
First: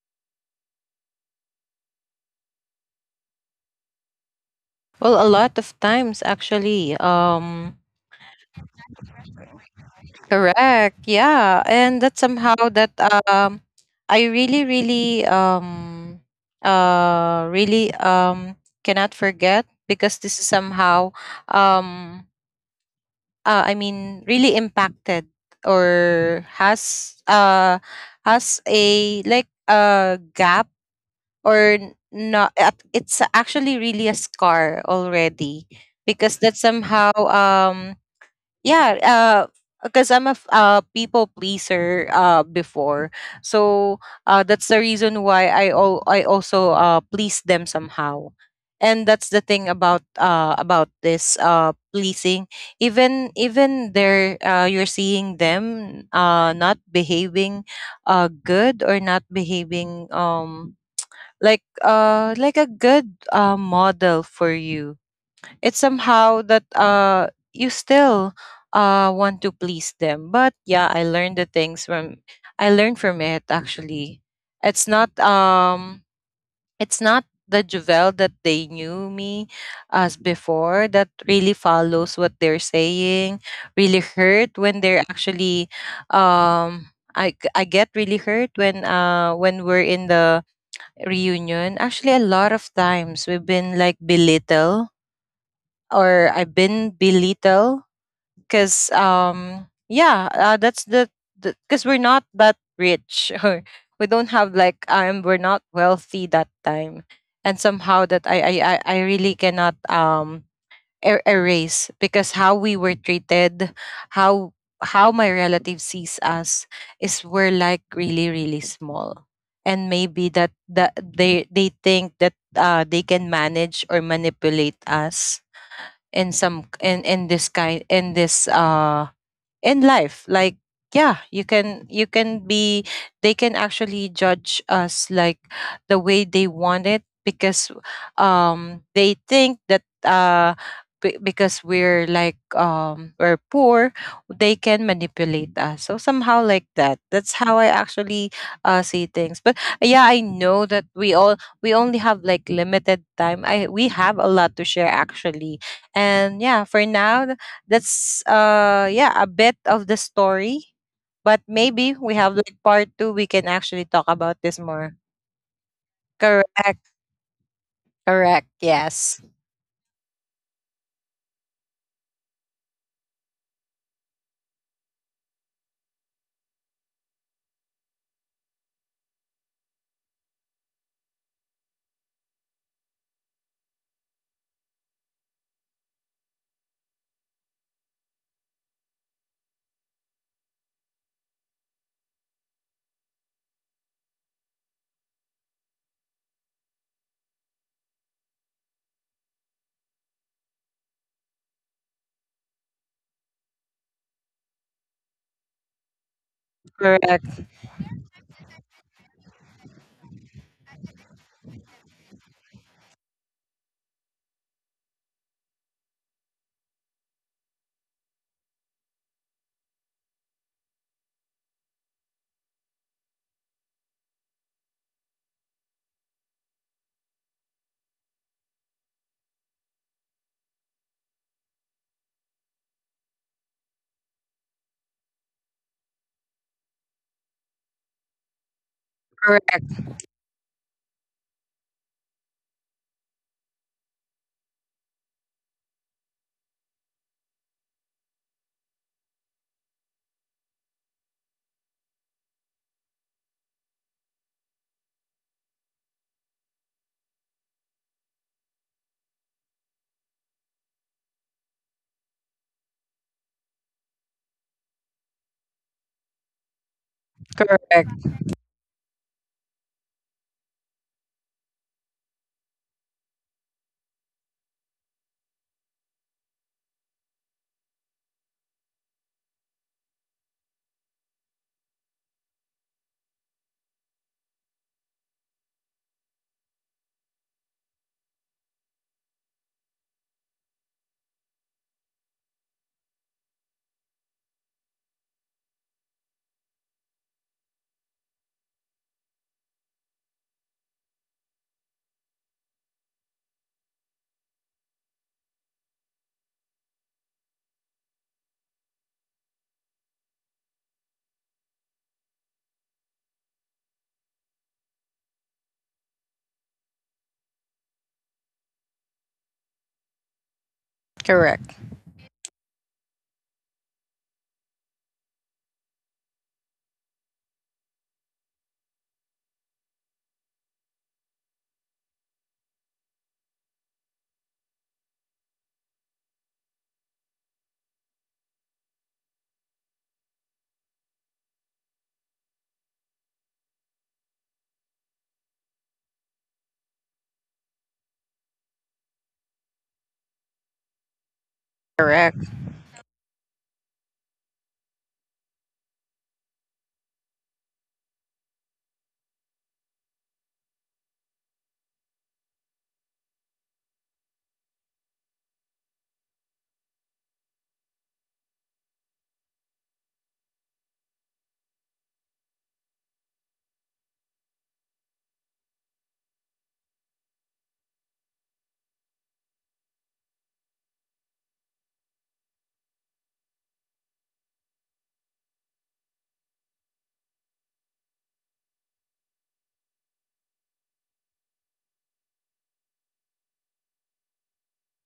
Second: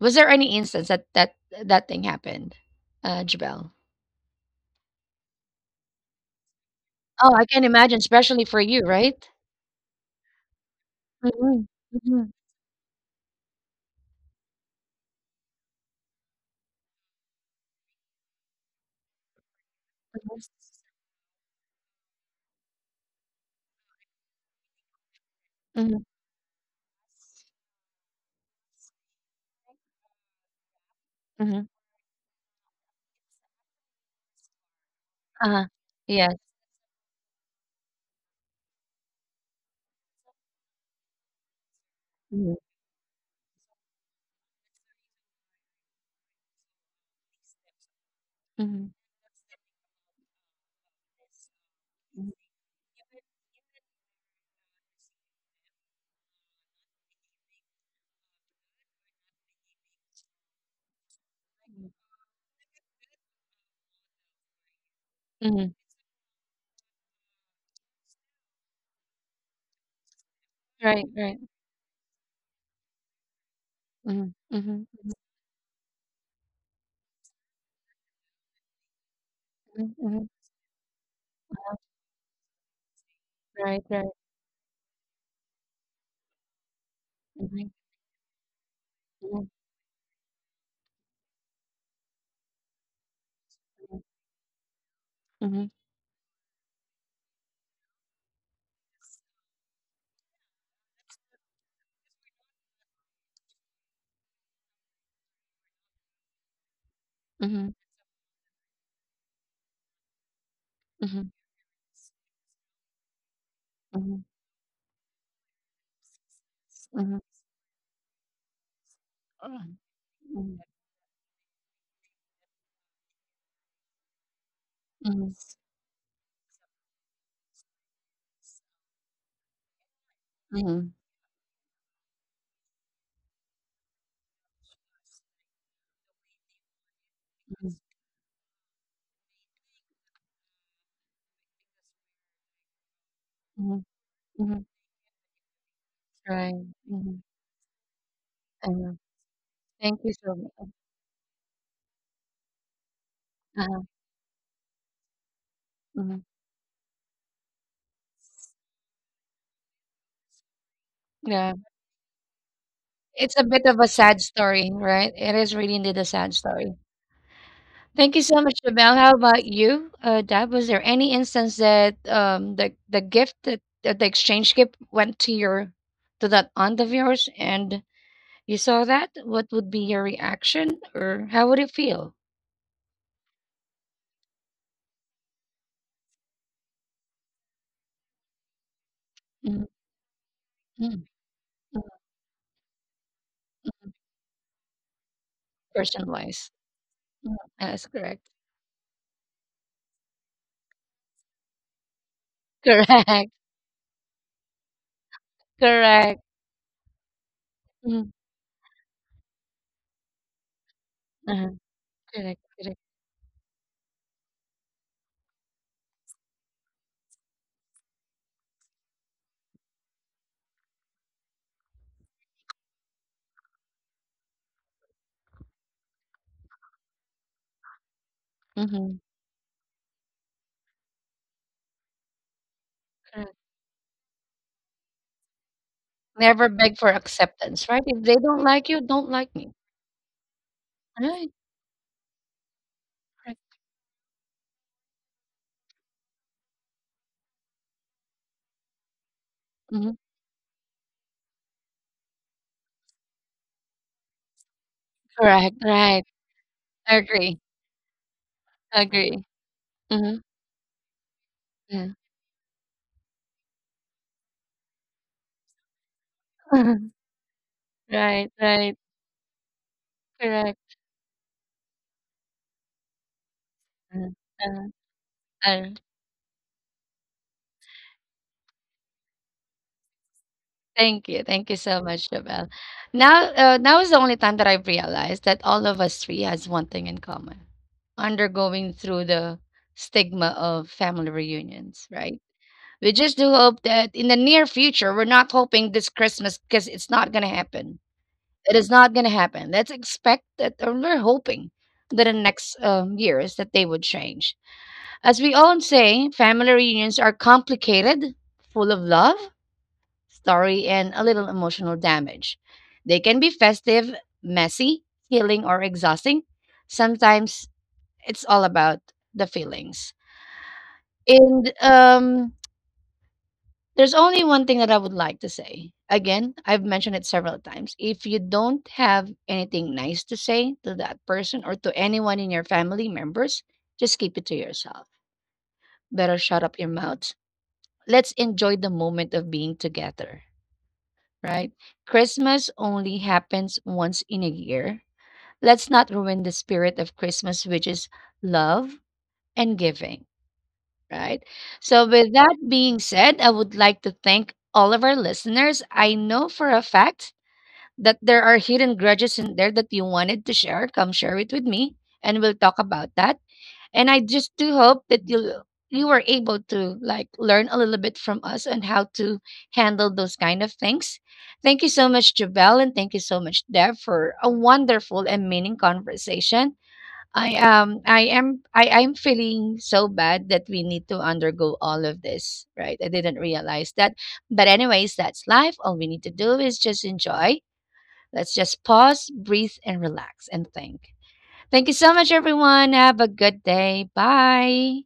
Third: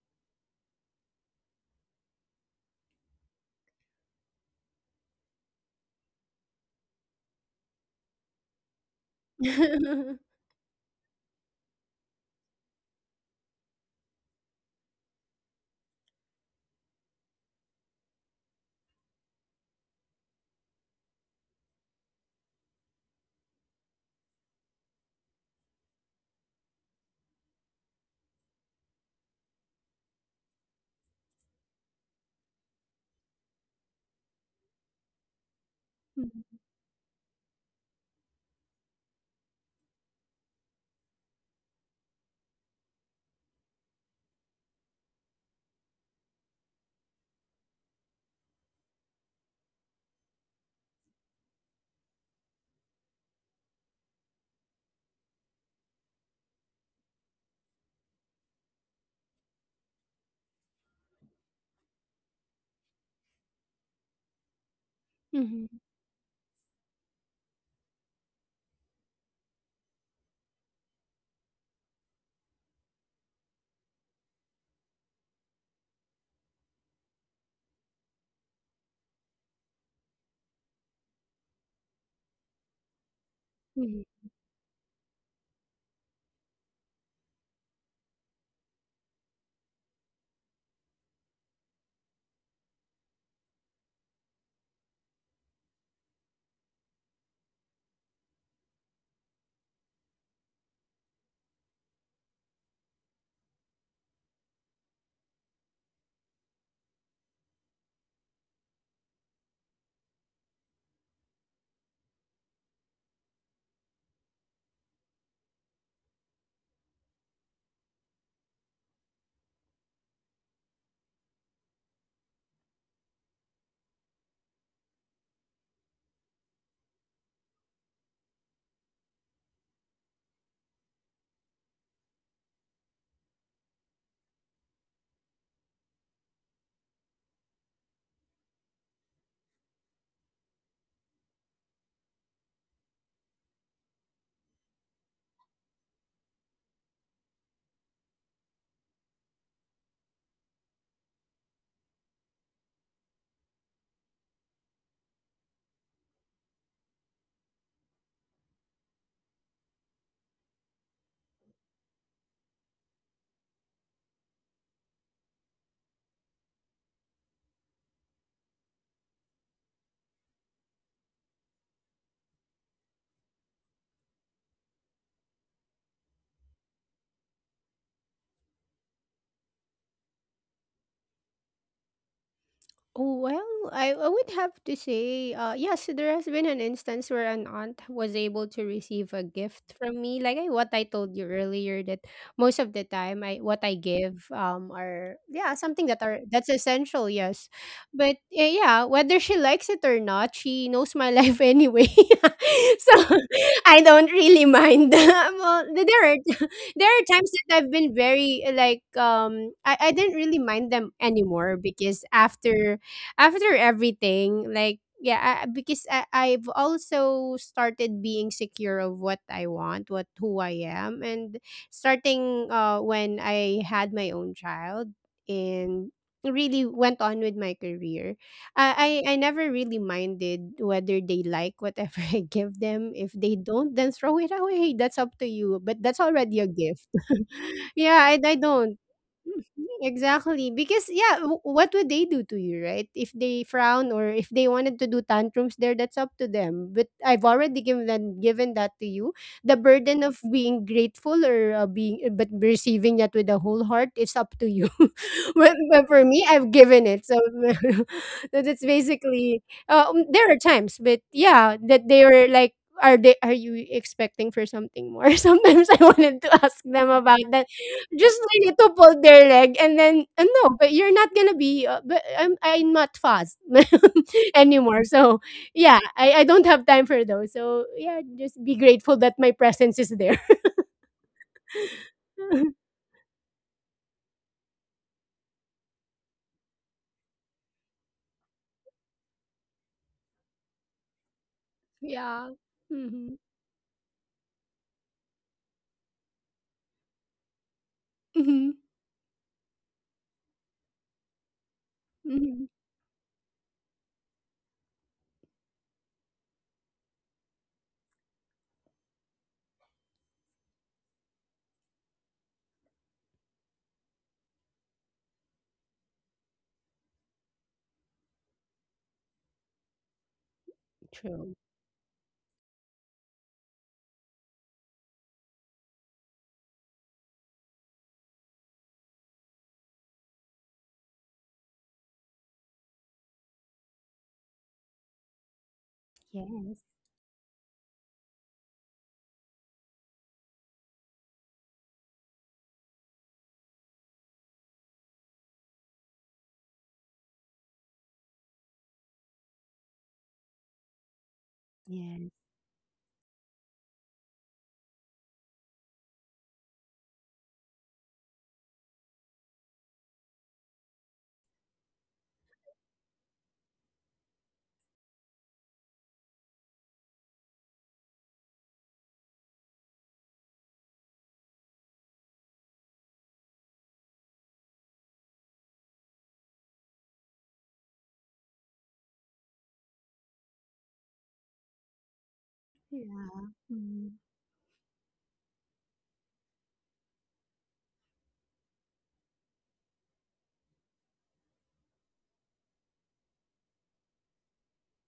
Was there any instance that thing happened, Jabel?
Well, a lot of times actually.
Oh, I can imagine, especially for you, right?
Correct. Yeah,
Mm-hmm.
and that
Mm-hmm.
somehow that I really really uh really um cannot forget because this is somehow um I mean really impacted
Mm-hmm.
or has a like a gap
Mm-hmm.
or not it's actually really a scar already,
Uh-huh.
because
Yes.
that
Mhm.
somehow yeah, because I'm people pleaser before. So that's the reason why I also please them somehow.
Mm-hmm.
And that's the thing about this pleasing, even they're you're seeing them not behaving good or not behaving like a good model for you.
Mhm. Mhm.
Mm-hmm.
It's somehow that you still want to please them. But yeah, I
Right. Right.
learned the things from, I learned from it actually.
Mhm, mhm,
It's not
mhm,
it's not the Javel that they knew me
mhm,
as
mhm.
before that really follows what they're saying.
Right,
Really
right.
hurt when they're actually I
Mhm,
get really hurt
mhm,
when we're in the reunion. Actually, a lot of times we've been like belittle
mhm,
or I've been belittled because yeah, that's the, because we're not that rich or we don't have like we're not wealthy that time, and
mhm,
somehow that I really cannot
mhm, mhm,
erase because how we were treated,
mhm, mhm.
how how my relative sees us is
Mhm,
we're like really really small, and maybe that
mhm,
that they think that they can manage or manipulate us in some in this kind in this in life, like,
mhm,
yeah, you can, you can be, they can actually judge us like the way they want it, because
mhm,
they think that because we're like we're
mhm,
poor, they
mhm.
can manipulate us. So somehow
Right.
like that,
Mhm.
that's how I actually
I know.
see things. But
Thank
yeah,
you
I
so
know
much.
that we all, we only have like limited time. I,
Uh-huh.
we have a lot to share actually,
Mhm.
and yeah, for now that's yeah, a bit of the story. But
Yeah.
maybe we have like part two, we
It's a
can
bit of
actually
a
talk
sad
about this
story,
more.
right? It is really indeed a sad story.
Correct.
Thank you so
Correct.
much, Jamel. How
Yes.
about you, Dad? Was there any instance that the gift that, that the exchange gift went to your to that aunt of yours, and you saw that? What would be your reaction, or how would it feel?
Oh, well, I would have to say, yes, there has been an instance where an aunt was able to receive a
Mm,
gift from me. Like I, what I
mm,
told you earlier,
mm.
that most of the time, I what I give are, yeah, something that are, that's
Person-wise.
essential.
Mm.
Yes,
That's
but
correct.
yeah, whether she likes it or not, she knows my life anyway, so
Correct.
I don't really mind. Well, there are
Correct.
there are times
Correct.
that I've been
Mm,
very like I didn't really mind them
uh-huh.
anymore, because
Correct.
after
Correct.
after everything, like yeah, because I've also started being secure of what I want, what who I am, and starting when I had my own child and really went on with my career.
Mhm.
I never really minded whether they like whatever I give them. If
Correct.
they don't, then throw it away. That's up to you. But that's already a
Never beg
gift.
for acceptance, right?
Yeah,
If they
I
don't like
don't.
you, don't like
Mm,
me.
Correct.
exactly. Because yeah,
Right.
what would they do to you, right? If they
Correct.
frown or if they wanted to do tantrums there, that's up to them. But I've already given them, given that to you. The
Mhm.
burden of being grateful or being but receiving that with a whole heart, it's up to you.
Correct.
But for
Right.
me, I've given
I
it. So
agree.
so that's
I agree.
basically
Mhm.
there are times, but yeah, that
Yeah.
they were like, are they, are you expecting for something more? Sometimes I wanted to ask them about that,
Correct.
just
Right.
they need to
Right.
pull their leg, and then no, but
Correct.
you're not gonna be. But I'm not fast
Uh-huh, uh-huh,
anymore. So
uh uh uh
yeah, I don't have time for those. So yeah, just be grateful that my presence is there.
Thank you so much, Jabelle. Now, now is the only time that I've realized that all of us three has one thing in common: undergoing through the stigma of family reunions. Right?
Yeah.
We
Mm-hmm.
just do hope that in the near future, we're not hoping this Christmas, because it's not gonna happen.
Mm-hmm.
It is not gonna happen. Let's expect that, or we're hoping that in the
Mm-hmm.
next years that they would change. As we all say, family reunions are complicated, full of love story, and a little emotional damage. They can be festive, messy, healing, or exhausting. Sometimes it's all about the feelings.
True.
And
Correct.
there's only one thing that I would like to say. Again, I've mentioned it several times. If you don't have anything nice to say to that person, or to anyone in your family members, just keep it to yourself. Better shut up your
Yes.
mouth. Let's enjoy the moment of being together, right? Christmas only happens once in a year. Let's not ruin the spirit of Christmas, which is love and giving, right? So,
Yes.
with that
Correct.
being said, I would like to thank all of our listeners. I know for a fact that there are hidden grudges in there that you wanted to share. Come share it with me, and we'll talk about that. And I just do hope that you were able to like learn a little bit from us on how to handle those kind of things. Thank you so much, Jabel, and thank you so much, Deb, for a wonderful and meaning conversation. I am feeling so bad that we need to undergo all of this, right? I didn't
Yeah.
realize that.
Mhm.
But anyways, that's life. All we need to do is just enjoy. Let's just pause, breathe, and relax and think. Thank you so much, everyone. Have a good day. Bye.